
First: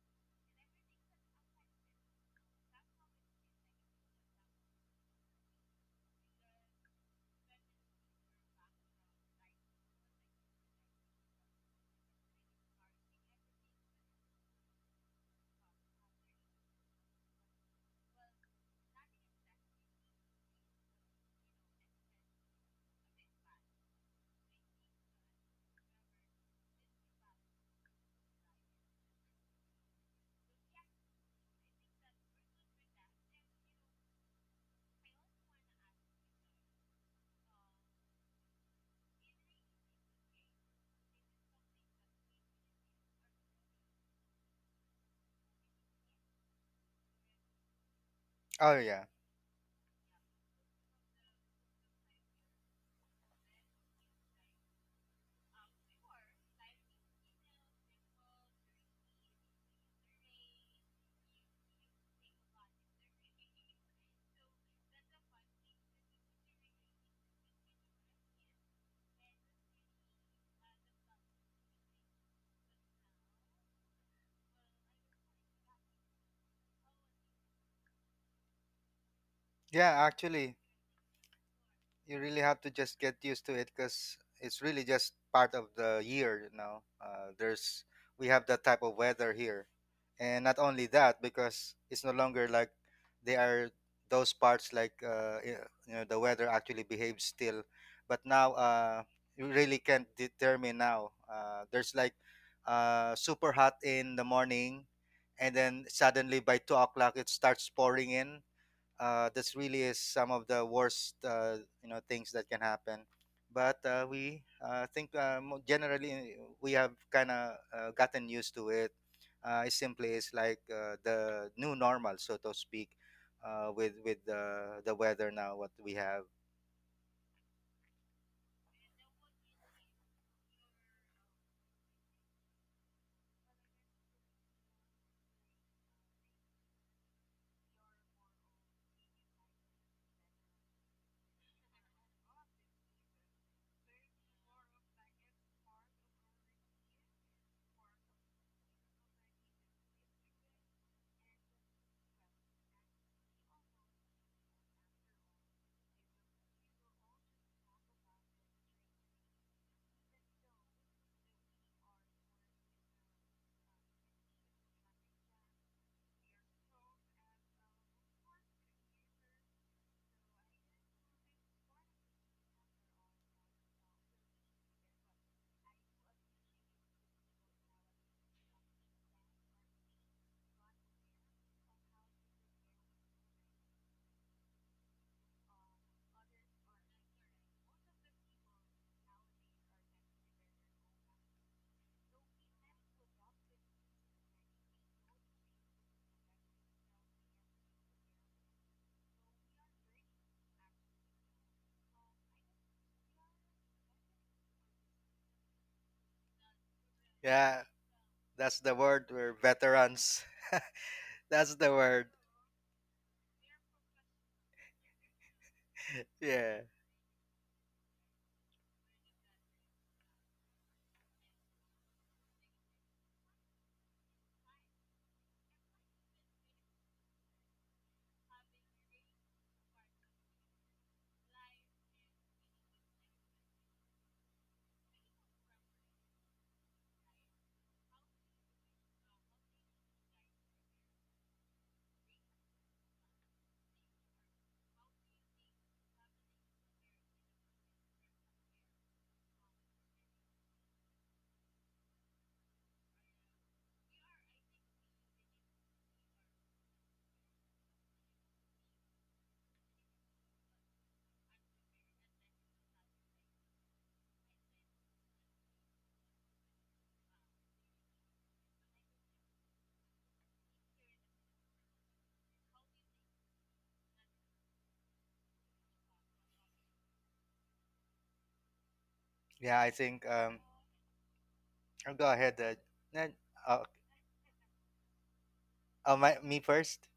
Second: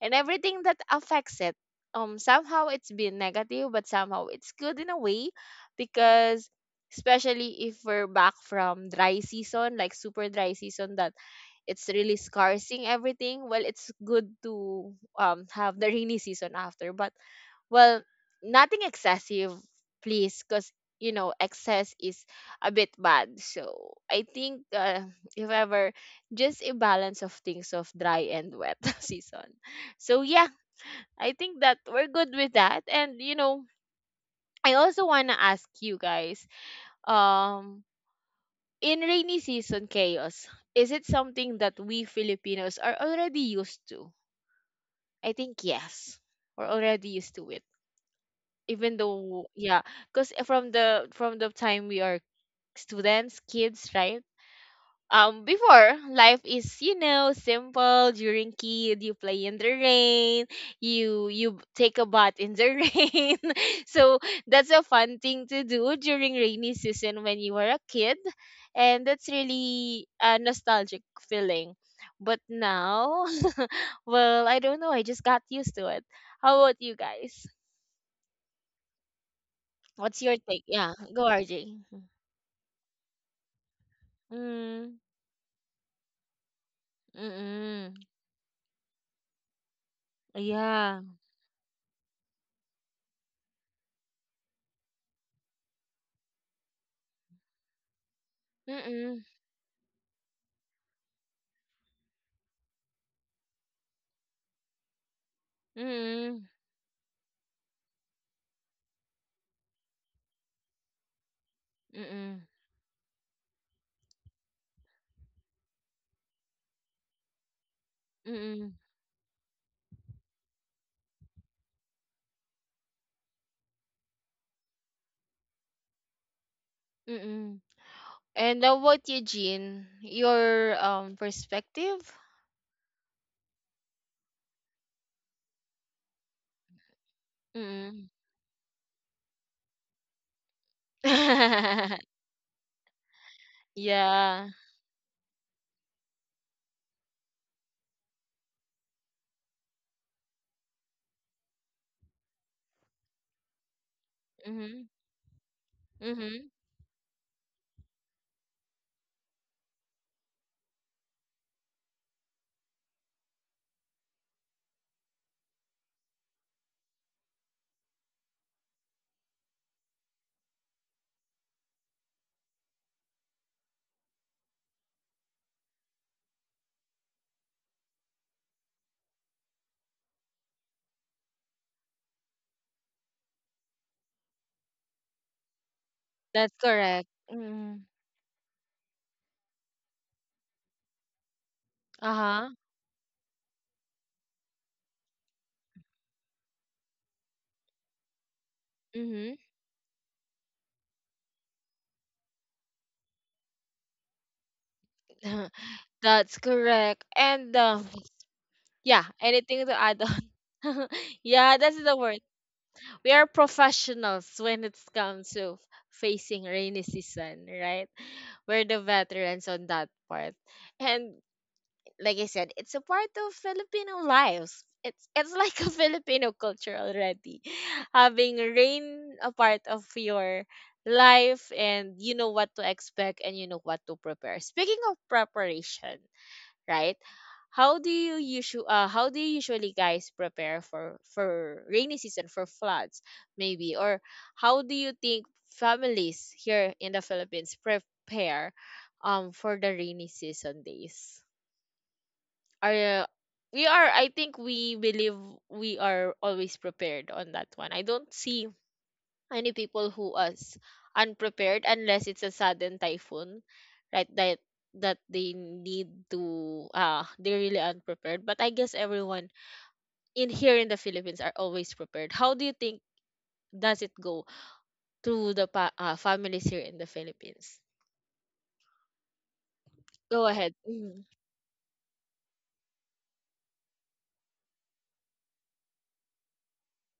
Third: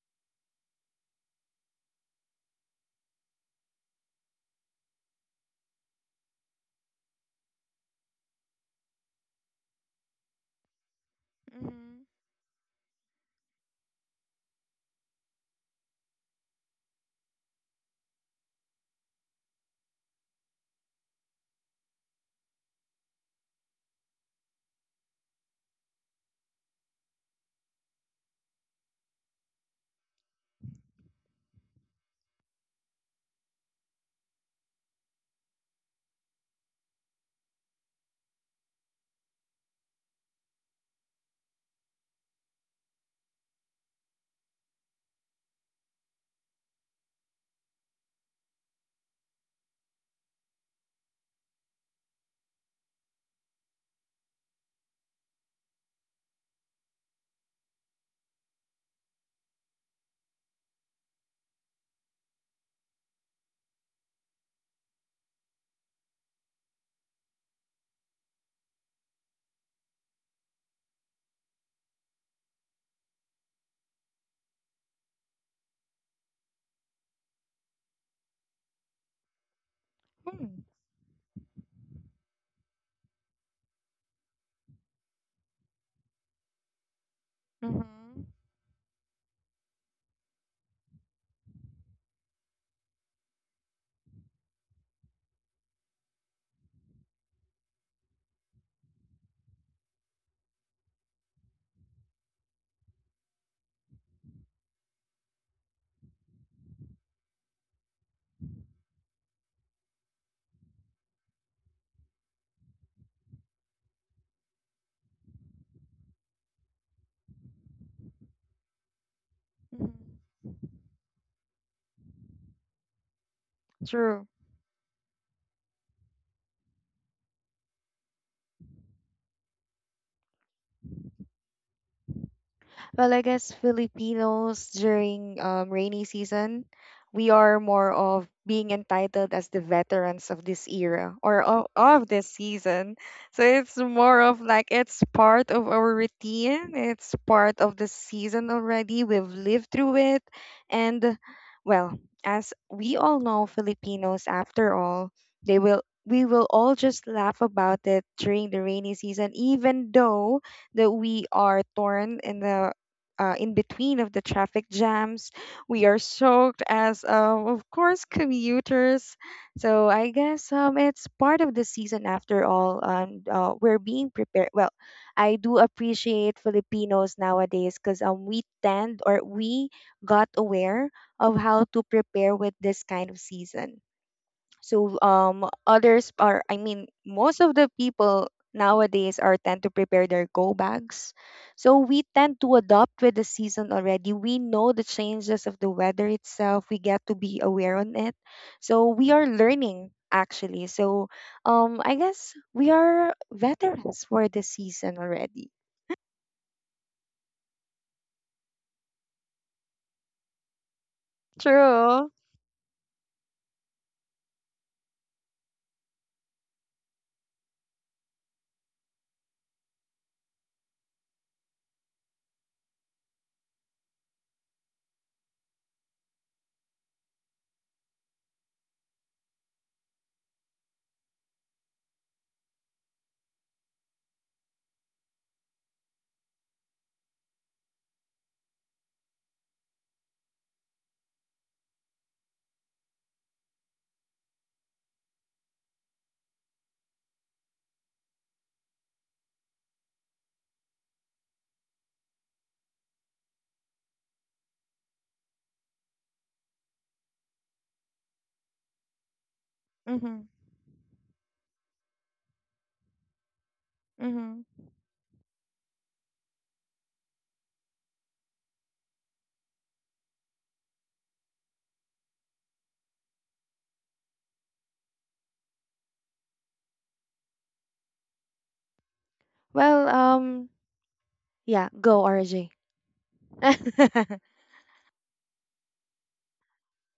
[SPEAKER 1] and everything that affects it. Um, somehow it's been negative, but somehow it's good in a way, because especially if we're back from dry season, like super dry season, that it's really scarcing everything. Well, it's good to um have the rainy season after, but well, nothing excessive please, because you know excess is a bit bad. So I think uh, if ever, just a balance of things of dry and wet season. So yeah, I think that we're good with that. And you know I also want to ask you guys, um in rainy season chaos, is it something that we Filipinos are already used to? I think yes, we're already used to it,
[SPEAKER 3] Oh
[SPEAKER 1] even
[SPEAKER 3] yeah.
[SPEAKER 1] though, yeah, because from the from the time we are students, kids, right? Um, before, life is you know simple. During kid, you play in the rain. You you take a bath in the rain. So that's a fun thing to do during rainy season when you were a kid, and that's really a nostalgic feeling. But now, well, I don't know. I just got used to it. How about you guys?
[SPEAKER 3] Yeah,
[SPEAKER 1] What's your
[SPEAKER 3] actually.
[SPEAKER 1] take?
[SPEAKER 2] Mm-hmm.
[SPEAKER 1] Yeah, go R J.
[SPEAKER 3] You really have to just get used to it because it's really
[SPEAKER 1] Mm,
[SPEAKER 3] just part of the year, you know. uh,
[SPEAKER 2] Mm-hmm.
[SPEAKER 3] there's
[SPEAKER 1] mm-mm.
[SPEAKER 3] we have that type of weather here, and not only
[SPEAKER 1] Yeah.
[SPEAKER 3] that, because it's no longer like they are, those parts like, uh, y- you know, the weather actually behaves still, but now uh,
[SPEAKER 1] Mm,
[SPEAKER 3] you really can't determine now, uh, there's like uh, super hot in the morning and then suddenly
[SPEAKER 1] mm,
[SPEAKER 3] by two o'clock it starts pouring in. Uh, that's really is some of the worst uh, you know things
[SPEAKER 1] mm,
[SPEAKER 3] that can happen. But uh, we uh, think, uh, mo- generally we have kind of uh, gotten used to
[SPEAKER 1] mm,
[SPEAKER 3] it. Uh, it simply is like uh, the new normal, so to speak, uh, with with
[SPEAKER 2] True.
[SPEAKER 3] the, the weather now, what we have.
[SPEAKER 1] mm. And how about you, Jean? Your um perspective?
[SPEAKER 2] Well, I guess Filipinos during um, rainy season, we are more
[SPEAKER 1] Mm.
[SPEAKER 2] of being entitled as the veterans of this era or of, of this season. So it's more
[SPEAKER 1] Yeah.
[SPEAKER 2] of like it's part of our routine, it's part of the season already. We've lived through it. And well, as we all know, Filipinos, after
[SPEAKER 1] Mm-hmm.
[SPEAKER 2] all, they will. We will
[SPEAKER 1] Mm-hmm.
[SPEAKER 2] all just laugh about it during the rainy season, even though that we are torn in the uh, in between of the traffic jams. We are soaked as, um, of course, commuters. So I guess um, it's part of the season after all, and uh, we're being prepared. Well, I do appreciate Filipinos nowadays because um, we tend or we got aware of how to prepare with this kind of season. So um others are
[SPEAKER 1] That's
[SPEAKER 2] I mean
[SPEAKER 1] correct.
[SPEAKER 2] most of the
[SPEAKER 1] Mm.
[SPEAKER 2] people nowadays are tend to prepare their go bags. So we tend
[SPEAKER 1] Uh-huh.
[SPEAKER 2] to adopt with the season already. We know the changes of the weather itself. We get to be aware on it. So we are
[SPEAKER 1] Mm-hmm.
[SPEAKER 2] learning actually. So um I guess we are veterans for the season already.
[SPEAKER 1] That's correct. And
[SPEAKER 3] Yeah,
[SPEAKER 1] um,
[SPEAKER 3] that's the word,
[SPEAKER 1] yeah,
[SPEAKER 3] we're
[SPEAKER 1] anything to add on?
[SPEAKER 3] veterans. That's
[SPEAKER 1] Yeah,
[SPEAKER 3] the
[SPEAKER 1] that's the
[SPEAKER 3] word.
[SPEAKER 2] True.
[SPEAKER 1] word. We are professionals when it comes to facing
[SPEAKER 3] Yeah,
[SPEAKER 1] rainy season, right? We're the veterans on that part. And like I said, it's a part of Filipino lives. It's it's like a Filipino culture already. Having rain a part of your life, and you know what to expect and you know what to prepare. Speaking of preparation, right? How do you usually uh, how do you usually guys prepare for for rainy season, for floods maybe, or how do you think families here in the Philippines prepare um for the rainy season days? Are uh, We are, I think we believe we are always prepared on that one. I don't see any people who
[SPEAKER 2] Mhm.
[SPEAKER 1] us unprepared, unless it's a sudden typhoon, right? That
[SPEAKER 2] Mhm.
[SPEAKER 1] that they need to uh they're really unprepared. But I guess everyone in here in the Philippines are always prepared. How do you think does it go to the pa- uh, families here in the Philippines?
[SPEAKER 3] yeah, I
[SPEAKER 2] Well,
[SPEAKER 3] think,
[SPEAKER 1] Go
[SPEAKER 3] um
[SPEAKER 2] um
[SPEAKER 1] ahead. Mhm.
[SPEAKER 2] yeah,
[SPEAKER 3] I'll
[SPEAKER 2] go
[SPEAKER 3] go ahead,
[SPEAKER 2] R J.
[SPEAKER 3] uh, Ned. uh, uh, my, Me first.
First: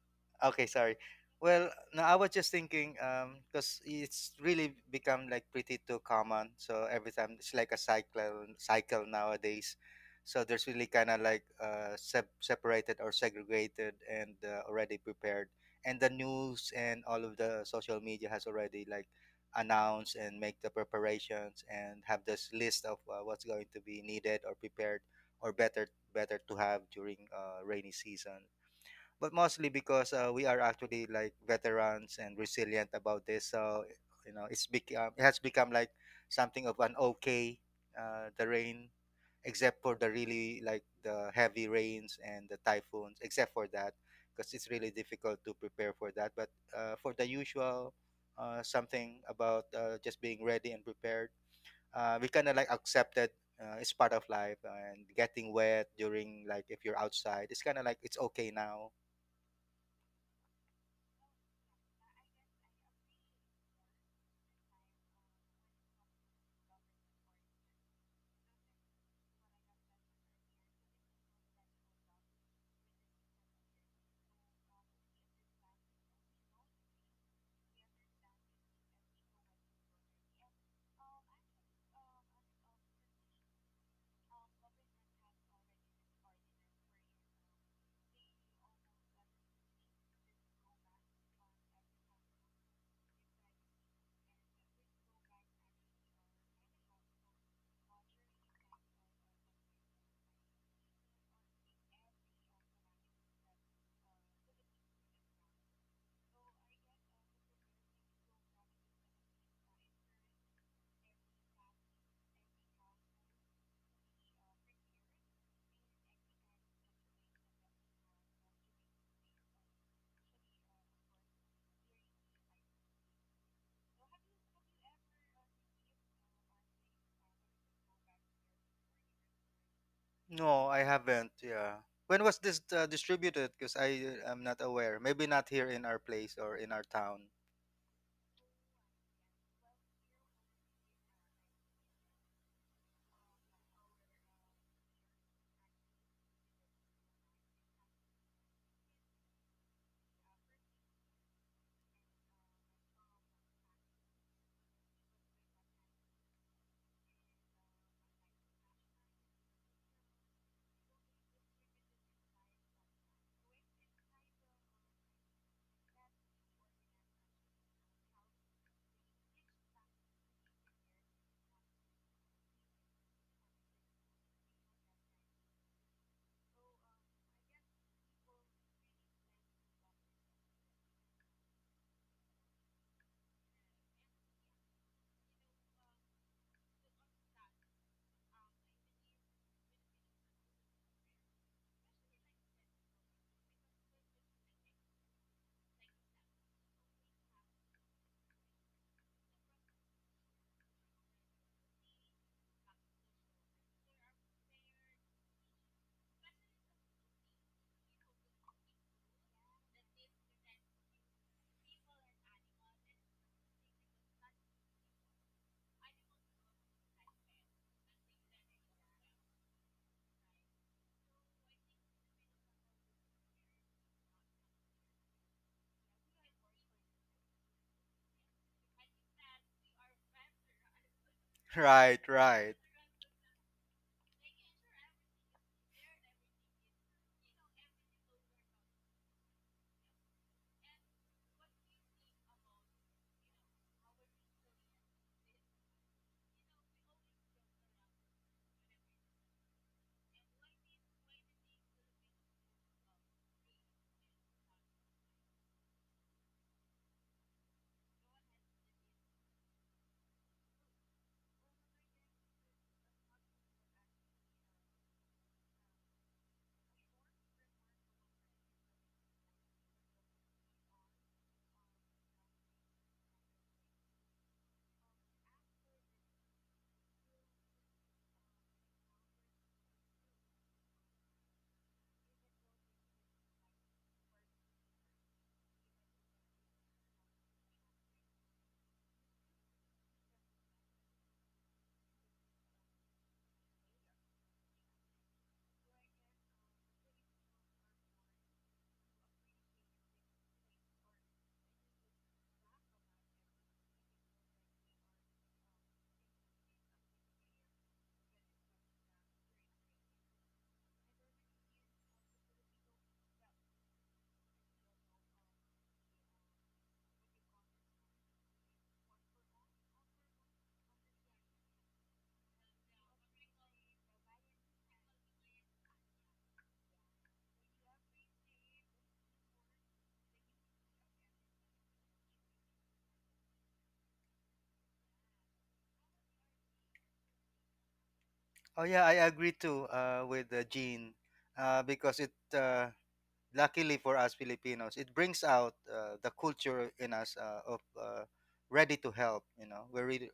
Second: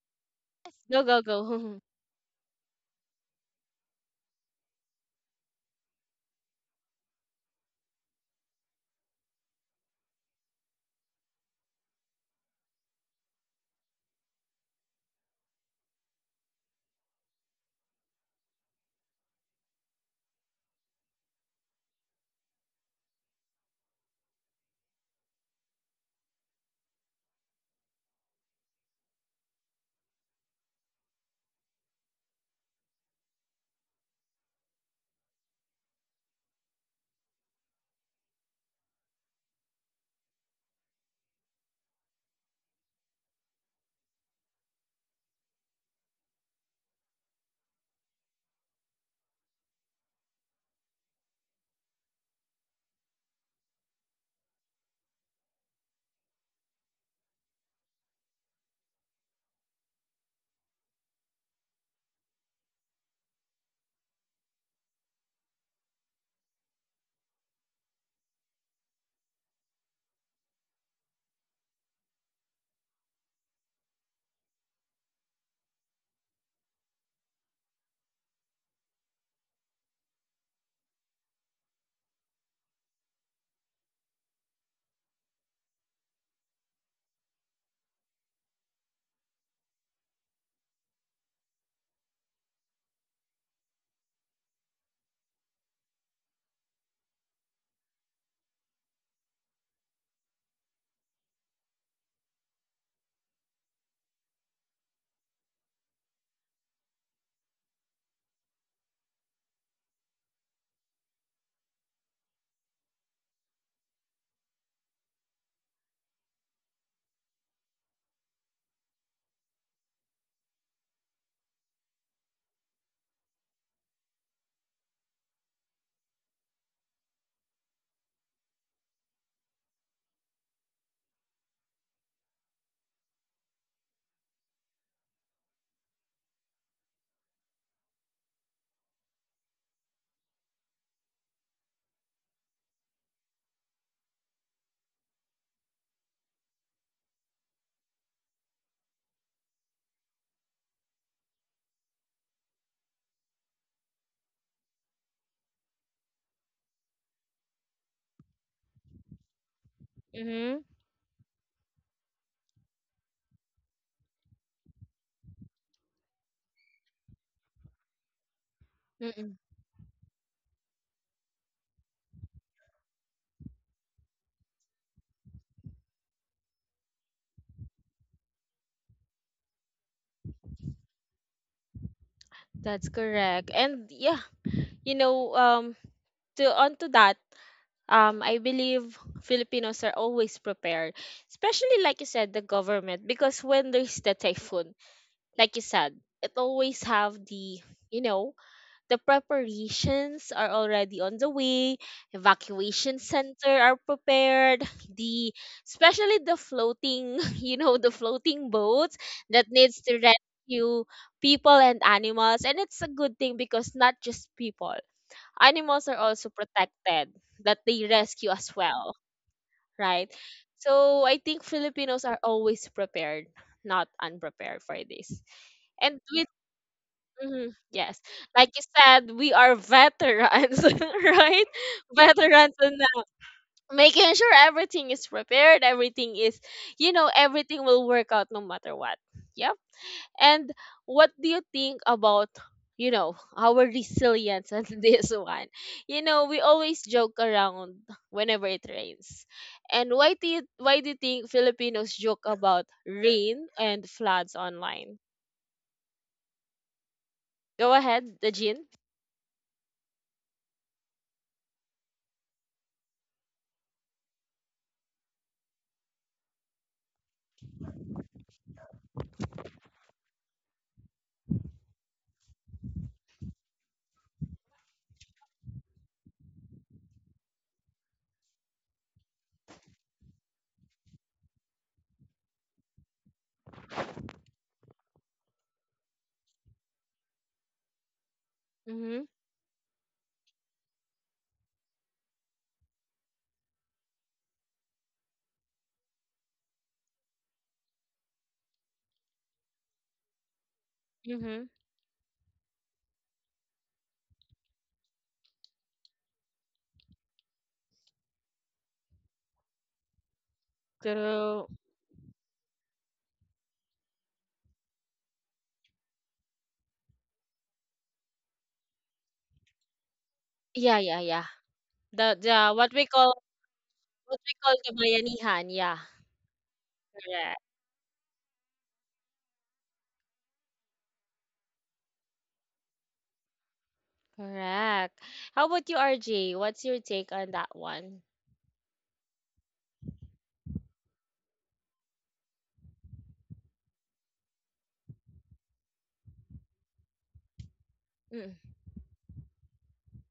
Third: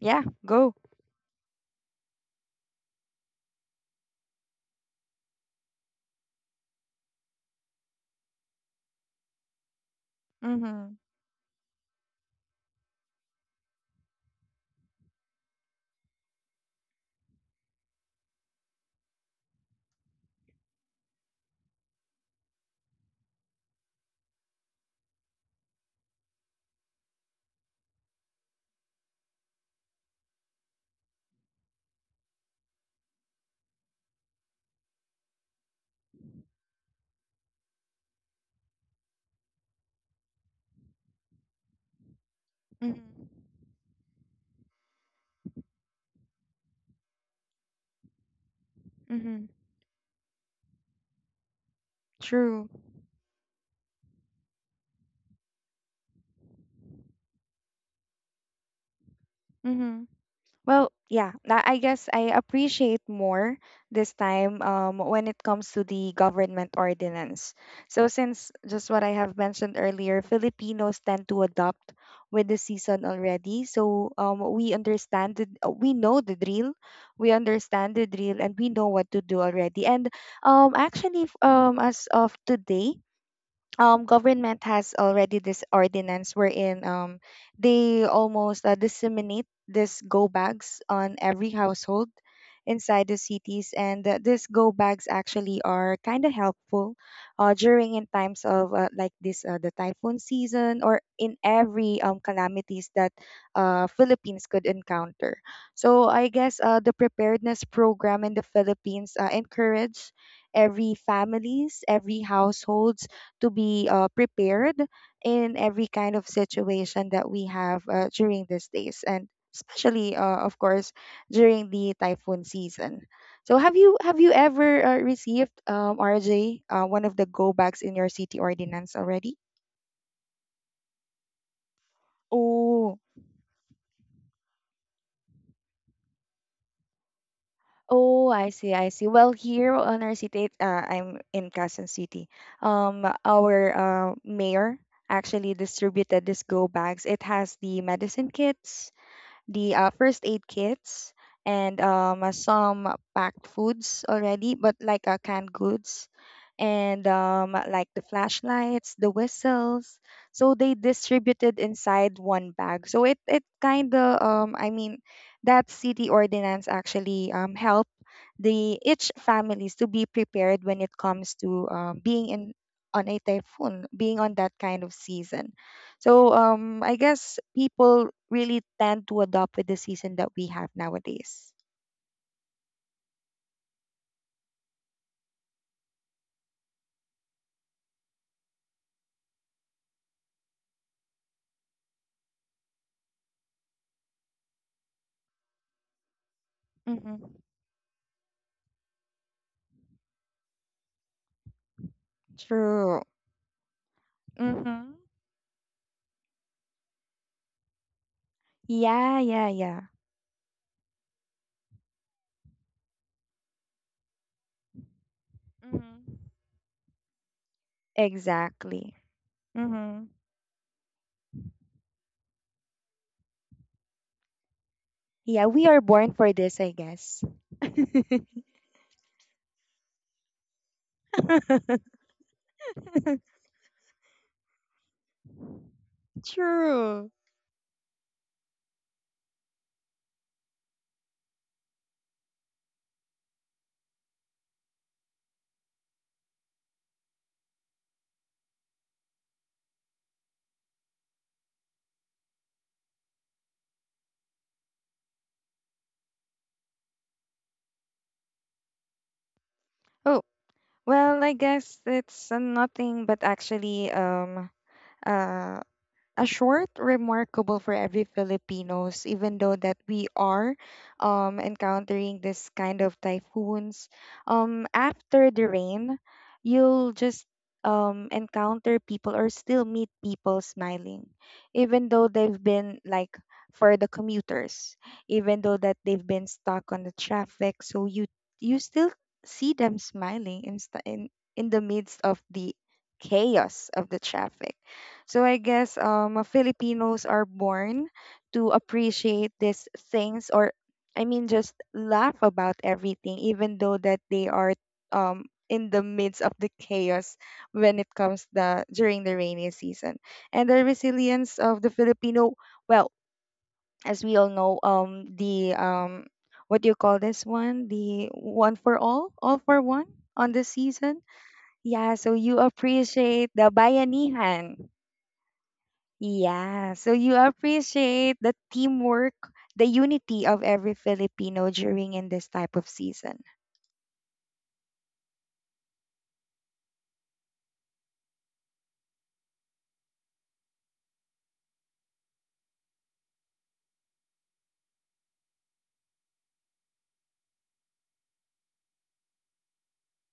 [SPEAKER 2] Yeah,
[SPEAKER 3] Okay,
[SPEAKER 2] go.
[SPEAKER 3] sorry.
[SPEAKER 1] Go, go,
[SPEAKER 3] Well,
[SPEAKER 1] go.
[SPEAKER 3] no, I was just thinking, um, because it's really become like pretty too common. So every time it's like a cycle cycle nowadays. So there's really
[SPEAKER 2] Mhm.
[SPEAKER 3] kind of like, uh, sep- separated or segregated and uh, already prepared. And the news and all of the social media has already like announced and make the preparations and have this list of uh, what's going to be needed or prepared, or better better to have during uh, rainy season. But mostly because uh, we are actually like veterans and resilient about this, so you know, it's become, it has become like something of an okay, uh, the rain, except for the really like the heavy rains and the
[SPEAKER 2] Mhm.
[SPEAKER 3] typhoons, except for that, because it's really difficult to prepare for that. But uh, for the usual, uh, something
[SPEAKER 2] Mhm.
[SPEAKER 3] about uh, just being ready and prepared, uh, we kind of
[SPEAKER 2] True.
[SPEAKER 3] like accepted uh, it's part of life, and getting wet during, like if you're outside, it's kind of like it's okay now.
[SPEAKER 2] Mm-hmm. Well, yeah, tha- I guess I appreciate more this time um, when it comes to the government ordinance. So, since just what I have mentioned earlier, Filipinos tend to adopt with the season already. So, um, we understand, the, uh, we know the drill, we understand the drill, and we know what to do already. And um, actually, f- um, as of today, um government has already this ordinance wherein um they almost uh, disseminate these go bags on every household inside the cities and uh, these go bags actually are kind of helpful uh, during in times of uh, like this uh, the typhoon season or in every um, calamities that uh, philippines could encounter. So I guess uh, the preparedness program in the philippines uh, encourage every families, every household to be uh, prepared in every kind of situation that we have uh, during these days, and especially uh, of course during the typhoon season. So have you have you ever uh, received, um, RJ, uh, one of the go bags in your city ordinance already?
[SPEAKER 3] No, I haven't. Yeah. When was this uh,
[SPEAKER 2] Oh.
[SPEAKER 3] distributed? Because I am not aware. Maybe not here in our place or in our town.
[SPEAKER 2] Oh, i see i see Well, here on our city, uh, I'm in Quezon city. Um our uh, mayor actually distributed this go bags. It has the medicine kits, the uh, first aid kits, and um, uh, some packed foods already, but like uh, canned goods and um, like the flashlights, the whistles. So
[SPEAKER 1] mm-hmm.
[SPEAKER 2] they distributed inside one bag. So it it kind of um, I mean that city ordinance actually um, help the each
[SPEAKER 1] Mm-mm.
[SPEAKER 2] families to be prepared when it comes to um, being in on a typhoon, being on that kind of season. So um, I guess people really tend to adopt with the season that we have nowadays.
[SPEAKER 1] That's correct. And yeah, you know, um to onto that, um, I believe Filipinos are always prepared, especially like you said, the government, because when there's the typhoon, like you said, it always have
[SPEAKER 2] Mm-hmm.
[SPEAKER 1] the, you know the preparations are already on the way,
[SPEAKER 2] True.
[SPEAKER 1] evacuation center are prepared,
[SPEAKER 2] Mm-hmm.
[SPEAKER 1] the especially the floating you know the floating boats
[SPEAKER 2] Yeah, yeah,
[SPEAKER 1] that
[SPEAKER 2] yeah.
[SPEAKER 1] needs to rescue people and animals, and it's a good thing because not just people. Animals are
[SPEAKER 2] Mm-hmm.
[SPEAKER 1] also protected that they rescue as
[SPEAKER 2] Exactly.
[SPEAKER 1] well,
[SPEAKER 2] Mm-hmm.
[SPEAKER 1] right? So I think Filipinos are always prepared, not unprepared for this.
[SPEAKER 2] Yeah, we are
[SPEAKER 1] And
[SPEAKER 2] born
[SPEAKER 1] with
[SPEAKER 2] for this, I guess.
[SPEAKER 1] mhm, yes, like you said, we are veterans, right?
[SPEAKER 3] Right, right.
[SPEAKER 1] Veterans, and uh, making sure everything is prepared, everything is, you
[SPEAKER 2] True.
[SPEAKER 1] know, everything will work out no matter what. Yep. And what do you think about, you know, our resilience on this one? You know, we always joke around whenever it rains. And why do you why do you think Filipinos joke about rain and floods online? Go ahead, the Jean.
[SPEAKER 2] Oh, well, I guess it's uh, nothing but actually um uh a short remarkable for every Filipinos, even though that we are um, encountering this kind of typhoons. Um, after the rain, you'll just um, encounter people or still meet people smiling, even though they've been like, for the commuters, even though that they've been stuck on the traffic. So you you still
[SPEAKER 1] Mm-hmm.
[SPEAKER 2] see them smiling in st- in, in the midst of the chaos of the traffic. So I guess um uh, Filipinos are born to appreciate these things, or I mean
[SPEAKER 1] Mm-hmm.
[SPEAKER 2] just laugh about everything even though that they are um in the midst of the chaos when it comes the during the rainy season. And the resilience
[SPEAKER 1] True.
[SPEAKER 2] of the Filipino, well, as we all know, um the um what do you call this one? The one for all, all for one on the
[SPEAKER 1] Yeah,
[SPEAKER 2] season.
[SPEAKER 1] yeah, yeah.
[SPEAKER 2] Yeah, so
[SPEAKER 1] The
[SPEAKER 2] you
[SPEAKER 1] the what we call
[SPEAKER 2] appreciate the
[SPEAKER 1] what we call
[SPEAKER 2] bayanihan.
[SPEAKER 1] the bayanihan, yeah.
[SPEAKER 2] Yeah, so you
[SPEAKER 1] Correct.
[SPEAKER 2] appreciate the teamwork, the unity of every Filipino during in this type of season.
[SPEAKER 1] Correct. How about you, R J? What's your take on that one?
[SPEAKER 3] Oh yeah, I agree too, uh, with uh, Gene, uh, because it uh, luckily for us Filipinos, it brings out uh, the culture in us, uh, of uh,
[SPEAKER 1] Mm,
[SPEAKER 3] ready to help. You know, we're really,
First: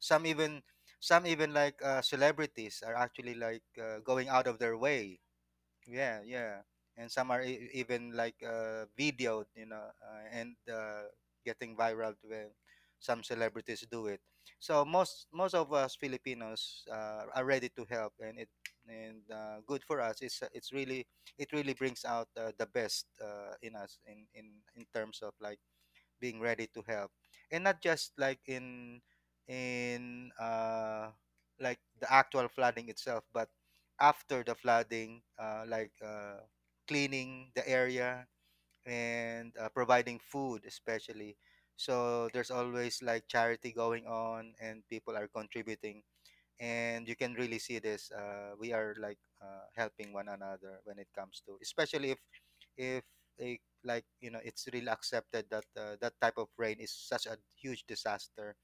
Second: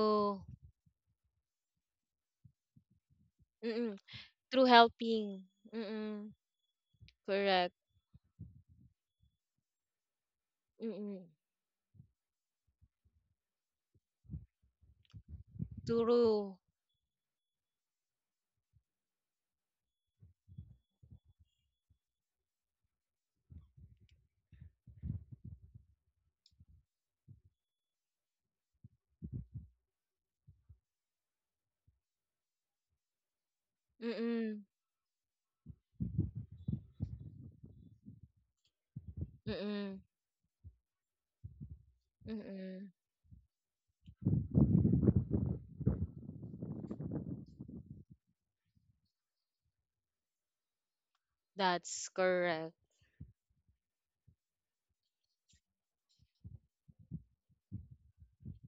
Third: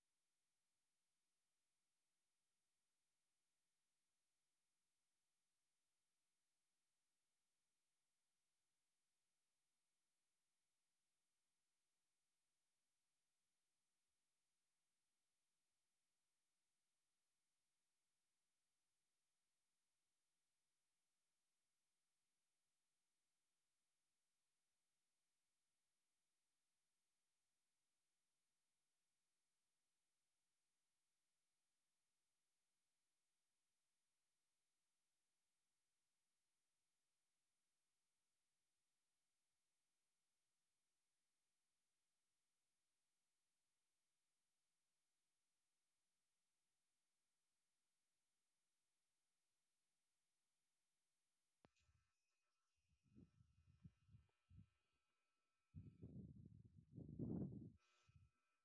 [SPEAKER 3] some even some even like, uh, celebrities are actually like uh, going out of
[SPEAKER 1] Through
[SPEAKER 3] their way.
[SPEAKER 1] helping.
[SPEAKER 3] Yeah,
[SPEAKER 1] Mm,
[SPEAKER 3] yeah. And some are e-
[SPEAKER 1] correct.
[SPEAKER 3] even like, uh, videoed, you know, uh, and uh,
[SPEAKER 1] Mm.
[SPEAKER 3] getting viral when some celebrities do it. So most most of us
[SPEAKER 1] Through
[SPEAKER 3] Filipinos, uh, are ready to help, and it and uh, good for us. It's uh, it's really it really brings out uh, the best uh, in us, in in in terms of like being ready to help, and not just like in, in uh like the actual flooding itself, but after the
[SPEAKER 1] mm,
[SPEAKER 3] flooding, uh, like uh, cleaning the area and uh,
[SPEAKER 1] mm,
[SPEAKER 3] providing food especially. So there's
[SPEAKER 1] mm.
[SPEAKER 3] always like charity going on and people are contributing, and you can really see this, uh, we are like uh, helping one another, when it comes to,
[SPEAKER 1] That's
[SPEAKER 3] especially if
[SPEAKER 1] correct.
[SPEAKER 3] if a, like, you know, it's really accepted that uh, that type of rain is such a huge disaster,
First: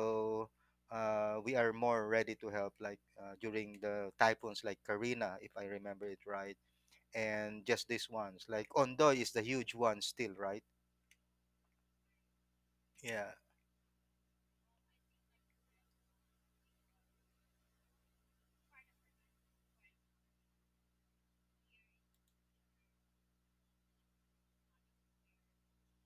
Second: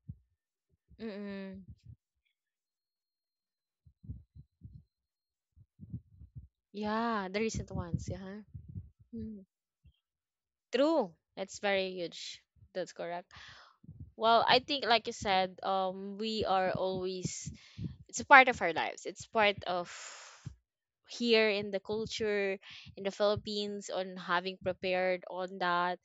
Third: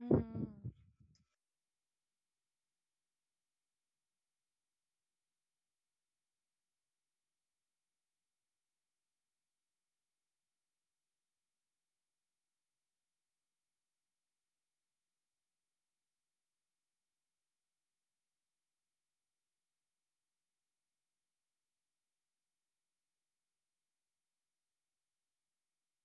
[SPEAKER 2] Hmm.
[SPEAKER 3] uh, we
[SPEAKER 1] Mm.
[SPEAKER 3] are more ready to help, like uh, during the typhoons like Karina, if I remember it right,
[SPEAKER 1] Yeah, the
[SPEAKER 3] and
[SPEAKER 1] recent
[SPEAKER 3] just
[SPEAKER 1] ones,
[SPEAKER 3] these
[SPEAKER 1] yeah.
[SPEAKER 3] ones like Ondoy is the
[SPEAKER 1] Mm.
[SPEAKER 3] huge one still, right?
[SPEAKER 1] True. That's very huge. That's correct.
[SPEAKER 3] Yeah,
[SPEAKER 1] Well, I think, like you said, um we are always, it's a part of our lives. It's part of here in the culture in the Philippines on having prepared on that,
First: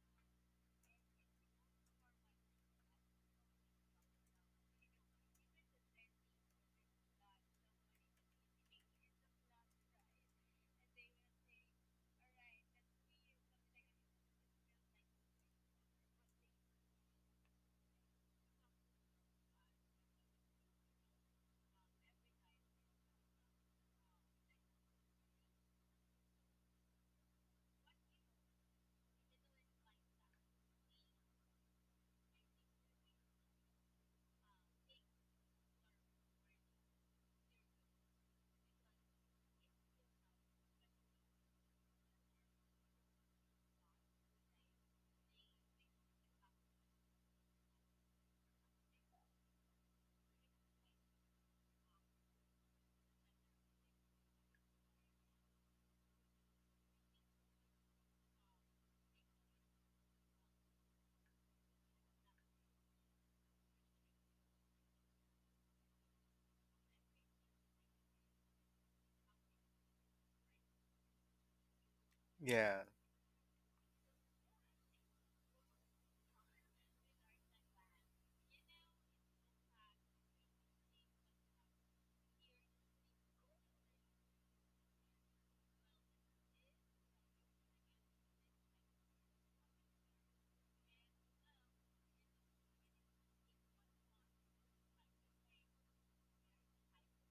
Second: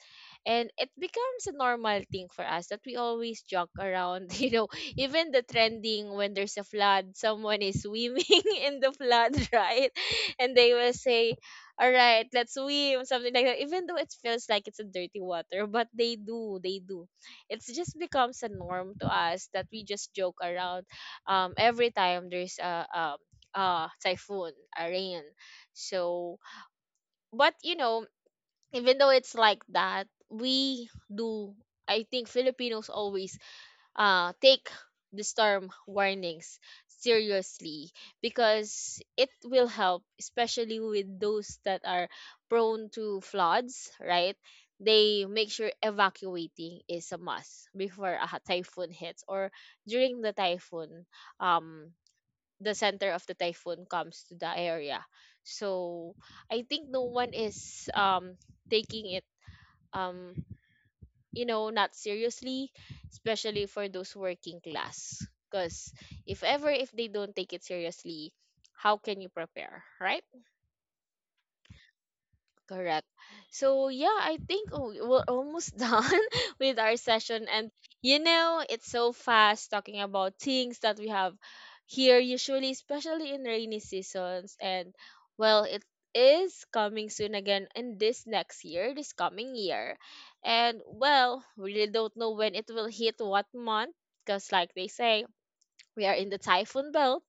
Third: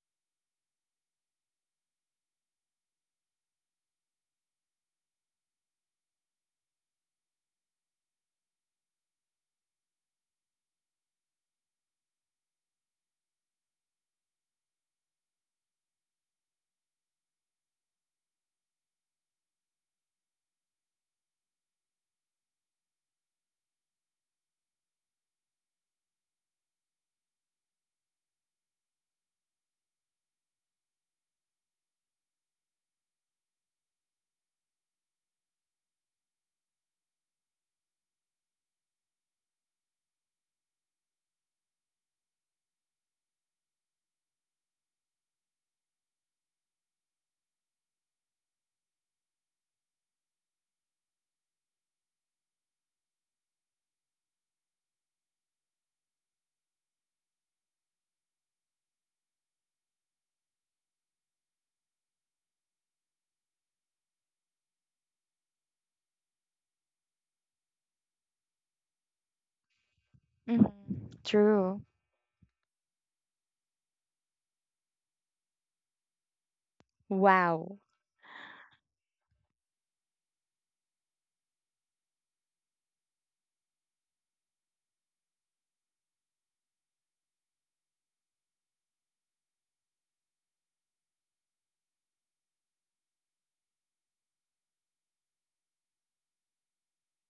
[SPEAKER 1] and it becomes a normal thing for us that we always joke around. You know even the trending when there's a flood, someone is swimming in the flood, right? And they will say, all right, let's swim, something like that, even though it feels like it's a dirty water, but they do, they do it's just becomes a norm to us that we just joke around, um every time there's a, a uh typhoon Irene. So, but you know, even though it's like that, we do. I think Filipinos always uh take the storm warnings seriously, because it will help, especially with those that are prone to floods, right? They make sure evacuating is a must before a typhoon hits, or during the typhoon, um the center of the typhoon comes to the area. So I think no one is um taking it, um you know not seriously, especially for those working class. Because if ever, if they don't take it seriously, how can you prepare, right?
[SPEAKER 2] Hmm. True.
[SPEAKER 3] yeah.
[SPEAKER 1] Correct. So yeah, I think, oh, we're almost done with our session, and
[SPEAKER 2] Wow.
[SPEAKER 1] you know, it's so fast talking about things that we have here usually, especially in rainy seasons. And well, it is coming soon again in this next year, this coming year. And well, we really don't know when it will hit, what month, because like they say, we are in the typhoon belt,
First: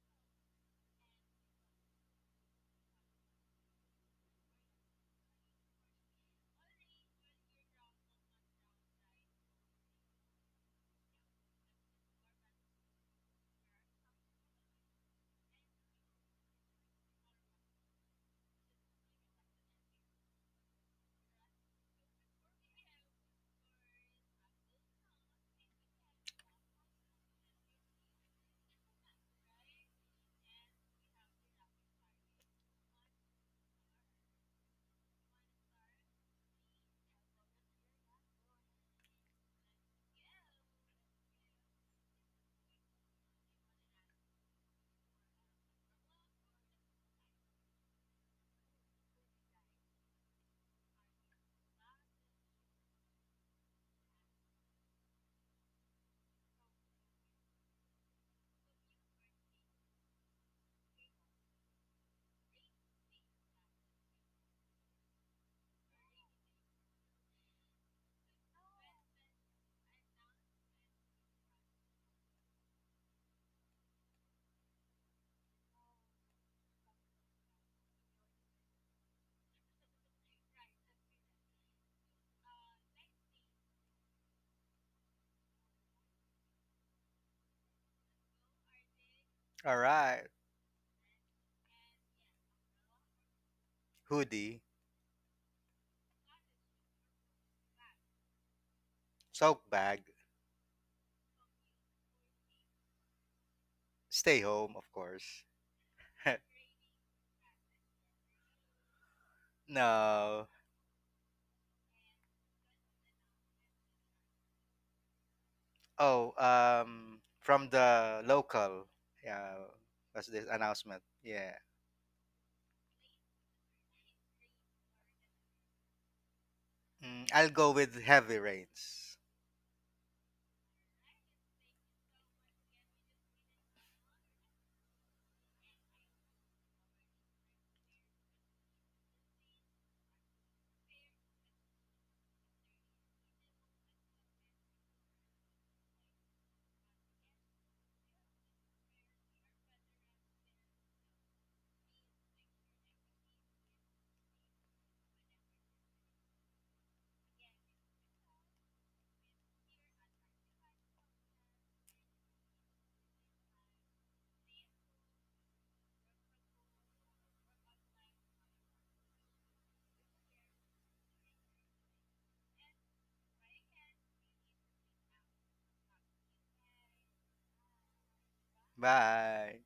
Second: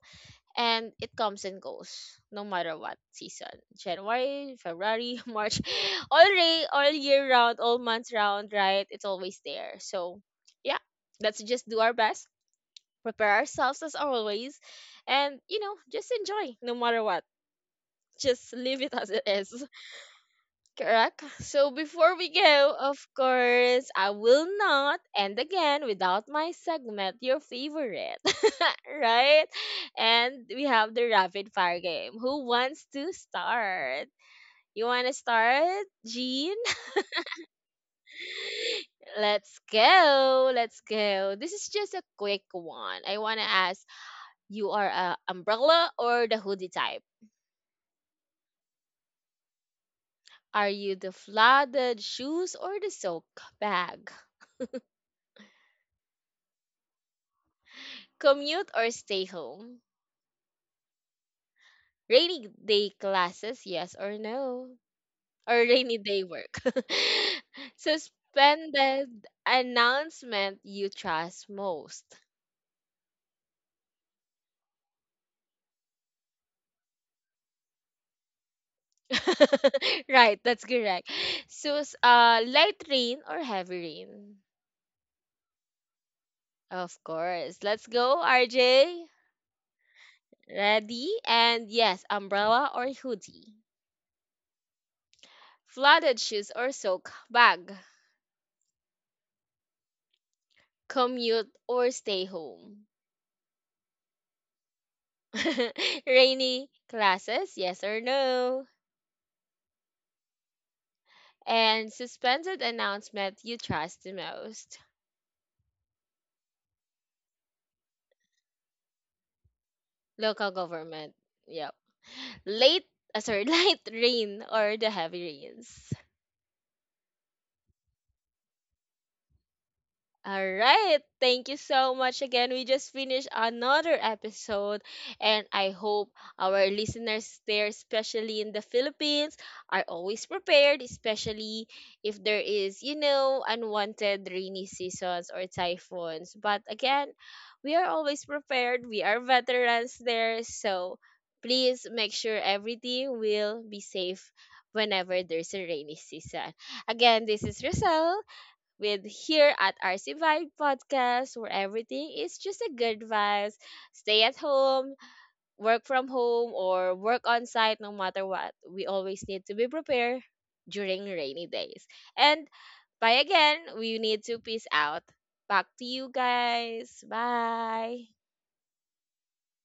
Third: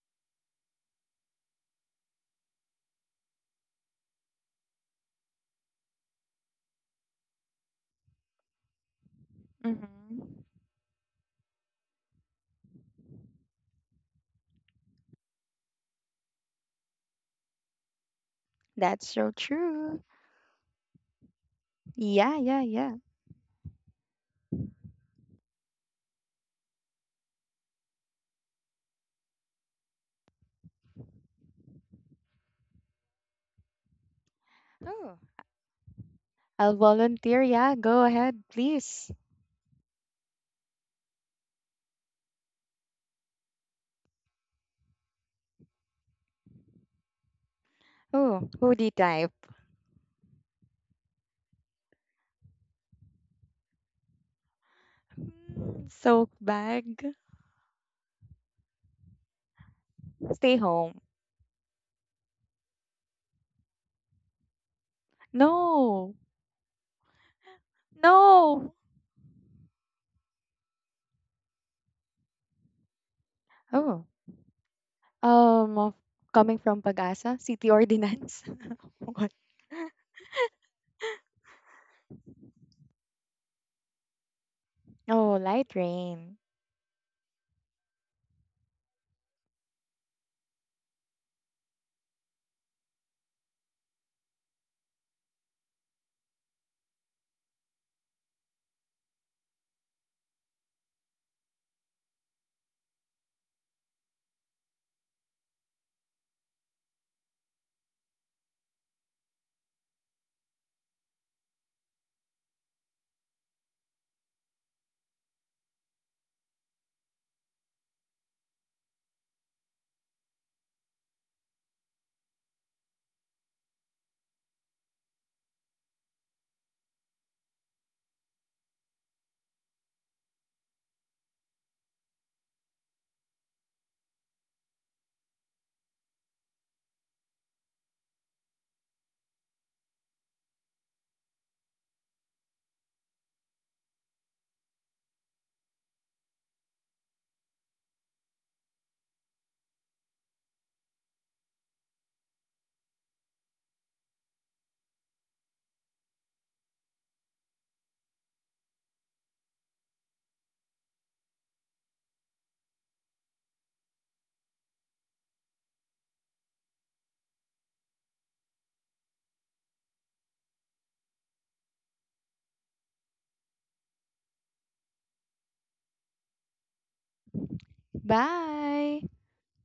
[SPEAKER 1] and it comes and goes no matter what season, january february march All day, all year round, all months round, right? It's always there. So
[SPEAKER 2] Mm-hmm.
[SPEAKER 1] yeah, let's just do our best, prepare ourselves as always, and you know just enjoy no matter what, just leave it as
[SPEAKER 2] That's
[SPEAKER 1] it
[SPEAKER 2] so
[SPEAKER 1] is.
[SPEAKER 2] true.
[SPEAKER 1] Correct. So before we
[SPEAKER 2] Yeah, yeah,
[SPEAKER 1] go,
[SPEAKER 2] yeah.
[SPEAKER 1] of course, I will not end again without my segment, your favorite. right? And we have the rapid fire game. Who wants to start? You want to
[SPEAKER 2] Oh.
[SPEAKER 1] start, Jean?
[SPEAKER 2] I'll volunteer. Yeah, go ahead, please.
[SPEAKER 1] Let's go. Let's go. This is just a quick one. I want to ask, you are a umbrella or the hoodie type?
[SPEAKER 2] Oh, hoodie type.
[SPEAKER 1] Are you the flooded shoes or the soak bag?
[SPEAKER 2] Mm. Soak bag.
[SPEAKER 1] Commute or stay home?
[SPEAKER 2] Stay home.
[SPEAKER 1] Rainy day classes, yes or no, or rainy
[SPEAKER 2] No.
[SPEAKER 1] day work?
[SPEAKER 2] No.
[SPEAKER 1] Suspended announcement you trust most.
[SPEAKER 2] Oh. Um of-, coming from Pagasa, city ordinance. What?
[SPEAKER 1] right, that's correct. So, s- uh, light rain or heavy rain?
[SPEAKER 2] Oh, light rain.
[SPEAKER 1] Of course. Let's go, R J.
[SPEAKER 3] All right.
[SPEAKER 1] Ready? And yes, umbrella or hoodie.
[SPEAKER 3] Hoodie.
[SPEAKER 1] Flooded shoes or soak bag.
[SPEAKER 3] Sock bag.
[SPEAKER 1] Commute or stay home.
[SPEAKER 3] Stay home, of course.
[SPEAKER 1] Rainy classes, yes or no?
[SPEAKER 3] No.
[SPEAKER 1] And suspended announcement you trust the most.
[SPEAKER 3] Oh, um, from the local. Yeah, was this
[SPEAKER 1] Local
[SPEAKER 3] announcement?
[SPEAKER 1] government.
[SPEAKER 3] Yeah.
[SPEAKER 1] Yep. late uh, sorry, light rain or the heavy rains?
[SPEAKER 3] Mm, I'll go with heavy rains.
[SPEAKER 1] All right. Thank you so much again. We just finished another episode, and I hope our listeners there, especially in the Philippines, are always prepared, especially if there is, you know, unwanted rainy seasons or typhoons. But again, we are always prepared. We are veterans there. So please make sure everything will be safe whenever there's a rainy season. Again, this is Roselle with here at R C Vibe Podcast, where everything is just a good vibes. Stay at home, work from home, or work on site, no matter what. We always need to be prepared during rainy days. And bye again, we need to peace out. Back to you guys. Bye.
[SPEAKER 2] Bye.
[SPEAKER 3] Bye.